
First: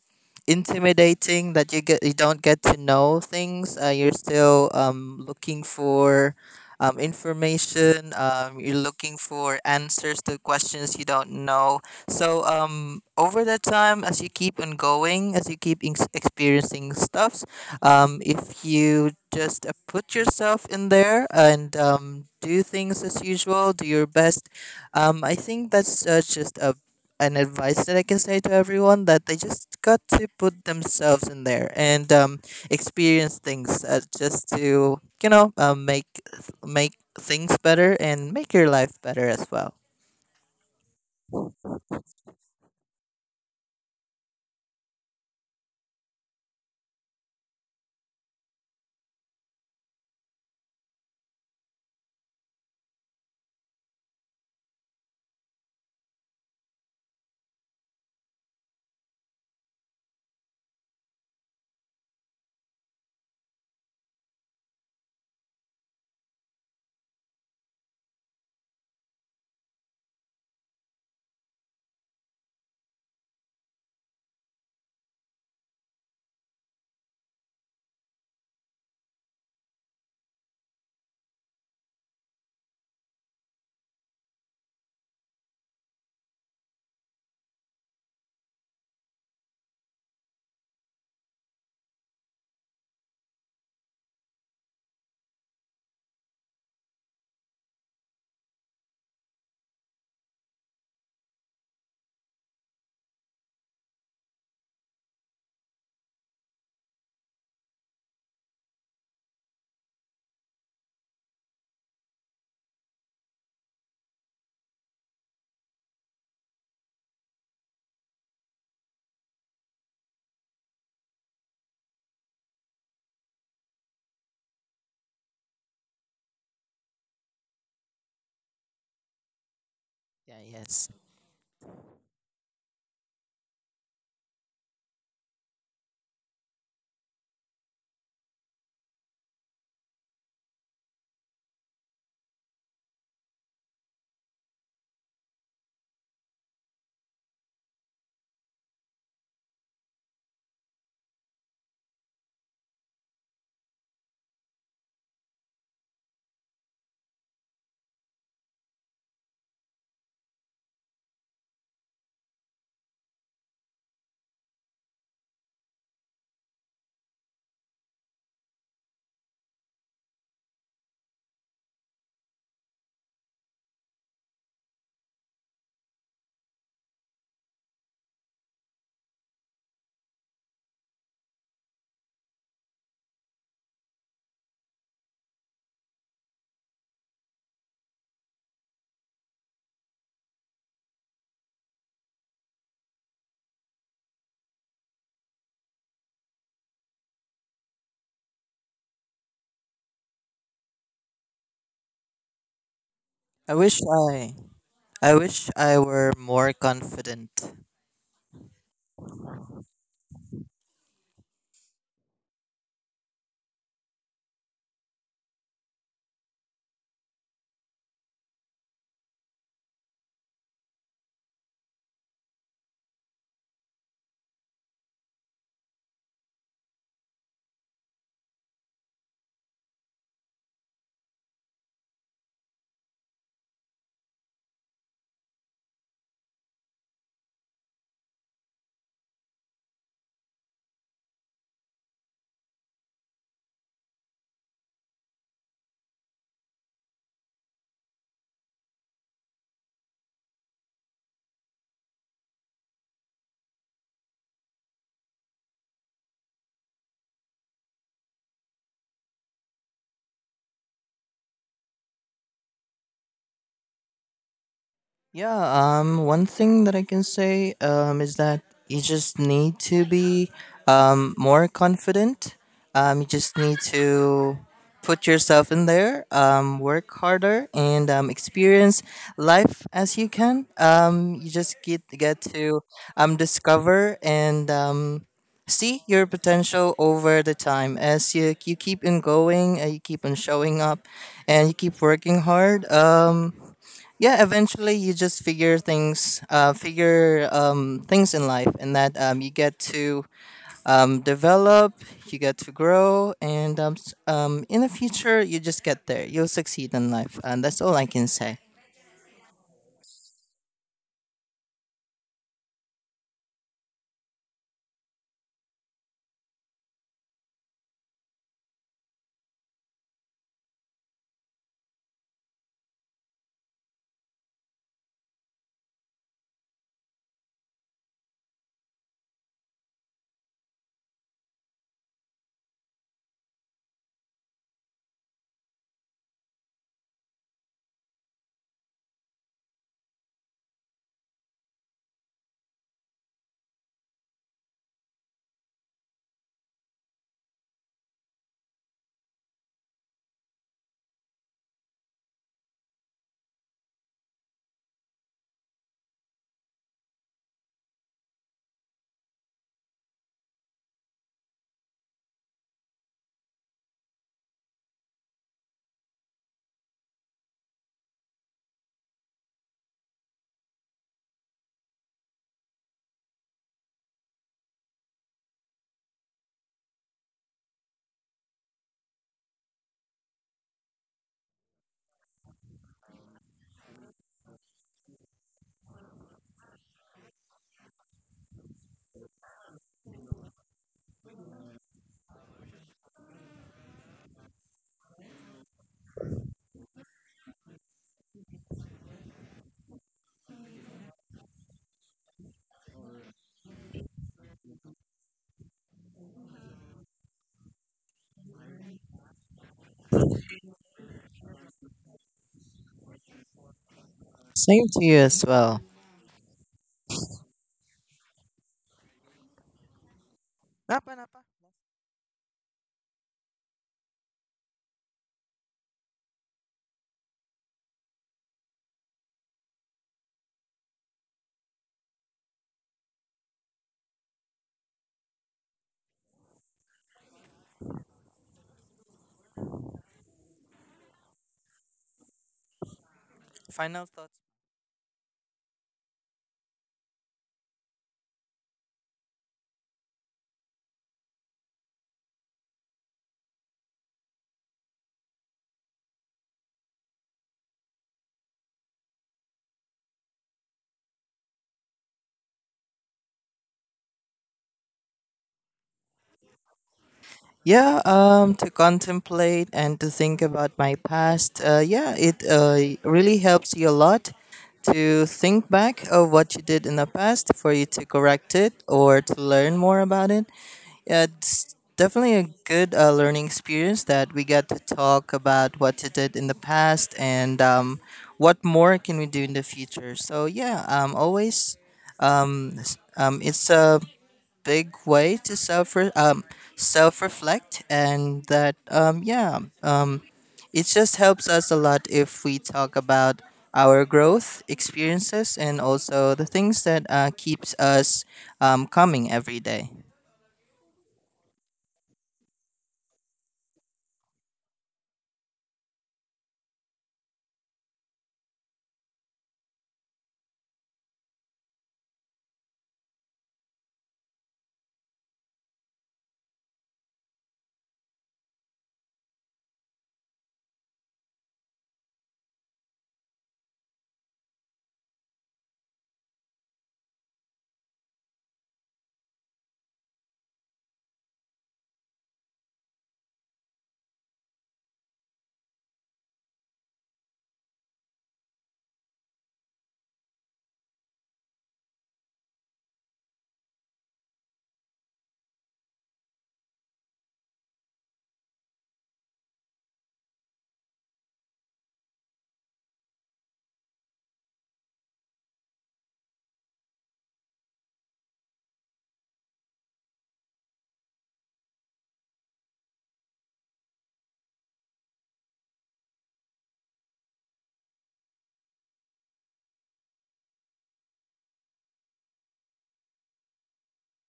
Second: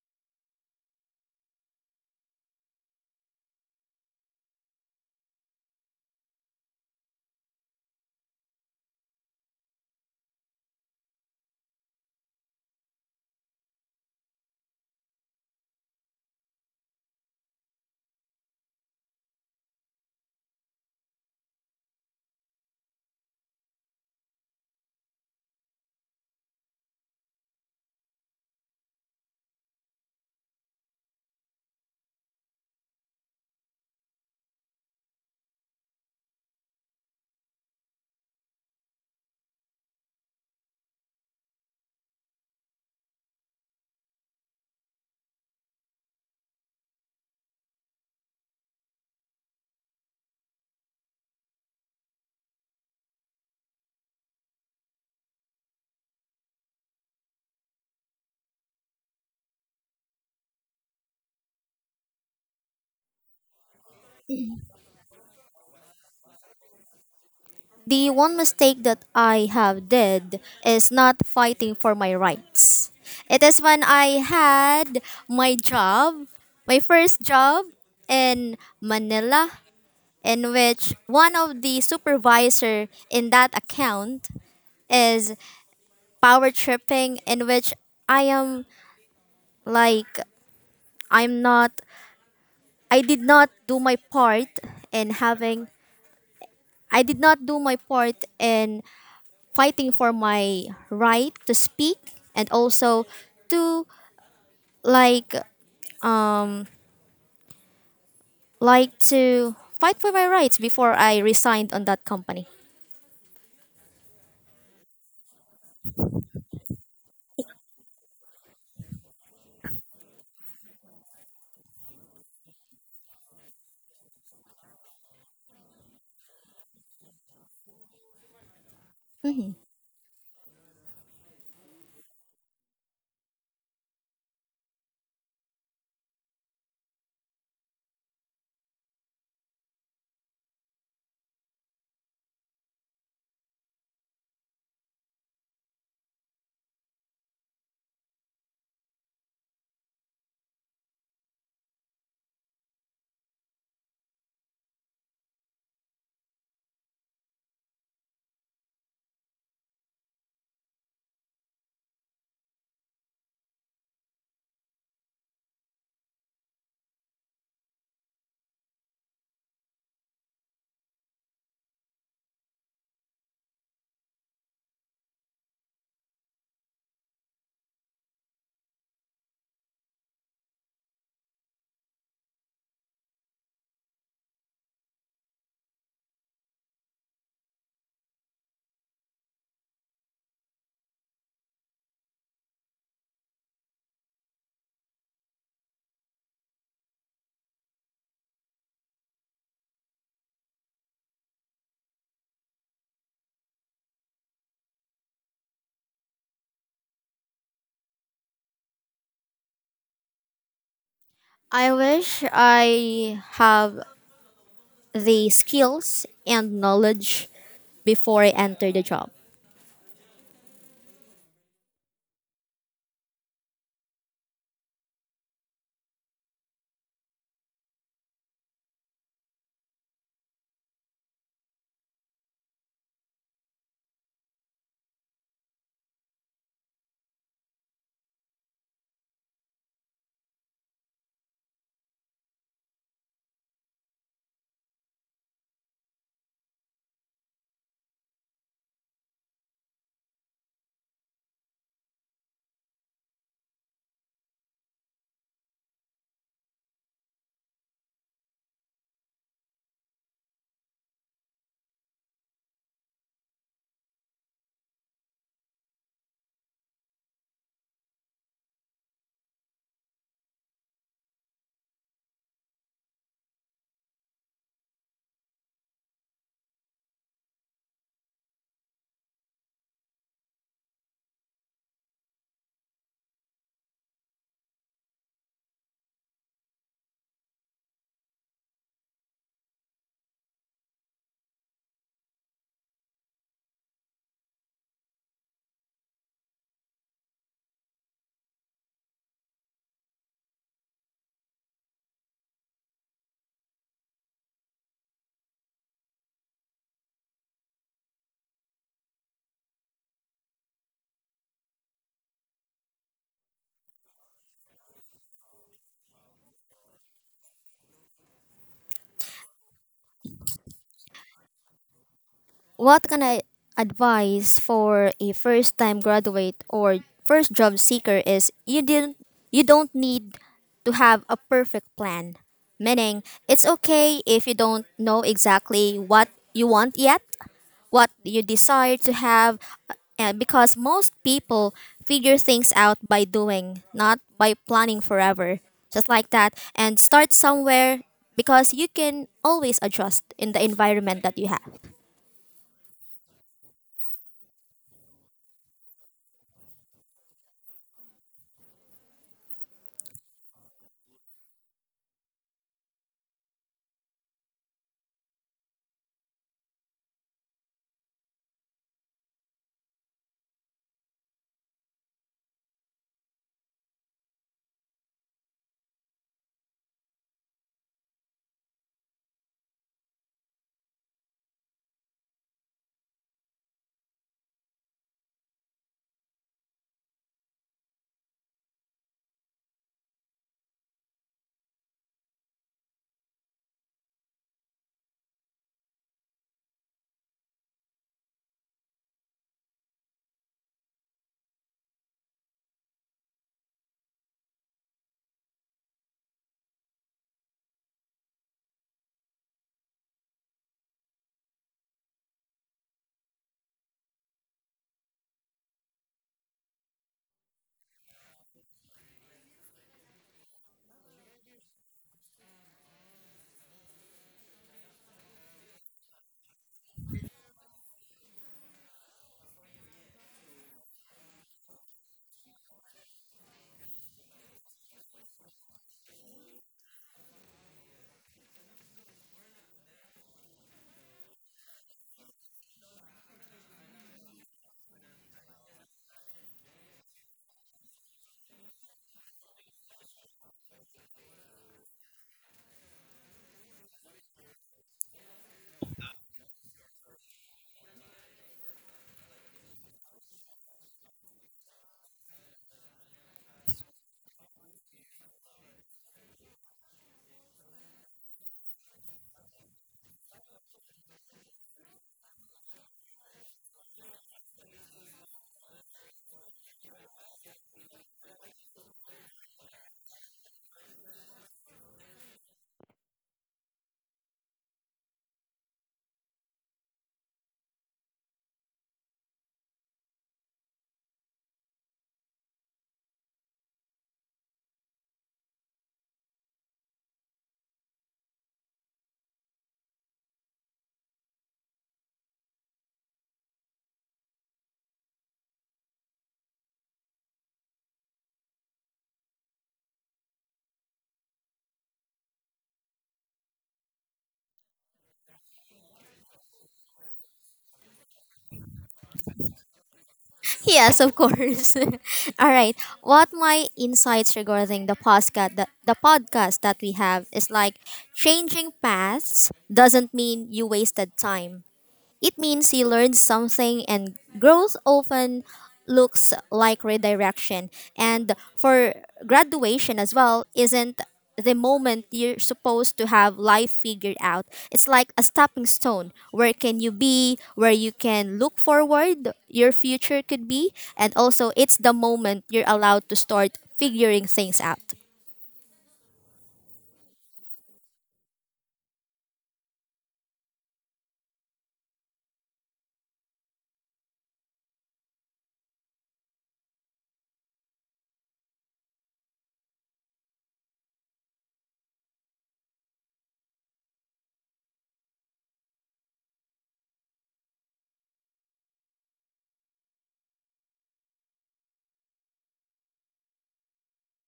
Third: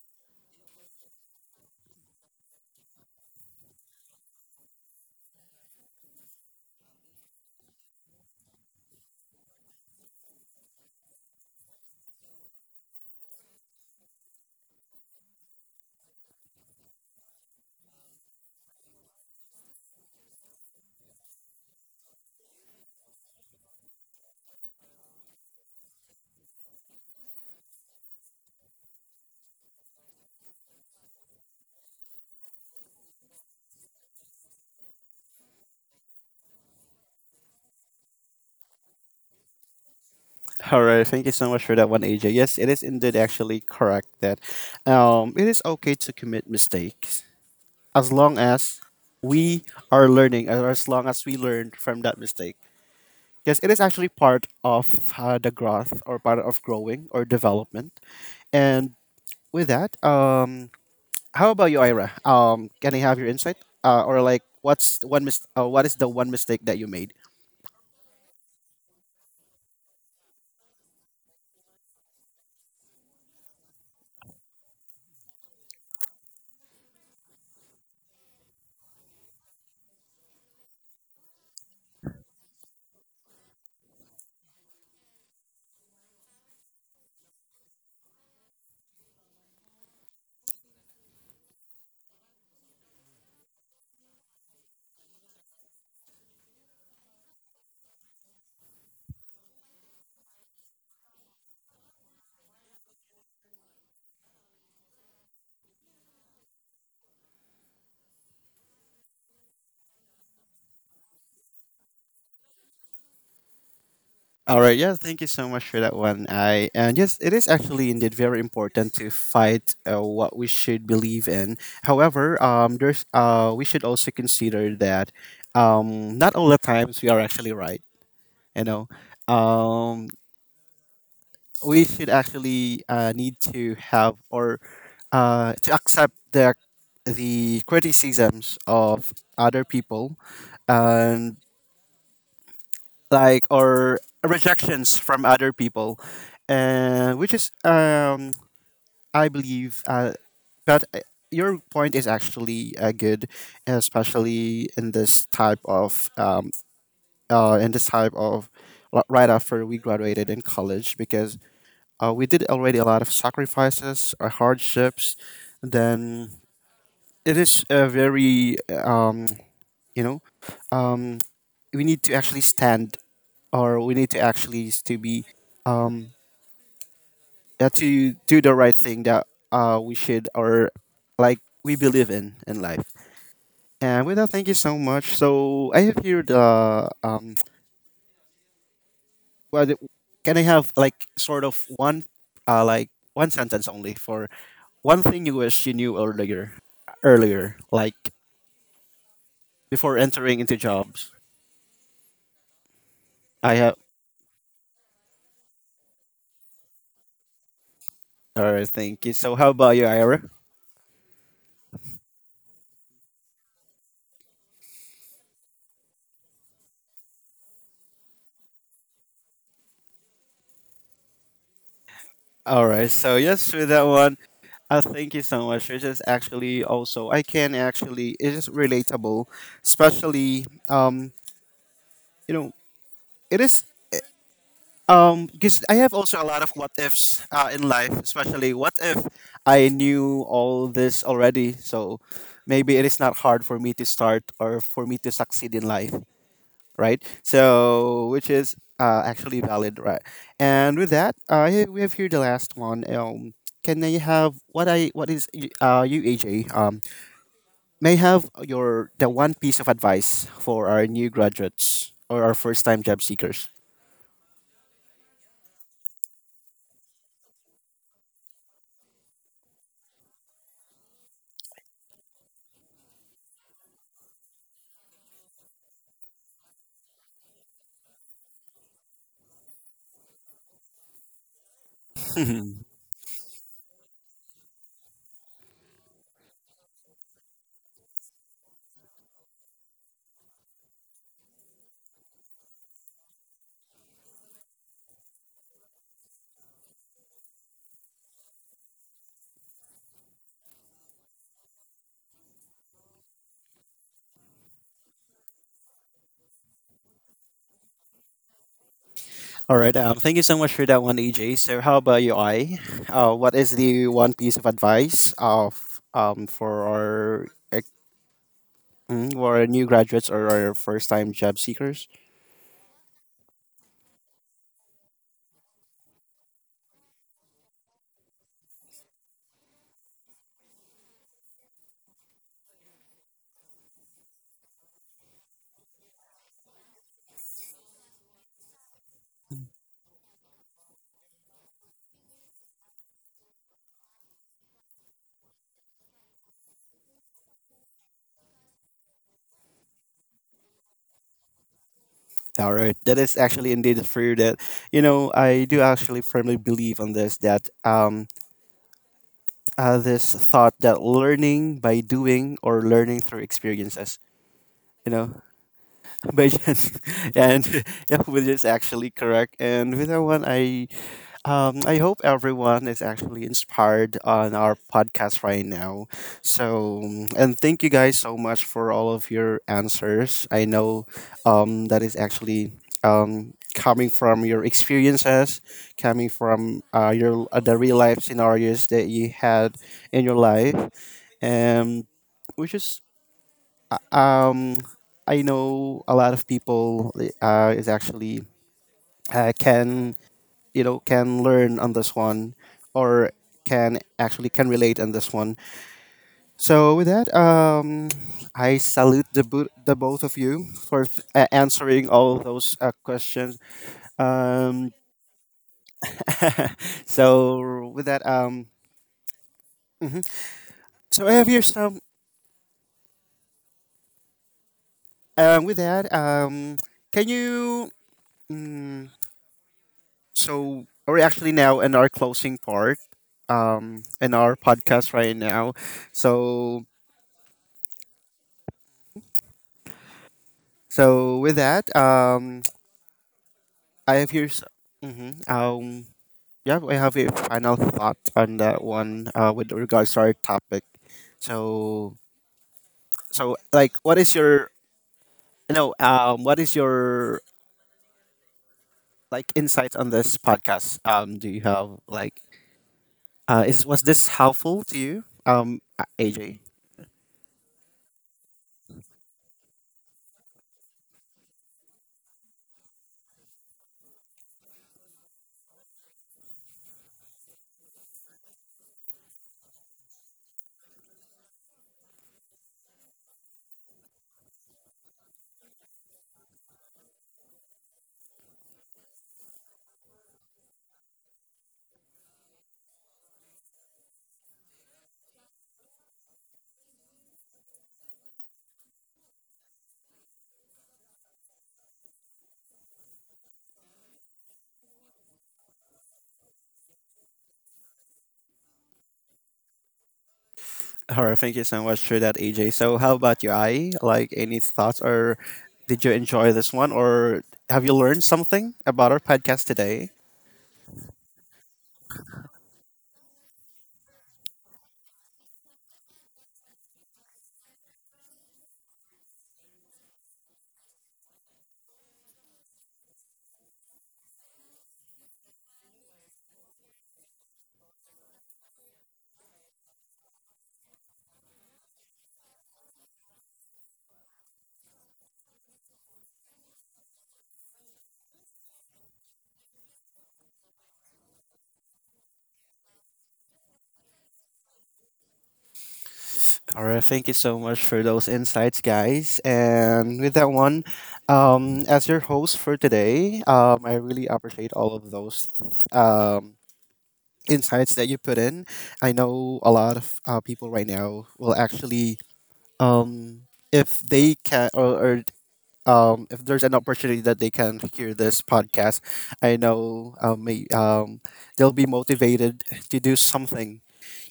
Speaker 3: intimidating that you don't get to know things. You're still looking for information. You're looking for answers to questions you don't know. So over that time, as you keep on going, as you keep experiencing stuffs, if you just put yourself in there and do things as usual, do your best, I think that's just a an advice that I can say to everyone, that they just got to put themselves in there and experience things just to make things better and make your life better as well.
Speaker 1: all right, thank you so much for that one, AJ. Yes, it is indeed actually correct that it is okay to commit mistakes, as long as we are learning, or as long as we learned from that mistake. Yes, it is actually part of the growth, or part of growing or development. And with that, how about you, Ira? Can I have your insight? What's what is the one mistake that you made?
Speaker 2: The one mistake that I have did is not fighting for my rights. It is when I had my job, my first job in Manila, in which one of the supervisor in that account is power tripping, in which I am like I'm not I did not do my part in having, I did not do my part in fighting for my right to speak, and also to, like like to fight for my rights before I resigned on that company.
Speaker 1: All right, yeah, thank you so much for that one. I, and yes, it is actually indeed very important to fight what we should believe in. However, there's we should also consider that, not all the times we are actually right. You know,
Speaker 2: Mhm.
Speaker 1: um,
Speaker 3: Yeah. Yes.
Speaker 1: we should actually need to have, or to accept the criticisms of other people, and, like, or rejections from other people. And which is I believe but your point is actually good, especially in this type of in this type of right after we graduated in college, because, uh, we did already a lot of sacrifices, hardships. Then it is a very you know um, we need to actually stand, or we need to actually to be, um yeah, to do the right thing that we should, or, like, we believe in life. And with that, thank you so much. So I have here the um what, can I have, like, sort of one one sentence only for one thing you wish you knew earlier. Earlier, like, before entering into jobs. I
Speaker 3: I
Speaker 1: have,
Speaker 3: wish I I wish I were more confident.
Speaker 1: all right, thank you. So how about you, Ira?
Speaker 2: I wish I have the skills and knowledge before I enter the job.
Speaker 1: All right, so yes, with that one, thank you so much. It is actually also, I can actually, it is relatable, especially you know it is, um, because I have also a lot of what ifs in life, especially what if I knew all this already. So maybe it is not hard for me to start, or for me to succeed in life, right? So which is, actually valid, right? And with that, yeah, we have here the last one. Can I have, what I what is y- you, AJ? May I have your the one piece of advice for our new graduates or our first time job seekers?
Speaker 3: Yeah, one thing that I can say is that you just need to be more confident. You just need to put yourself in there, work harder, and experience life as you can. You just get to discover and see your potential over the time, as you keep on going and you keep on showing up and you keep working hard. Yeah, eventually you just figure things in life, and that you get to develop, you get to grow, and in the future you just get there, you'll succeed in life, and that's all I can say.
Speaker 1: All right. Thank you so much for that one, AJ. So, how about you, I? What is the one piece of advice of for our ex- for our new graduates or our first time job seekers?
Speaker 2: What can I advise for a first time graduate or first job seeker is you don't need to have a perfect plan. Meaning it's okay if you don't know exactly what you want yet, what you desire to have, because most people figure things out by doing, not by planning forever. Just like that, and start somewhere, because you can always adjust in the environment that you have.
Speaker 1: All right, that is actually indeed true. That, you know, I do actually firmly believe on this, that this thought, that learning by doing, or learning through experiences. You know, by chance, and yeah, which is actually correct. And with that one, I, um, I hope everyone is actually inspired on our podcast right now. So, and thank you guys so much for all of your answers. I know that is actually, coming from your experiences, coming from your the real life scenarios that you had in your life. And which is uh, um, I know a lot of people is actually can, you know, can learn on this one, or can actually can relate on this one. So with that, I salute the, the both of you for answering all those questions.
Speaker 3: Same
Speaker 1: Um
Speaker 3: to you as well.
Speaker 1: So with that, mhm. So
Speaker 3: Yep.
Speaker 1: I have here some with that can you, mm, so we're actually now in our closing part in our podcast right now. So, so with that,
Speaker 3: Final
Speaker 1: I have
Speaker 3: thoughts.
Speaker 1: your, mm-hmm. um yeah, I have a final thought on that one with regards to our topic. So, so, like, what is your, no what is your, like, insight on this podcast? Um, do you have, like, is, was this helpful to you? AJ.
Speaker 3: Yeah, to contemplate and to think about my past. Yeah, it really helps you a lot to think back of what you did in the past for you to correct it or to learn more about it. Yeah, it's definitely a good learning experience that we got to talk about what you did in the past and what more can we do in the future. So yeah, it's a big way to self self reflect, and that um, it just helps us a lot if we talk about our growth experiences and also the things that keeps us coming every day.
Speaker 1: Alright, thank you so much for that, AJ. So how about you, I, like, any thoughts, or did you enjoy this one, or have you learned something about our podcast today?
Speaker 2: Yes, of course. All right. What my insights regarding the podcast that we have is like, changing paths doesn't mean you wasted time. It means you learn something, and growth often looks like redirection. And for graduation as well, isn't the moment you're supposed to have life figured out. It's like a stepping stone. Where can you be? Where you can look forward, your future could be. And also, it's the moment you're allowed to start figuring things out.
Speaker 1: All right, thank you so much for those insights, guys. And with that one, as your host for today, I really appreciate all of those, um, insights that you put in. I know a lot of people right now will actually, um, if they can, or if there's an opportunity that they can hear this podcast, I know, they'll be motivated to do something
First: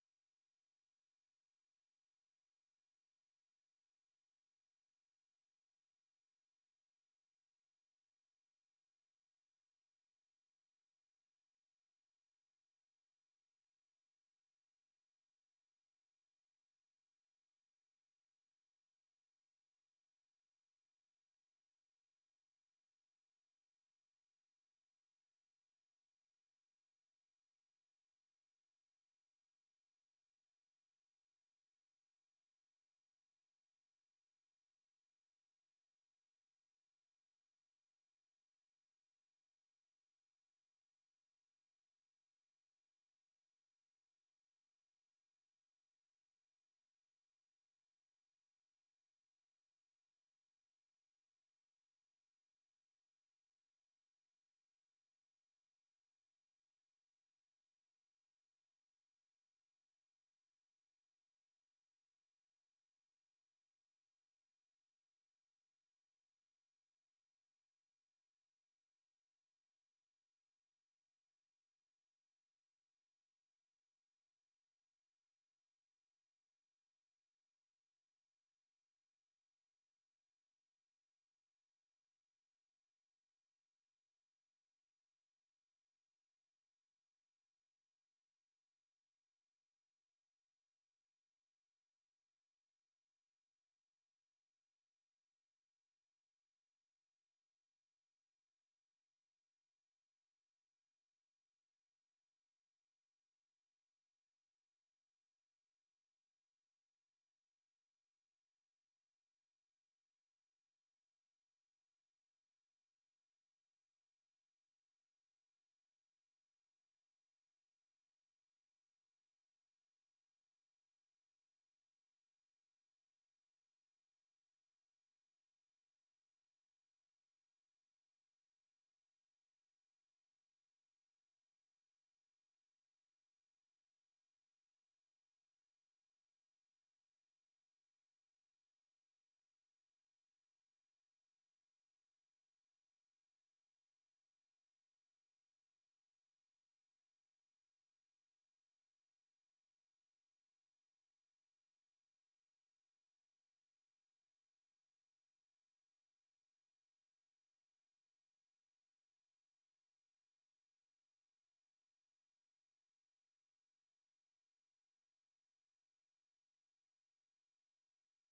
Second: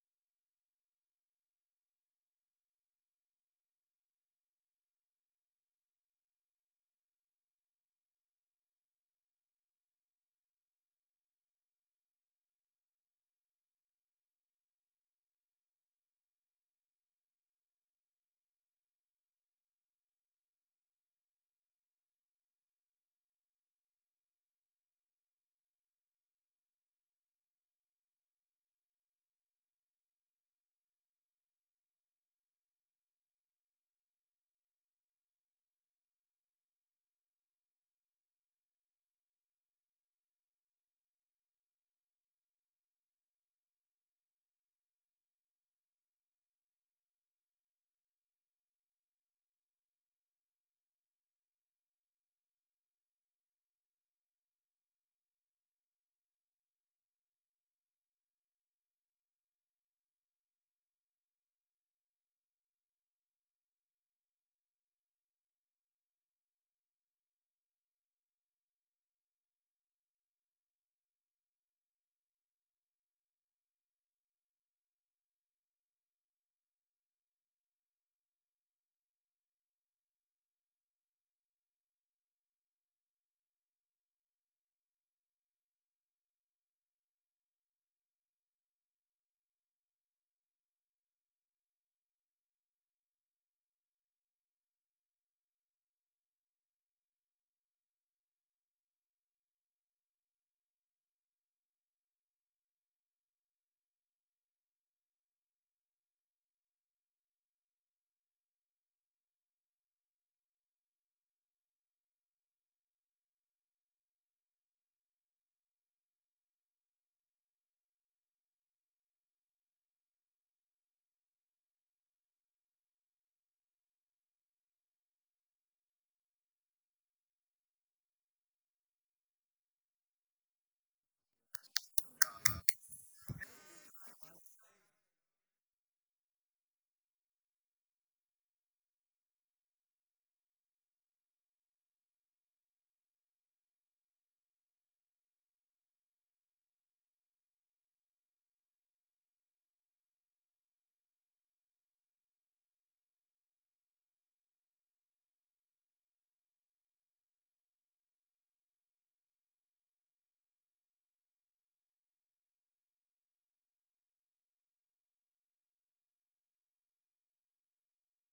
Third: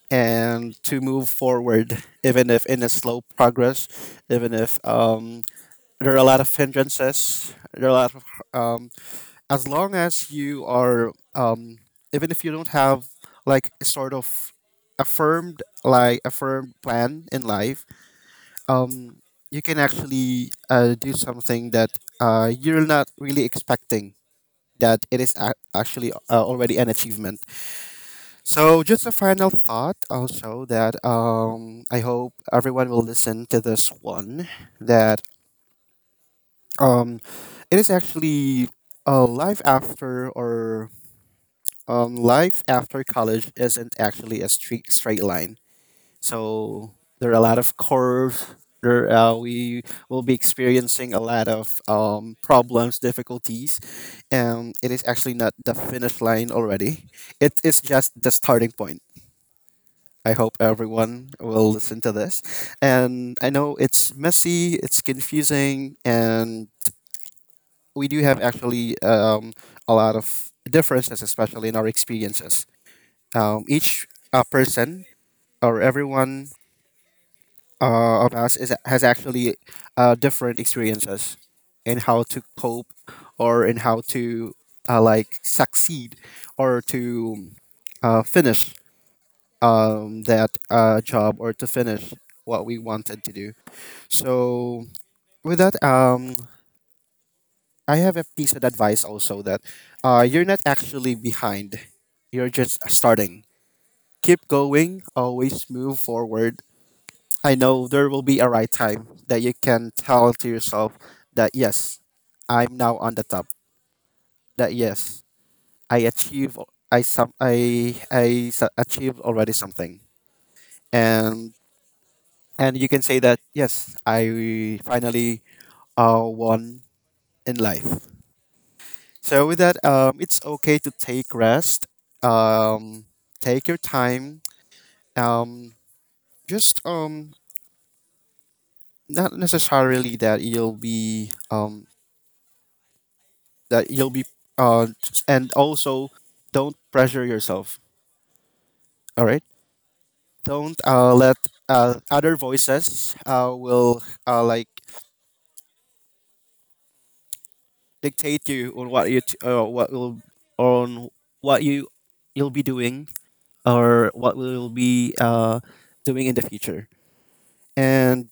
Speaker 1: and to move forward, even if in a slow progress, even if, there are a lot of hindrances, there are a lot of, um, as long as you are, even if you don't have, like, a sort of affirmed like a firm plan in life, um, you can actually do something that you're not really expecting, that it is ac actually already an achievement. So just a final thought also, that, I hope everyone will listen to this one, that, um it is actually life after, or life after college isn't actually a straight line. So there are a lot of curves. There, we will be experiencing a lot of problems, difficulties, and it is actually not the finish line already. It is just the starting point. I hope everyone will listen to this. And I know it's messy, it's confusing, and we do have actually, a lot of differences, especially in our experiences. Each person or everyone of us has actually different experiences in how to cope, or in how to like, succeed, or to finish, that job, or to finish what we wanted to do. So with that, I have a piece of advice also, that, you're not actually behind. You're just starting. Keep going. Always move forward. I know there will be a right time that you can tell to yourself that, yes, I'm now on the top. That, yes, I achieve. I some. Achieved already something. And and you can say that, yes, I finally won in life. So with that, it's okay to take rest, um, take your time, um, just not necessarily that you'll be that you'll be, uh, and also, don't pressure yourself. All right, don't let other voices will like, dictate you on what what will, on what you, you'll be doing, or what will be doing in the future. And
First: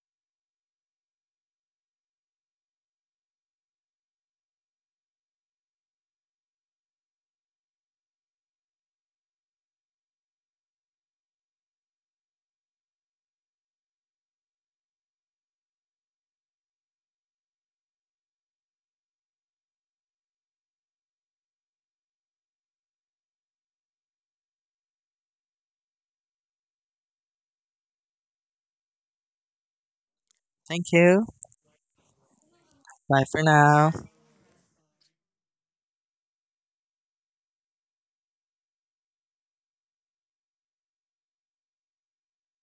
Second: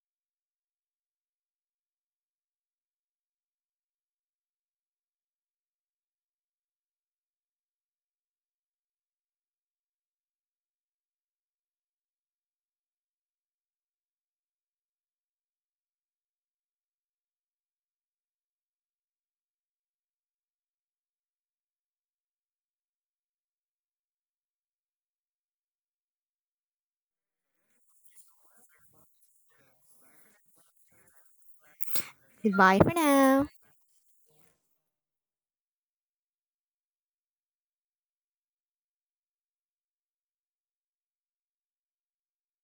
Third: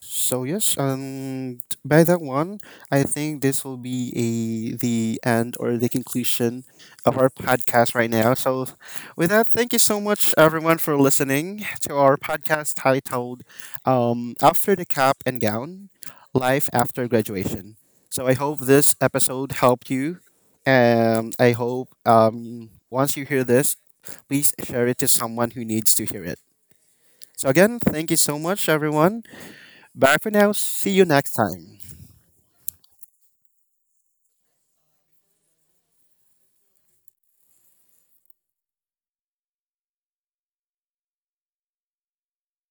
Speaker 1: so yes, and by that one, I think this will be a the end, or the conclusion of our podcast right now. So with that, thank you so much everyone for listening to our podcast titled, After the Cap and Gown, Life After Graduation. So I hope this episode helped you. And I hope, once you hear this, please share it to someone who needs to hear it. So again, thank you so much everyone. Bye for now. See
Speaker 3: Thank
Speaker 1: you
Speaker 3: you.
Speaker 1: next time.
Speaker 2: Goodbye for
Speaker 3: Bye for
Speaker 2: now.
Speaker 3: now.